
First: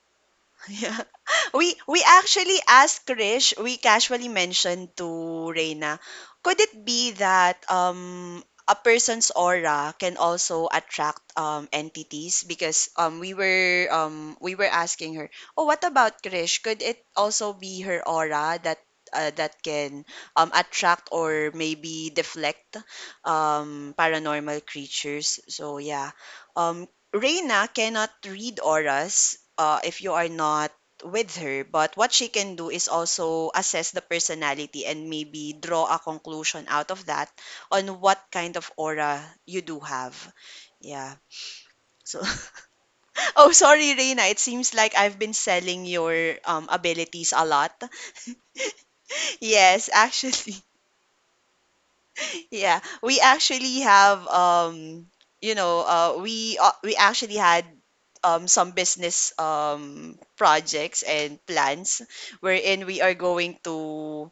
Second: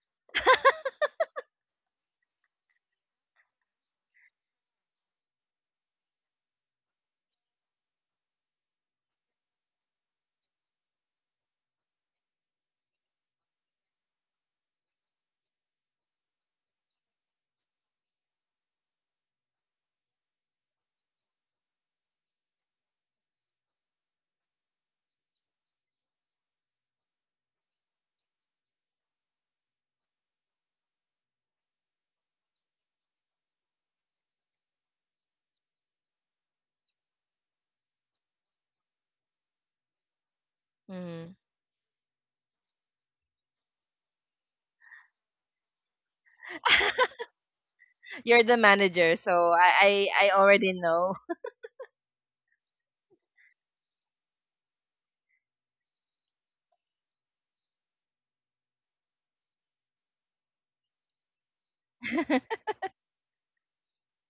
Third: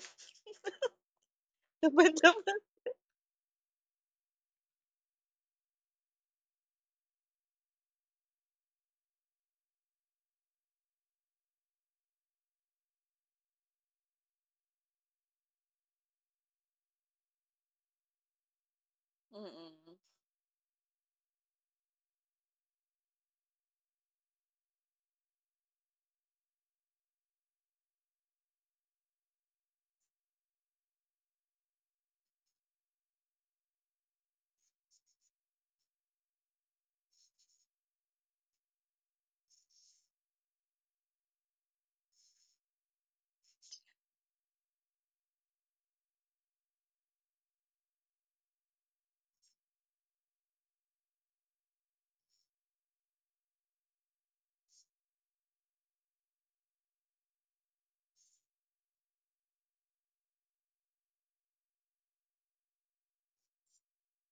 Speaker 1: Yeah. We
Speaker 3: Japan, Japan.
Speaker 1: actually asked Krish, we casually mentioned to Reina, could it be that a person's aura can also attract entities? Because we were asking her, oh, what about Krish? Could it also be her aura that that
Speaker 3: Mm-mm.
Speaker 1: can attract or maybe deflect paranormal creatures? So yeah. Um, Reina cannot read auras if you are not with her. But what she can do is also assess the personality and maybe draw a conclusion out of that on what kind of aura you do have. Yeah.
Speaker 2: Mm-hmm.
Speaker 1: So, oh, sorry, Reina. It seems like I've been selling your abilities a lot.
Speaker 2: You're the manager, so
Speaker 1: Yes,
Speaker 2: I
Speaker 1: actually.
Speaker 2: already know.
Speaker 1: Yeah, we actually have we actually had some business projects and plans wherein we are going to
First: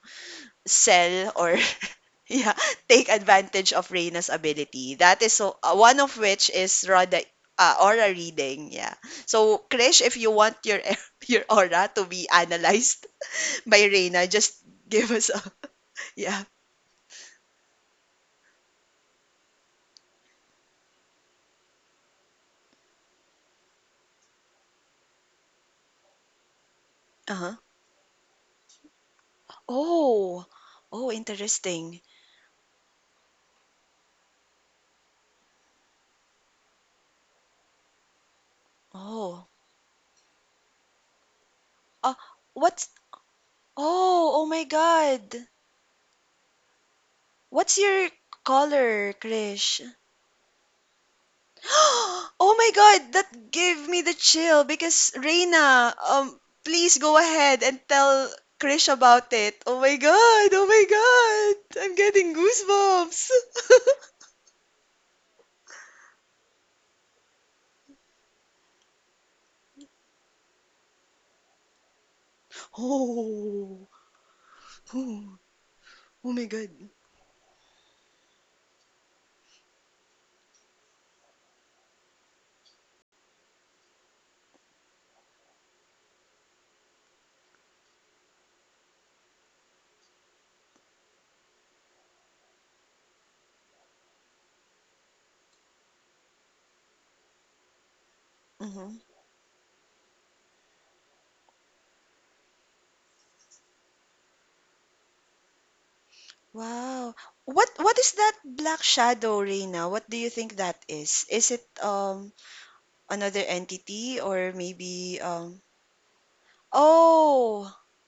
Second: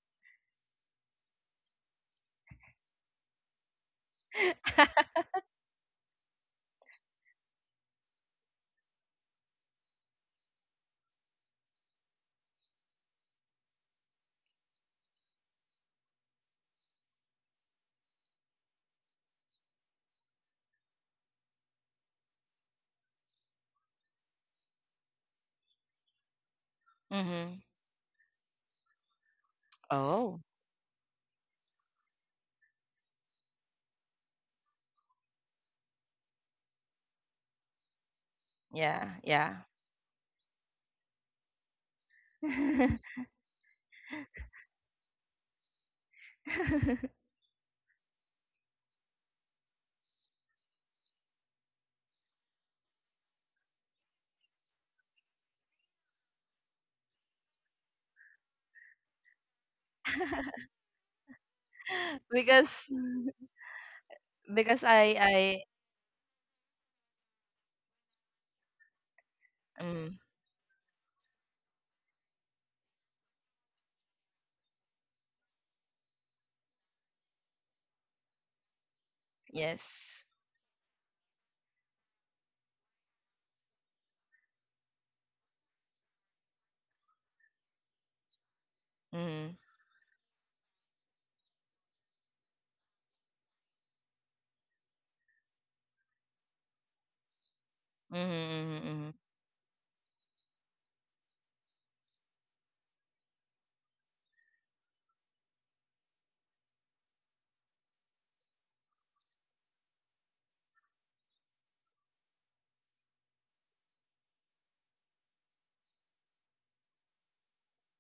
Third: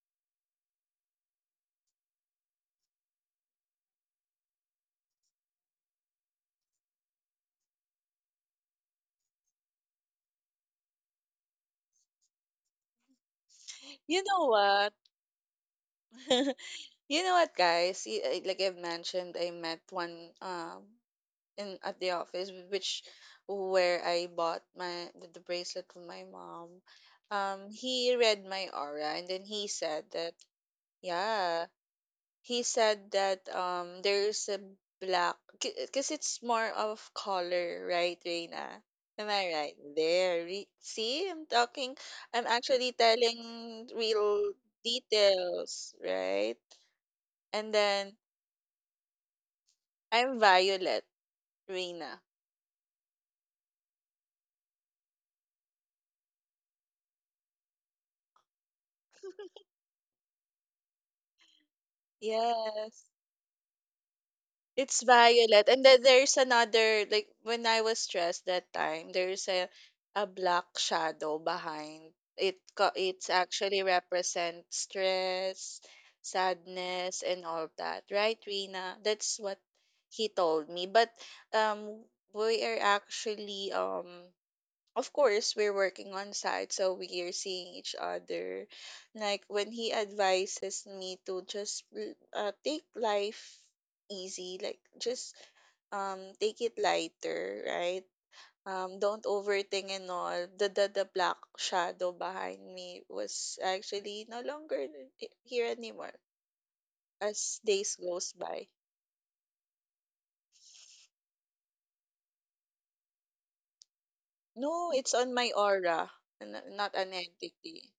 Speaker 1: sell or yeah, take advantage of Reina's ability. That is so one of which is Rada aura reading. Yeah. So Krish, if you want your your aura to be analyzed by
Speaker 3: You
Speaker 1: Reina,
Speaker 3: know
Speaker 1: just
Speaker 3: what?
Speaker 1: give us a yeah.
Speaker 3: you know what, guys? Like I've mentioned, I met one in at the office, which where I bought my the bracelet from my mom.
Speaker 1: Uh-huh.
Speaker 2: Mhm.
Speaker 3: He read my aura, and then he said that
Speaker 2: Oh.
Speaker 1: Oh, oh,
Speaker 3: yeah.
Speaker 1: interesting.
Speaker 3: He said that there's a black because it's more of color, right, Reina?
Speaker 2: Yeah,
Speaker 3: Am
Speaker 1: Oh,
Speaker 3: I
Speaker 2: yeah.
Speaker 3: right there? See, I'm talking,
Speaker 1: uh,
Speaker 3: I'm
Speaker 1: what's,
Speaker 3: actually telling
Speaker 1: oh, oh
Speaker 3: real
Speaker 1: my God.
Speaker 3: details, right? And
Speaker 1: What's your
Speaker 3: then
Speaker 1: color, Krish?
Speaker 3: I'm violet, Reina.
Speaker 1: Oh my God, that gave me the chill because Reina, please go ahead and tell Krish about it. Oh my God, I'm getting
Speaker 2: Because
Speaker 3: Yes,
Speaker 1: goosebumps.
Speaker 3: it's
Speaker 2: I
Speaker 3: violet. And then there's another, like when I was stressed that time, there's a
Speaker 2: mm,
Speaker 3: a black shadow behind. It's actually
Speaker 1: Oh,
Speaker 3: represent
Speaker 1: oh,
Speaker 3: stress,
Speaker 1: oh my God.
Speaker 3: sadness and all that. Right, Rina? That's what
Speaker 2: yes.
Speaker 3: he told me. But um we are actually, of course, we're working on site, so we are seeing each other, like
Speaker 2: Mhm.
Speaker 3: when he advises me to just take life easy, like just take it lighter, right?
Speaker 2: Mhm. Mhm,
Speaker 1: Mm-hmm.
Speaker 2: mhm.
Speaker 3: Don't overthink, and all the black shadow behind me was actually no longer here anymore
Speaker 1: Wow.
Speaker 3: as
Speaker 1: What
Speaker 3: days
Speaker 1: is that
Speaker 3: goes by.
Speaker 1: black shadow, Reina? What do you think that is? Is it another entity, or
Speaker 3: No,
Speaker 1: maybe
Speaker 3: it's on my
Speaker 1: um
Speaker 3: aura, not an
Speaker 1: Oh,
Speaker 3: entity,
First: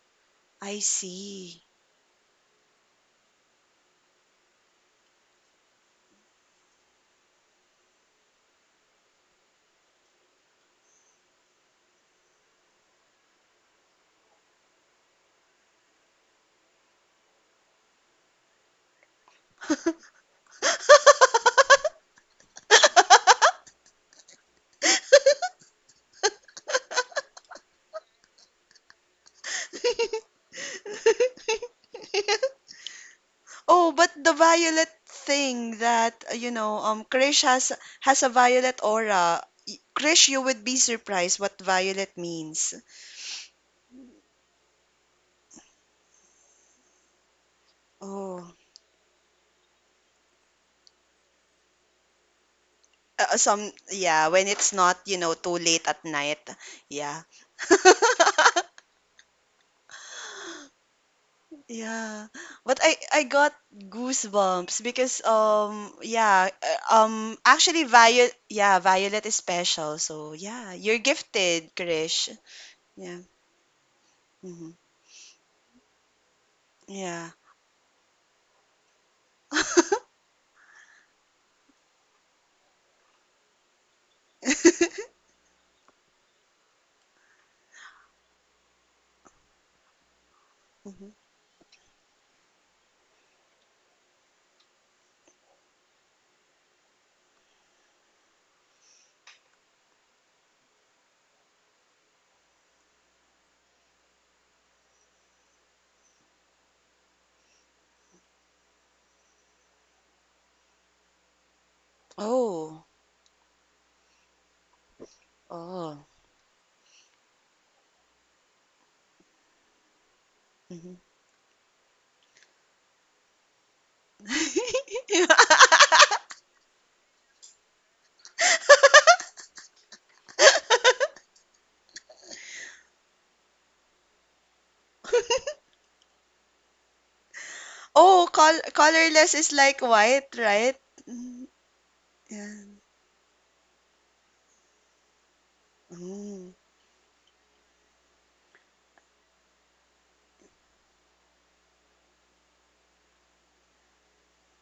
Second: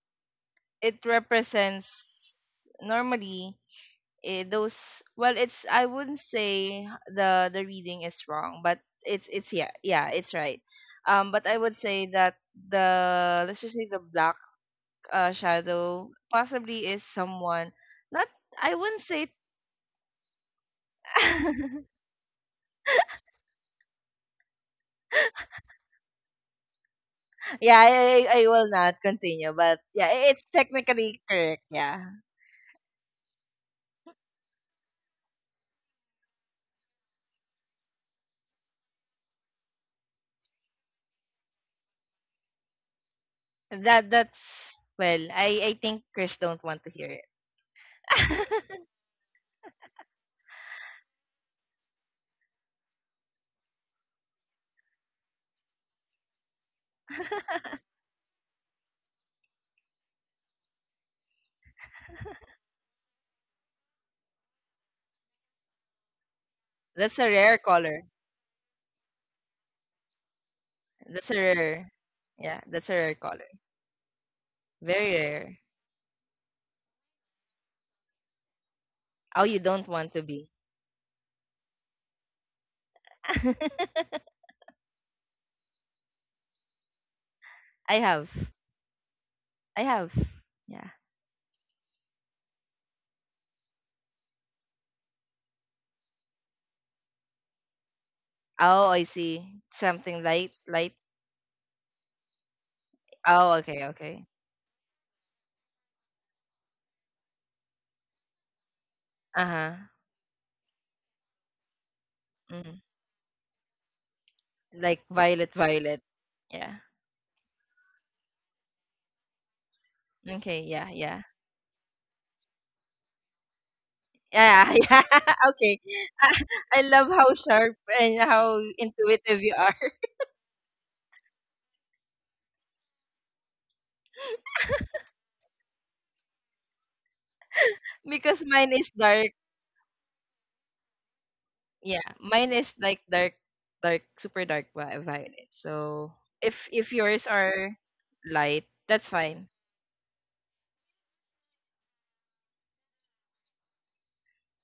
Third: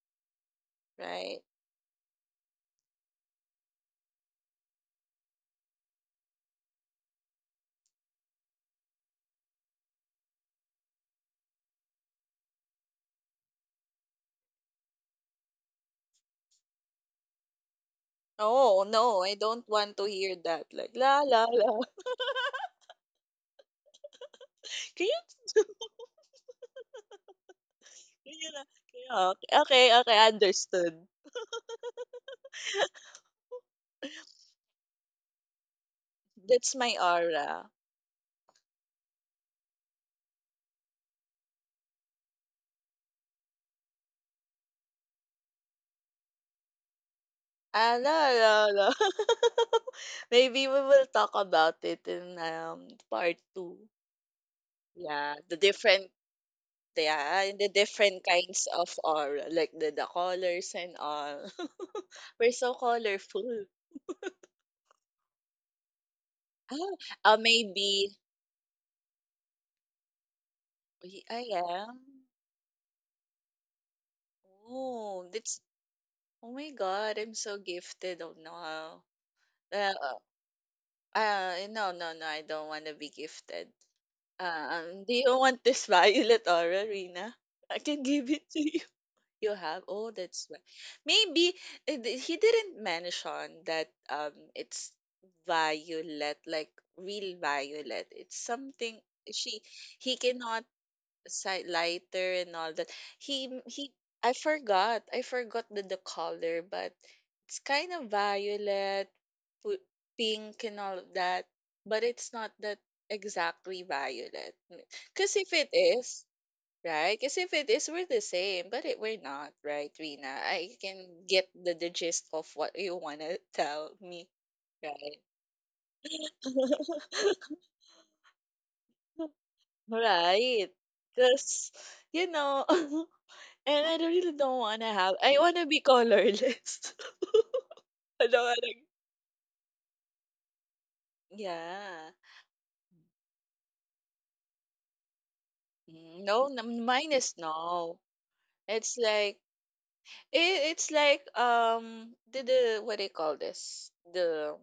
Speaker 1: I
Speaker 2: It
Speaker 3: right?
Speaker 1: see.
Speaker 2: represents normally, eh, those well it's I wouldn't say the reading is wrong, but it's yeah, yeah, it's right. But I would say that the let's just say the black shadow possibly is someone, not, I
Speaker 3: Oh,
Speaker 2: wouldn't
Speaker 3: no,
Speaker 2: say
Speaker 3: I don't want to hear that. Like, la, la, la. Can you,
Speaker 2: yeah I,
Speaker 3: can
Speaker 2: I
Speaker 3: you,
Speaker 2: will not
Speaker 3: can, oh,
Speaker 2: continue, but
Speaker 3: okay,
Speaker 2: yeah
Speaker 3: okay,
Speaker 2: it's
Speaker 3: understood.
Speaker 2: technically correct, yeah.
Speaker 1: Oh, but the violet thing that you
Speaker 3: That's
Speaker 1: know,
Speaker 3: my
Speaker 1: Krish
Speaker 3: aura.
Speaker 1: has a violet aura. Y- Krish, you would be surprised what violet means.
Speaker 2: That that's, well I think Chris don't want to hear it.
Speaker 3: Ah, la,
Speaker 1: Oh,
Speaker 3: la, la. Maybe we will talk about it in part
Speaker 1: some
Speaker 3: two.
Speaker 1: yeah, when it's not, you know,
Speaker 3: Yeah,
Speaker 1: too
Speaker 3: the
Speaker 1: late at
Speaker 3: different,
Speaker 1: night. Yeah.
Speaker 3: yeah, and the different kinds of aura, like the colors and all.
Speaker 1: Yeah.
Speaker 3: We're so
Speaker 1: But I got
Speaker 3: colorful.
Speaker 1: goosebumps because yeah,
Speaker 2: That's a
Speaker 3: Ah,
Speaker 2: rare
Speaker 1: actually
Speaker 2: color.
Speaker 3: maybe
Speaker 1: Violet yeah, Violet is special. So yeah, you're
Speaker 2: That's a
Speaker 3: I
Speaker 1: gifted,
Speaker 2: rare,
Speaker 3: am.
Speaker 1: Krish.
Speaker 2: yeah, that's a rare
Speaker 1: Yeah.
Speaker 2: color.
Speaker 1: Hmm.
Speaker 2: Very
Speaker 3: Oh,
Speaker 2: rare.
Speaker 3: that's oh my God,
Speaker 1: Yeah.
Speaker 3: I'm so gifted. Oh no.
Speaker 2: Oh you don't want
Speaker 3: Well,
Speaker 2: to be.
Speaker 3: No, I don't want to be gifted. Do you want this violet aura, Rina? I
Speaker 2: I
Speaker 3: can give
Speaker 2: have.
Speaker 3: it to you. You
Speaker 2: I
Speaker 3: have? Oh,
Speaker 2: have,
Speaker 3: that's why.
Speaker 2: yeah.
Speaker 1: Mhm.
Speaker 3: Maybe he didn't mention that it's violet, like real violet. It's
Speaker 2: Oh,
Speaker 3: something
Speaker 2: I see.
Speaker 3: she he
Speaker 2: Something light,
Speaker 3: cannot
Speaker 2: light.
Speaker 3: side lighter and all that.
Speaker 2: Oh okay,
Speaker 3: He
Speaker 2: okay.
Speaker 3: I forgot. I forgot the color, but it's kind of violet,
Speaker 2: Uh
Speaker 3: pu- pink and all of that, but it's not
Speaker 2: huh.
Speaker 3: that
Speaker 1: Oh.
Speaker 3: exactly violet.
Speaker 2: Like
Speaker 3: Cuz
Speaker 2: violet
Speaker 3: if it
Speaker 2: violet.
Speaker 1: Oh.
Speaker 3: is,
Speaker 2: Yeah.
Speaker 3: right? Cuz if it is, we're the same, but it, we're not, right, Rina?
Speaker 2: Okay,
Speaker 3: I
Speaker 2: yeah,
Speaker 1: Hmm.
Speaker 3: can
Speaker 2: yeah.
Speaker 3: get the gist of what you want to tell me,
Speaker 2: Yeah, yeah.
Speaker 3: right?
Speaker 2: Okay. I, I love how sharp and how intuitive you are.
Speaker 3: Right. Cuz you know, and I really don't wanna have, I wanna be colorless. I
Speaker 1: Oh,
Speaker 2: Because
Speaker 3: don't
Speaker 2: mine
Speaker 3: wanna
Speaker 2: is dark.
Speaker 1: colorless is like white, right? Mm,
Speaker 2: Yeah,
Speaker 3: yeah.
Speaker 2: mine
Speaker 1: yeah.
Speaker 2: is like dark, dark, super dark violet. So
Speaker 3: No,
Speaker 1: Mm,
Speaker 2: if
Speaker 3: mine
Speaker 2: yours
Speaker 3: is
Speaker 2: are
Speaker 3: no.
Speaker 2: light,
Speaker 3: It's
Speaker 2: that's
Speaker 3: like,
Speaker 2: fine.
Speaker 3: it's like the, what do you call this? The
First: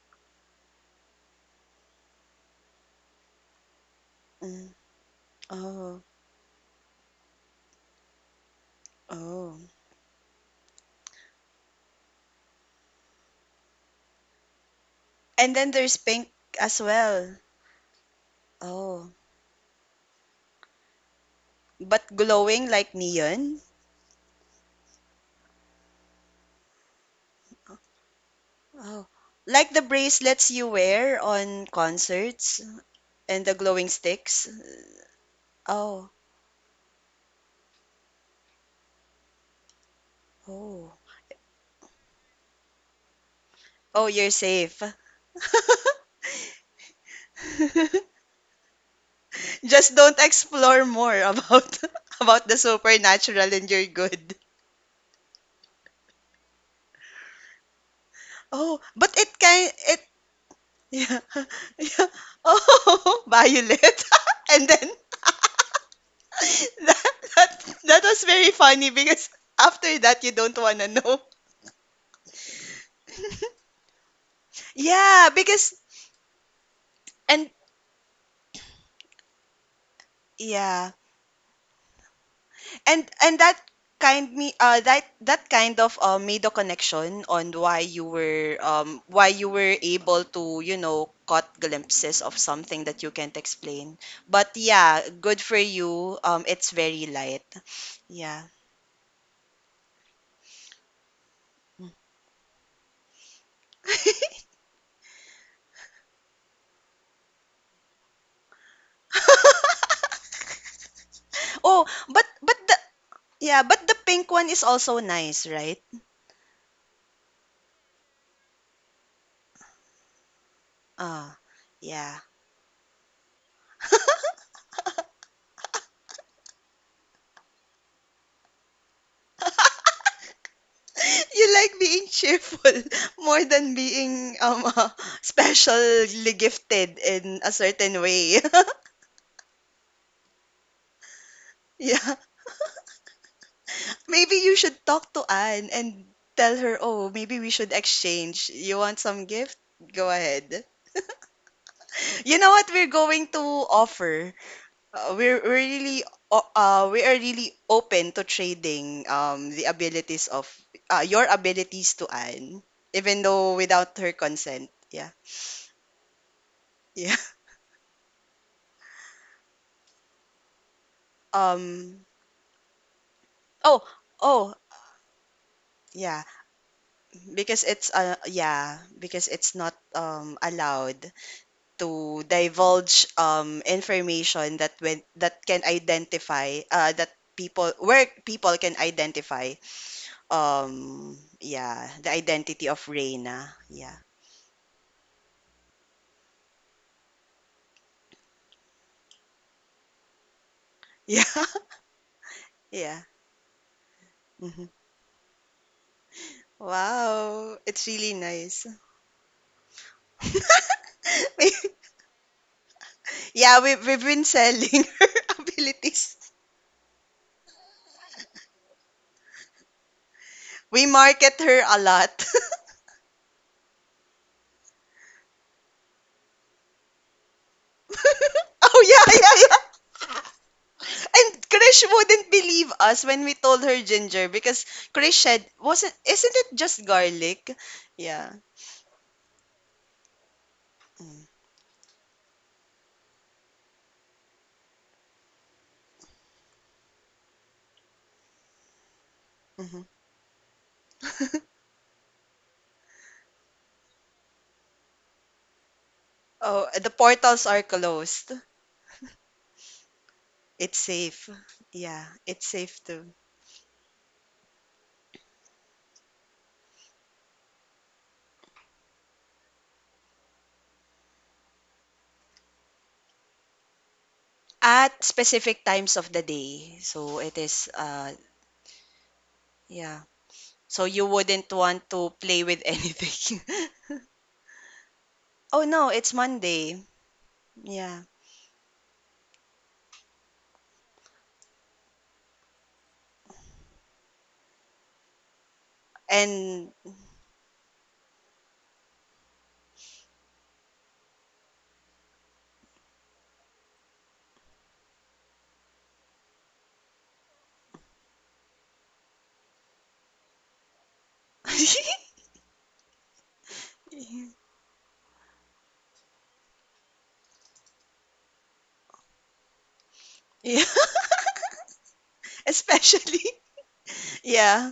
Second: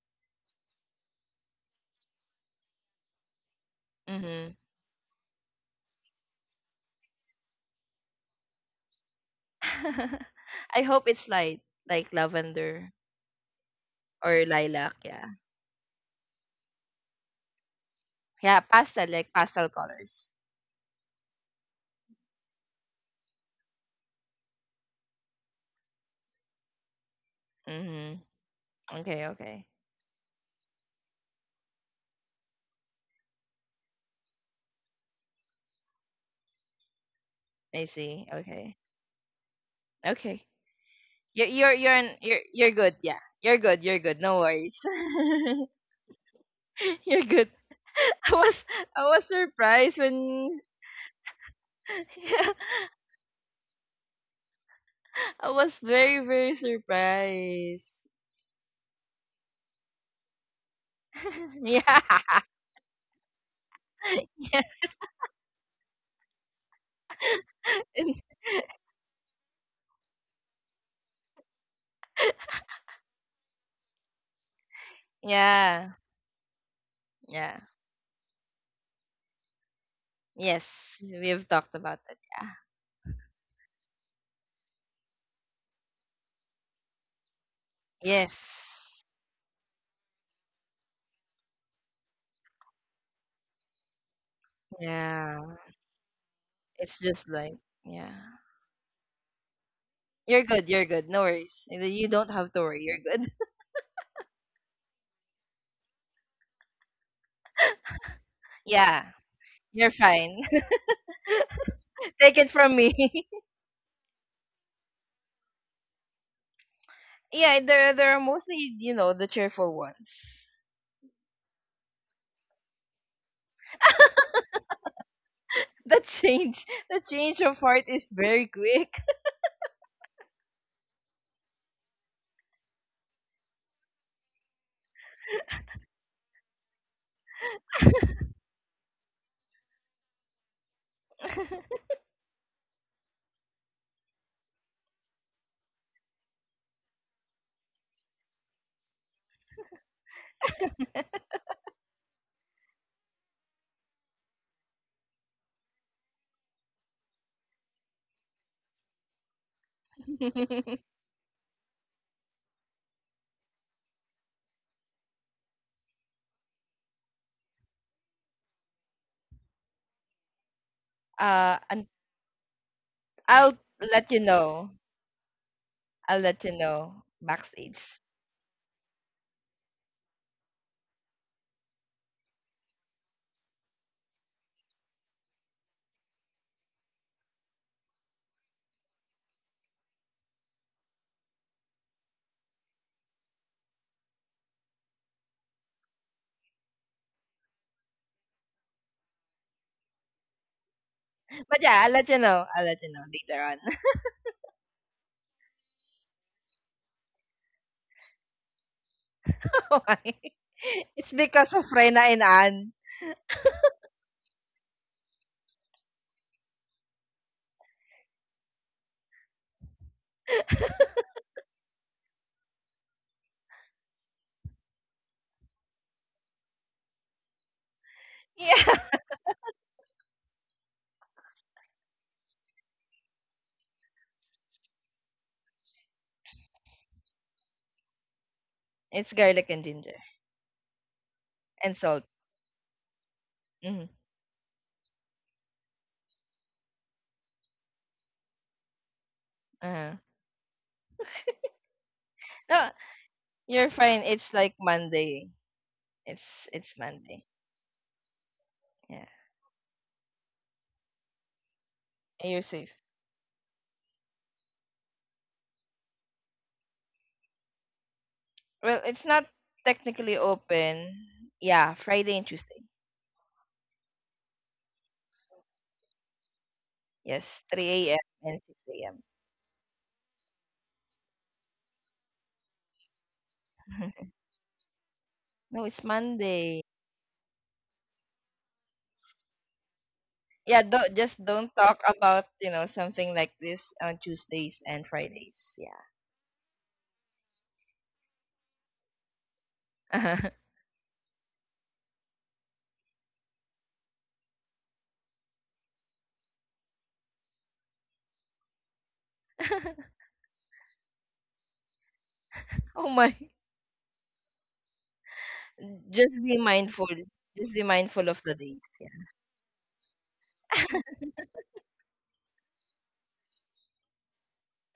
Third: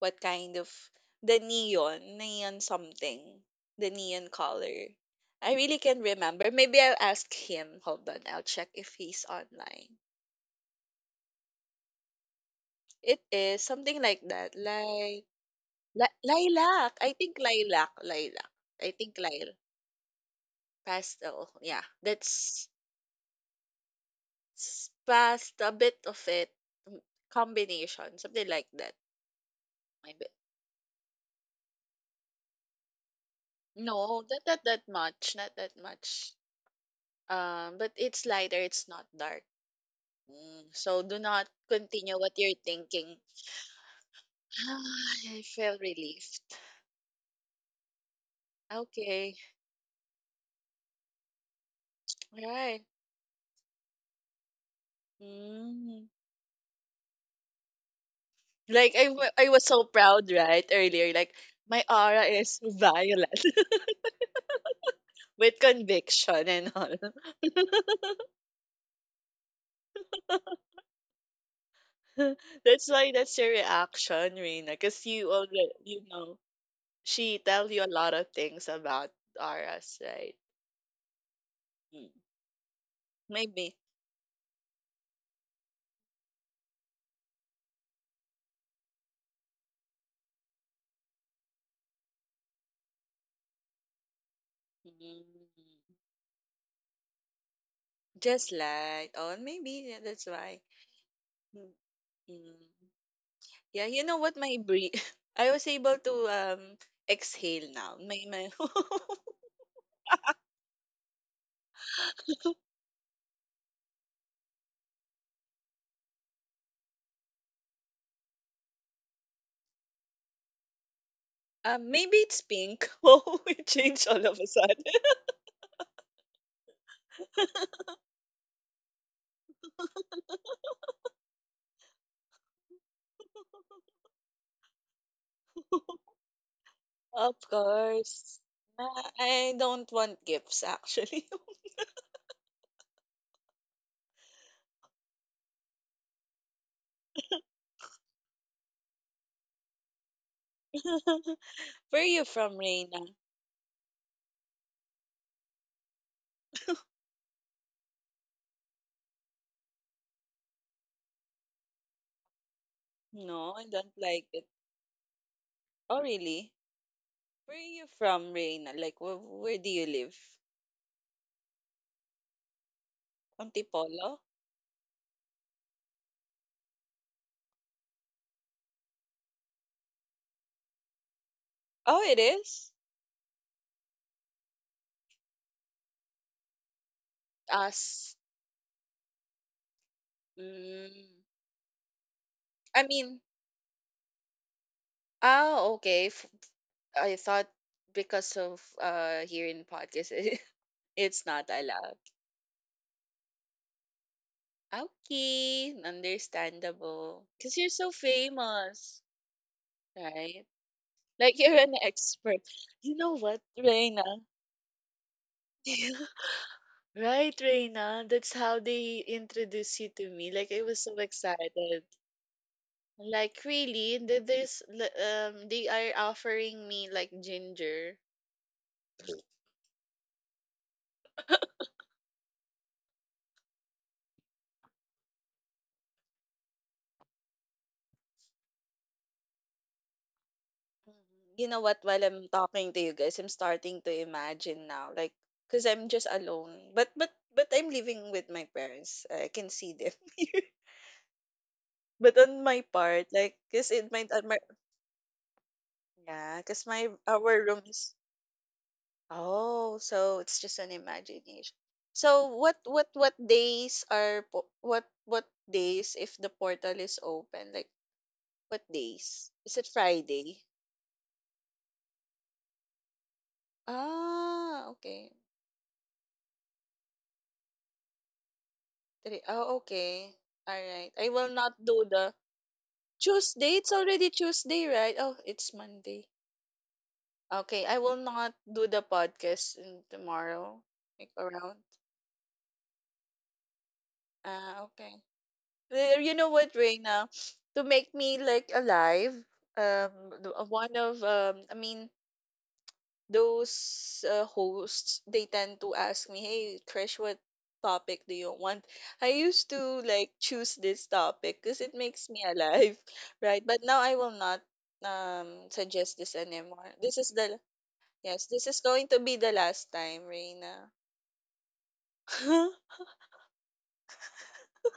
Speaker 3: what kind of the neon something, the neon
Speaker 2: Mhm.
Speaker 1: mm.
Speaker 3: color. I really can't
Speaker 1: Oh,
Speaker 3: remember. Maybe I'll ask him. Hold on, I'll check if he's
Speaker 1: oh.
Speaker 3: online.
Speaker 2: I hope it's light, like lavender
Speaker 3: It is something like
Speaker 2: or
Speaker 3: that.
Speaker 2: lilac,
Speaker 3: Like
Speaker 2: yeah.
Speaker 1: And then there's
Speaker 3: La
Speaker 1: pink as
Speaker 3: lilac, I think
Speaker 1: well.
Speaker 3: lilac, lilac.
Speaker 2: Yeah,
Speaker 3: I
Speaker 2: pastel,
Speaker 1: Oh,
Speaker 3: think
Speaker 2: like
Speaker 3: lil
Speaker 2: pastel colors.
Speaker 3: pastel. Yeah,
Speaker 1: but
Speaker 3: that's
Speaker 1: glowing like neon?
Speaker 3: past a bit of it m- combination,
Speaker 2: Mhm.
Speaker 3: something like that.
Speaker 1: Oh,
Speaker 2: Okay, okay.
Speaker 1: like the
Speaker 3: Maybe
Speaker 1: bracelets you wear on concerts and the glowing
Speaker 3: no, not
Speaker 1: sticks?
Speaker 3: that much, not that
Speaker 1: Oh,
Speaker 3: much.
Speaker 2: I
Speaker 3: But it's
Speaker 2: see.
Speaker 3: lighter.
Speaker 2: Okay.
Speaker 3: It's not dark.
Speaker 2: Okay.
Speaker 3: Mm,
Speaker 1: oh.
Speaker 3: so do not continue what you're
Speaker 2: You're good.
Speaker 3: thinking.
Speaker 2: Yeah, you're good. You're
Speaker 1: Oh,
Speaker 2: good.
Speaker 1: you're
Speaker 2: No worries.
Speaker 1: safe.
Speaker 3: I feel relieved.
Speaker 2: You're good. I was I was
Speaker 3: Okay,
Speaker 1: Just
Speaker 2: surprised
Speaker 1: don't
Speaker 2: when
Speaker 1: explore more about
Speaker 3: all
Speaker 2: yeah,
Speaker 1: about the
Speaker 3: right.
Speaker 1: supernatural, and you're good.
Speaker 2: I was
Speaker 3: Mm.
Speaker 2: very very surprised.
Speaker 1: Oh,
Speaker 3: Like
Speaker 1: but it
Speaker 3: I was
Speaker 1: kind
Speaker 3: so
Speaker 1: it
Speaker 3: proud, right? Earlier,
Speaker 1: yeah,
Speaker 3: like
Speaker 2: Yeah.
Speaker 3: my
Speaker 1: yeah.
Speaker 3: aura is
Speaker 1: Oh,
Speaker 3: violet
Speaker 1: Violet.
Speaker 2: Yeah.
Speaker 1: And then
Speaker 3: with conviction and all.
Speaker 1: that, that that was very funny because after that you don't wanna know.
Speaker 3: That's why that's your reaction, Reina, because
Speaker 1: Yeah,
Speaker 3: you already,
Speaker 1: because
Speaker 2: Yeah.
Speaker 3: you know, she
Speaker 1: and
Speaker 2: Yeah.
Speaker 3: tell you a lot of things about auras, right?
Speaker 2: Yes,
Speaker 1: yeah.
Speaker 2: we have talked about
Speaker 3: Mm.
Speaker 2: that. Yeah.
Speaker 1: And that
Speaker 3: Maybe
Speaker 1: kind me that that kind of made a connection on
Speaker 2: Yes.
Speaker 1: why you were able to, you know, caught glimpses of something that you can't explain. But yeah, good
Speaker 3: mm,
Speaker 2: Yeah.
Speaker 1: for you. It's
Speaker 2: It's
Speaker 1: very
Speaker 2: just
Speaker 1: light.
Speaker 2: like yeah.
Speaker 1: Yeah.
Speaker 3: just like, oh, maybe, yeah, that's
Speaker 2: You're
Speaker 3: why.
Speaker 2: good. You're good. No
Speaker 3: Mm,
Speaker 2: worries. You don't have
Speaker 3: mm.
Speaker 2: to worry. You're good.
Speaker 3: Yeah, you know what? My breathe, I was able to exhale now. My
Speaker 2: Yeah. You're fine.
Speaker 1: oh,
Speaker 2: Take it
Speaker 1: but
Speaker 2: from
Speaker 1: the
Speaker 2: me.
Speaker 1: yeah, but the pink one is also nice, right?
Speaker 2: Yeah, they're mostly you know the cheerful ones.
Speaker 1: Ah,
Speaker 3: uh, maybe
Speaker 1: yeah.
Speaker 3: it's pink. Oh, it changed all of a sudden.
Speaker 2: The change, the change of heart is very quick.
Speaker 1: You like being cheerful more than being specially gifted
Speaker 3: Of
Speaker 1: in a certain
Speaker 3: course.
Speaker 1: way.
Speaker 3: Uh, I don't want gifts actually.
Speaker 1: Yeah. Maybe you should talk to Anne and tell her, "Oh, maybe we should exchange. You want some gift? Go ahead."
Speaker 3: Where are you
Speaker 1: You know
Speaker 3: from,
Speaker 1: what we're
Speaker 3: Reina?
Speaker 1: going to offer? Uh, we're, we're really we are really open to trading the abilities of your abilities to Anne, even
Speaker 3: No,
Speaker 1: though
Speaker 3: I don't
Speaker 1: without her
Speaker 3: like it.
Speaker 1: consent. Yeah.
Speaker 3: Oh, really? Where are you from, Reina? Like, where do you live?
Speaker 2: Uh, and
Speaker 1: Um,
Speaker 2: I'll
Speaker 1: oh,
Speaker 3: Antipolo?
Speaker 2: let you
Speaker 1: oh,
Speaker 2: know. I'll
Speaker 1: yeah,
Speaker 2: let you know backstage.
Speaker 1: yeah, because it's not allowed
Speaker 3: Oh, it
Speaker 1: to
Speaker 3: is?
Speaker 1: divulge information that when that can identify that people where
Speaker 3: Us.
Speaker 1: people can identify
Speaker 3: Mm.
Speaker 1: um, yeah, the identity of
Speaker 3: I mean,
Speaker 1: Reina. Yeah.
Speaker 3: ah, okay. I thought because of here in podcast. It's
Speaker 1: Yeah.
Speaker 3: not
Speaker 2: But yeah, I'll
Speaker 3: allowed.
Speaker 2: let you know. I'll let you know
Speaker 1: Yeah.
Speaker 2: later on.
Speaker 1: Hmm.
Speaker 3: Okay, understandable. Because
Speaker 1: Wow,
Speaker 3: you're so
Speaker 1: it's really nice.
Speaker 3: famous,
Speaker 2: Why?
Speaker 3: right?
Speaker 2: It's
Speaker 3: Like
Speaker 2: because
Speaker 3: you're
Speaker 1: We-
Speaker 2: of
Speaker 3: an
Speaker 2: Rena and
Speaker 3: expert.
Speaker 2: Anne.
Speaker 3: You know what,
Speaker 1: yeah, we
Speaker 3: Reina?
Speaker 1: we've been selling her abilities.
Speaker 3: Right, Reina. That's how they introduced you to me. Like I was
Speaker 1: We
Speaker 3: so
Speaker 1: market her a
Speaker 3: excited.
Speaker 1: lot.
Speaker 3: Like really, there's they are offering me like ginger.
Speaker 2: Yeah,
Speaker 1: Oh, yeah, yeah, yeah. And Krish wouldn't believe us when we told her ginger because Krish said, wasn't, isn't it just garlic? Yeah.
Speaker 2: it's garlic and ginger
Speaker 3: Mm, you know
Speaker 2: and
Speaker 3: what? While
Speaker 2: salt.
Speaker 3: I'm talking to you guys, I'm starting
Speaker 2: Hmm.
Speaker 3: to imagine now, like, cause I'm just alone. But I'm living with my parents. I can see
Speaker 1: Mm-hmm.
Speaker 2: Uh-huh.
Speaker 3: them here. But on my
Speaker 2: No,
Speaker 3: part, like,
Speaker 2: you're
Speaker 3: cause it
Speaker 2: fine.
Speaker 3: might, on
Speaker 2: It's
Speaker 3: my,
Speaker 2: like Monday. It's
Speaker 3: yeah, cause
Speaker 1: Oh,
Speaker 2: it's
Speaker 3: my
Speaker 1: the
Speaker 2: Monday.
Speaker 3: our
Speaker 1: portals
Speaker 3: room
Speaker 1: are
Speaker 3: is
Speaker 1: closed.
Speaker 2: Yeah,
Speaker 3: oh, so it's just an
Speaker 1: It's safe.
Speaker 3: imagination.
Speaker 1: Yeah,
Speaker 3: So
Speaker 2: you're
Speaker 1: it's
Speaker 3: what
Speaker 2: safe.
Speaker 3: what
Speaker 1: safe
Speaker 3: what
Speaker 1: too.
Speaker 3: days are what days if the portal is open? Like what
Speaker 2: Well, it's not
Speaker 3: days? Is it
Speaker 2: technically
Speaker 3: Friday?
Speaker 2: open. Yeah, Friday and Tuesday.
Speaker 3: Ah,
Speaker 1: At
Speaker 3: okay.
Speaker 1: specific times of the day. So it
Speaker 2: Yes,
Speaker 1: is,
Speaker 2: 3 a.m. and 6 a.m.
Speaker 3: 3 Oh,
Speaker 1: yeah.
Speaker 3: okay.
Speaker 1: So
Speaker 3: Alright. I
Speaker 1: you
Speaker 3: will not
Speaker 1: wouldn't
Speaker 3: do
Speaker 1: want
Speaker 3: the
Speaker 1: to play with anything.
Speaker 3: Tuesday. It's already Tuesday, right? Oh, it's
Speaker 2: No,
Speaker 1: Oh
Speaker 2: it's
Speaker 1: no,
Speaker 3: Monday.
Speaker 1: it's
Speaker 2: Monday.
Speaker 1: Monday.
Speaker 3: Okay, I will
Speaker 1: Yeah.
Speaker 3: not do the podcast in tomorrow.
Speaker 2: Yeah, don't
Speaker 3: Like
Speaker 2: just don't
Speaker 3: around.
Speaker 2: talk about, you know, something like this on Tuesdays
Speaker 3: Ah,
Speaker 2: and
Speaker 3: okay.
Speaker 2: Fridays.
Speaker 3: Well, you know what,
Speaker 1: And
Speaker 3: Reina? To make me like alive, um,
Speaker 2: Yeah.
Speaker 3: one of I mean, those hosts, they tend to ask me, hey Krish, what topic do you want? I used to like choose this topic because it makes me alive,
Speaker 2: Oh my.
Speaker 3: right, but now I will not suggest this
Speaker 2: Just be
Speaker 3: anymore.
Speaker 2: mindful.
Speaker 3: This is the
Speaker 2: Just be mindful of
Speaker 3: yes,
Speaker 2: the
Speaker 3: this is
Speaker 2: dates.
Speaker 3: going
Speaker 2: Yeah.
Speaker 3: to be the last time, Reina.
Speaker 1: yeah. Especially. Yeah.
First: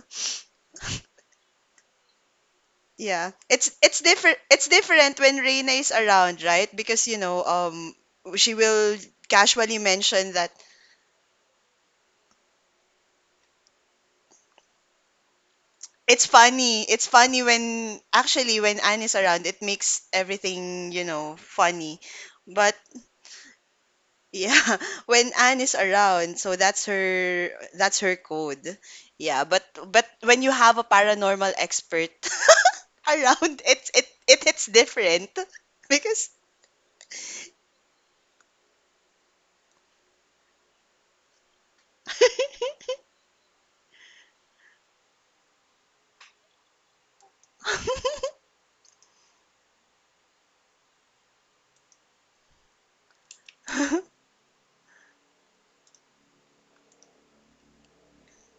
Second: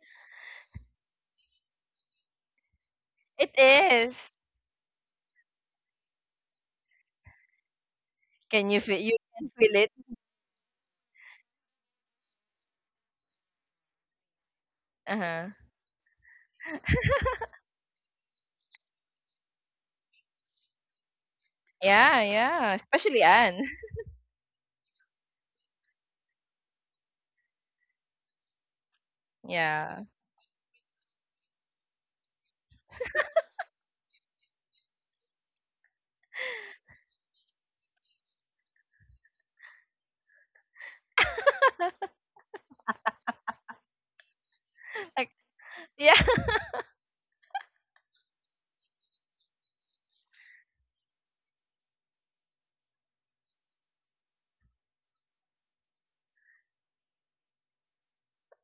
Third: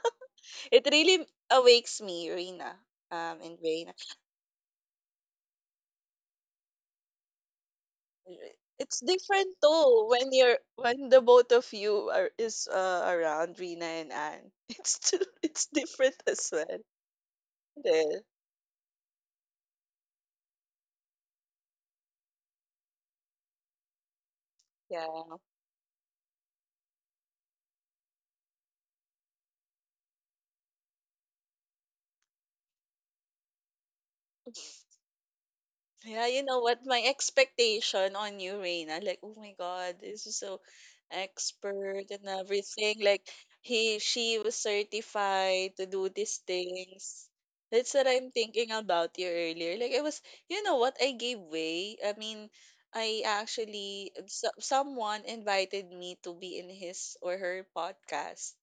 Speaker 3: It really awakes me, Reina,
Speaker 1: Yeah.
Speaker 2: It
Speaker 3: and
Speaker 1: It's
Speaker 3: Reina.
Speaker 1: it's
Speaker 2: is.
Speaker 1: different, it's different when Reina is around, right? Because she
Speaker 2: Can you
Speaker 1: will
Speaker 3: It's
Speaker 2: feel, you can
Speaker 3: different
Speaker 2: feel
Speaker 1: casually
Speaker 2: it?
Speaker 3: though when
Speaker 1: mention that.
Speaker 3: you're when the both of you are is around, Rina and Anne. It's too,
Speaker 2: Uh-huh.
Speaker 3: it's different
Speaker 1: It's
Speaker 3: as well.
Speaker 1: funny. It's funny when
Speaker 3: Hindi.
Speaker 1: actually when Anne is around, it makes everything, funny.
Speaker 2: Yeah, yeah.
Speaker 1: But
Speaker 2: Especially Anne.
Speaker 1: yeah, when
Speaker 3: Yeah.
Speaker 1: Anne is around, so that's her, that's her code. Yeah, but
Speaker 2: Yeah.
Speaker 1: but when you have a paranormal expert around, it's it it it's different
Speaker 3: Yeah,
Speaker 1: because
Speaker 3: you know what? My expectation on you, Reina, like, oh my God, this is so expert and everything. Like, he, she was
Speaker 2: Like
Speaker 3: certified to do
Speaker 2: yeah.
Speaker 3: these things. That's what I'm thinking about you earlier. Like, I was, you know what? I gave way. I mean, I actually, so, someone invited me to be in his or her podcast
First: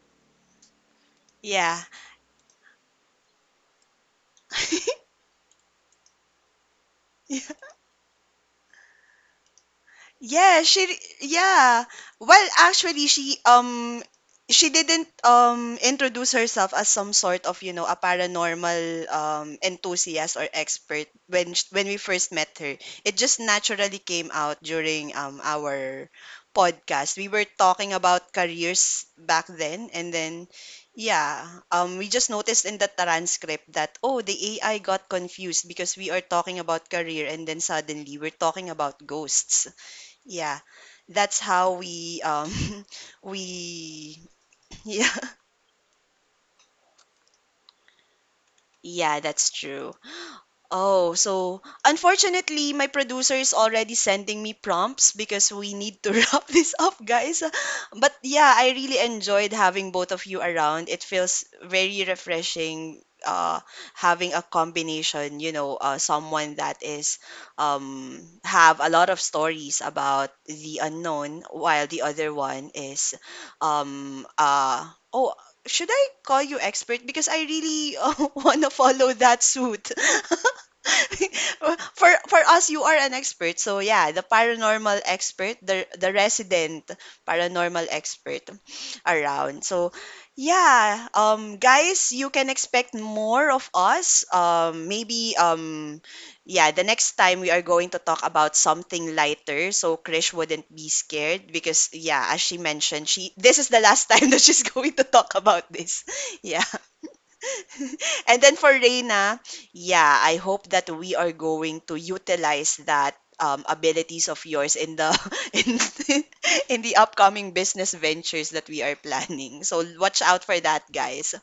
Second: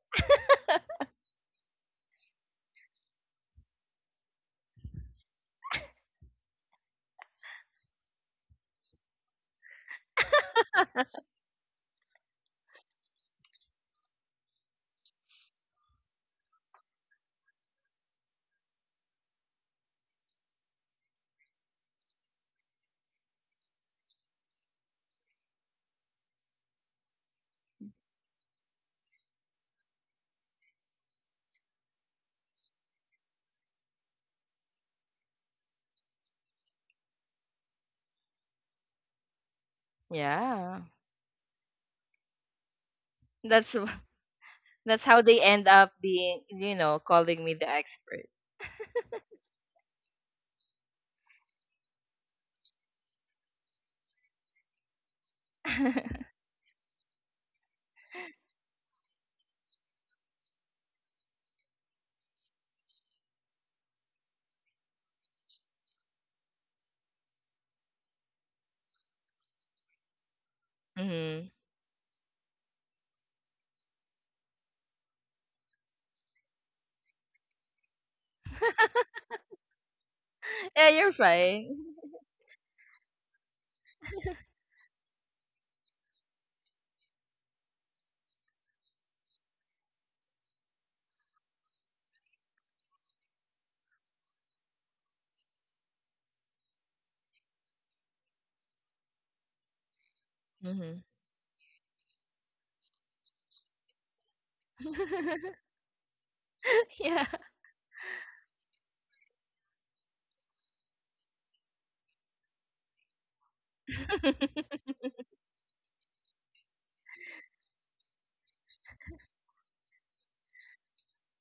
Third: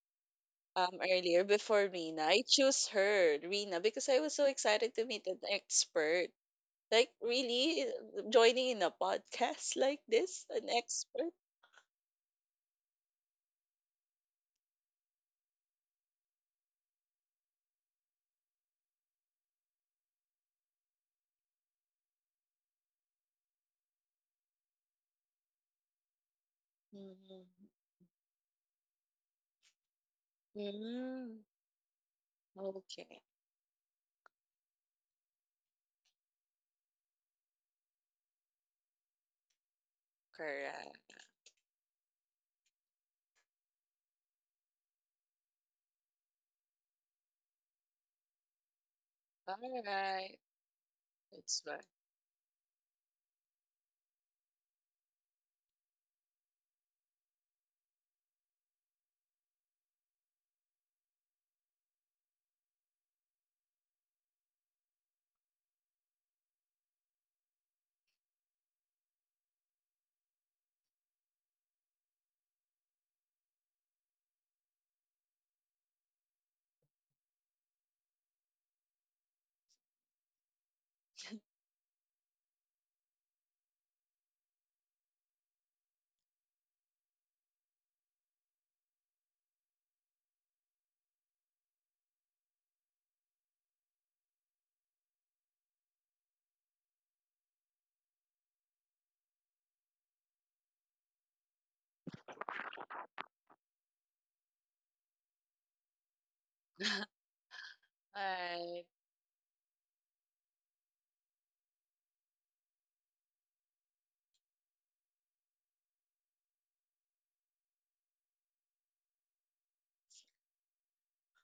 Speaker 3: earlier
Speaker 1: yeah.
Speaker 3: before Rina. I choose her, Rina, because I was so excited to meet an expert. Like really joining in a podcast like this,
Speaker 1: Yeah,
Speaker 3: an expert?
Speaker 1: yeah. Well, actually she didn't introduce herself as some sort of, you know, a paranormal enthusiast or expert when when we first met her. It just naturally came out during our podcast. We were talking
Speaker 3: Mm-hmm.
Speaker 1: about careers back then, and then
Speaker 3: Mm.
Speaker 1: yeah, we just noticed in the
Speaker 3: Okay,
Speaker 1: transcript that oh, the AI got confused because we are talking about career and then suddenly we're talking about ghosts. Yeah,
Speaker 2: Yeah.
Speaker 3: correct.
Speaker 1: that's how we
Speaker 2: That's
Speaker 1: we
Speaker 2: That's
Speaker 1: yeah,
Speaker 2: how they end up being, you know, calling me the expert.
Speaker 1: yeah, that's
Speaker 3: All
Speaker 1: true.
Speaker 3: right,
Speaker 1: Oh,
Speaker 3: that's
Speaker 1: so
Speaker 3: right.
Speaker 1: unfortunately, my producer is already sending me prompts because we need to wrap this up, guys. But yeah, I really enjoyed having both of you around. It feels very refreshing, uh having a combination, you know, someone that is have a lot of stories about the unknown,
Speaker 2: Hmm.
Speaker 1: while the other one is um uh oh, should I call you expert? Because I really want to follow that suit.
Speaker 2: Yeah, you're fine.
Speaker 1: For us, you are an expert, so yeah, the paranormal expert, the resident paranormal expert around. So yeah, guys, you can expect more of us, maybe, yeah, the next time we are going to talk about something lighter, so Krish wouldn't be
Speaker 2: Hmm.
Speaker 1: scared, because yeah, as she mentioned, she this is the last time that she's going to talk about this. Yeah.
Speaker 3: All
Speaker 2: Yeah.
Speaker 1: And then for
Speaker 3: right.
Speaker 1: Reina, yeah, I hope that we are going to utilize that, abilities of yours in the in, the- in the upcoming business ventures that we are planning. So watch out for that, guys.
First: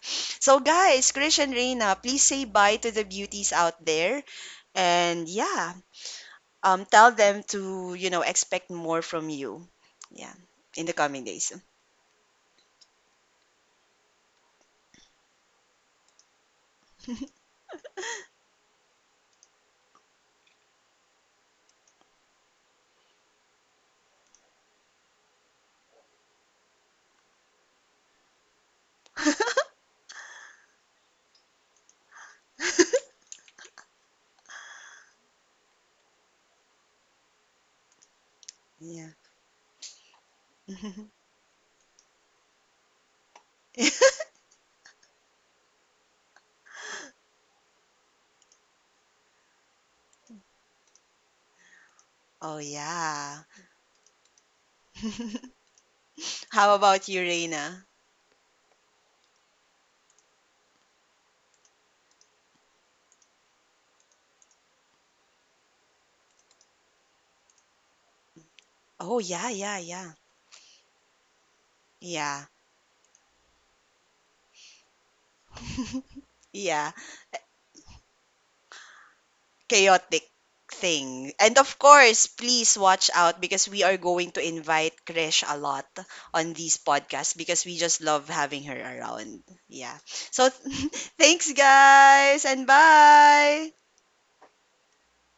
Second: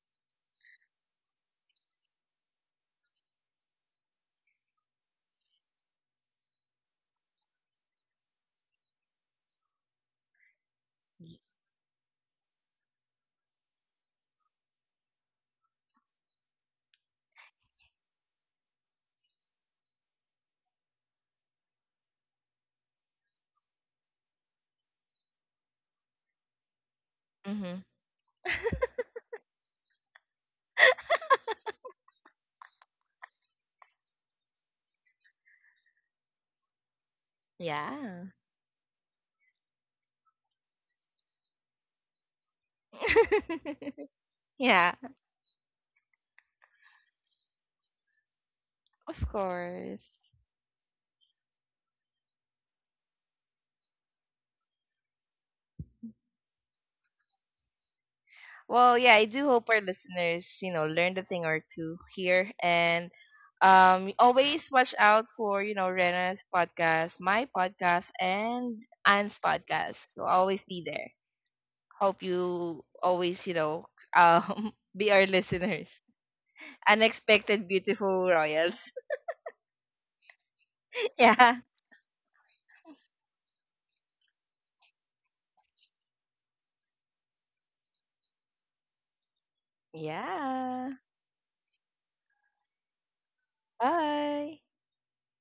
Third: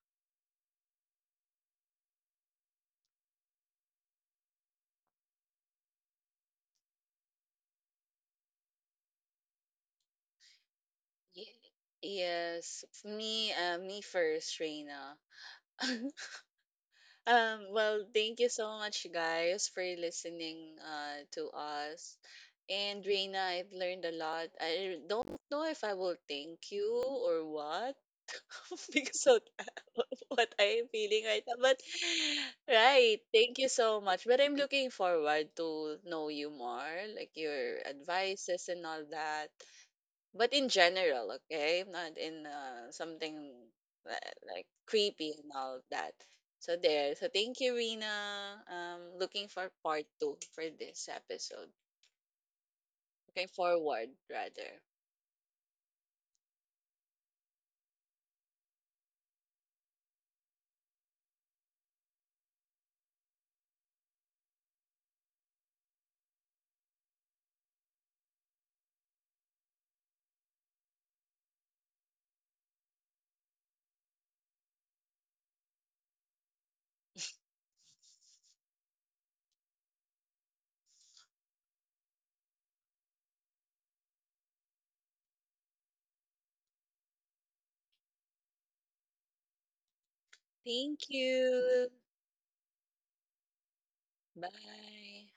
Speaker 1: So guys, Krish and Reina, please say bye to the beauties out there, and yeah, tell them to, you know, expect more from you, yeah, in the coming days.
Speaker 3: Ye- Yes, me first, Reina. um, well, thank you so much, guys, for listening to us. And Reina, I've learned a lot. I don't know if I will thank you or
Speaker 2: Hmm.
Speaker 3: what. Because of what I am feeling right now. But right, thank you so much. But I'm looking forward to know you more, like your
Speaker 2: Yeah.
Speaker 3: advices and all
Speaker 1: Yeah.
Speaker 3: that. But in general, okay, not in something like
Speaker 2: Yeah,
Speaker 3: creepy and all that. So there. So thank you, Rina.
Speaker 2: of
Speaker 3: Looking for
Speaker 2: course.
Speaker 3: part two for this episode.
Speaker 1: Oh yeah.
Speaker 3: Looking forward rather.
Speaker 1: How about you, Reina?
Speaker 2: Well, yeah, I do hope our listeners, you know, learned a thing or two here, and always watch out for, you know, Rena's podcast, my podcast and
Speaker 1: Oh,
Speaker 2: Anne's
Speaker 1: yeah, yeah,
Speaker 2: podcast.
Speaker 1: yeah.
Speaker 2: So always be there. Hope
Speaker 1: Yeah.
Speaker 2: you always, you know, be our listeners.
Speaker 1: Yeah,
Speaker 2: Unexpected beautiful royals.
Speaker 1: chaotic thing. And
Speaker 2: Yeah.
Speaker 1: of course, please watch out, because we are going to invite Krish a lot on these podcasts because we just love having her around. Yeah. So
Speaker 2: Yeah.
Speaker 3: Thank
Speaker 1: thanks,
Speaker 3: you.
Speaker 1: guys, and bye.
Speaker 2: Bye.
Speaker 3: Bye.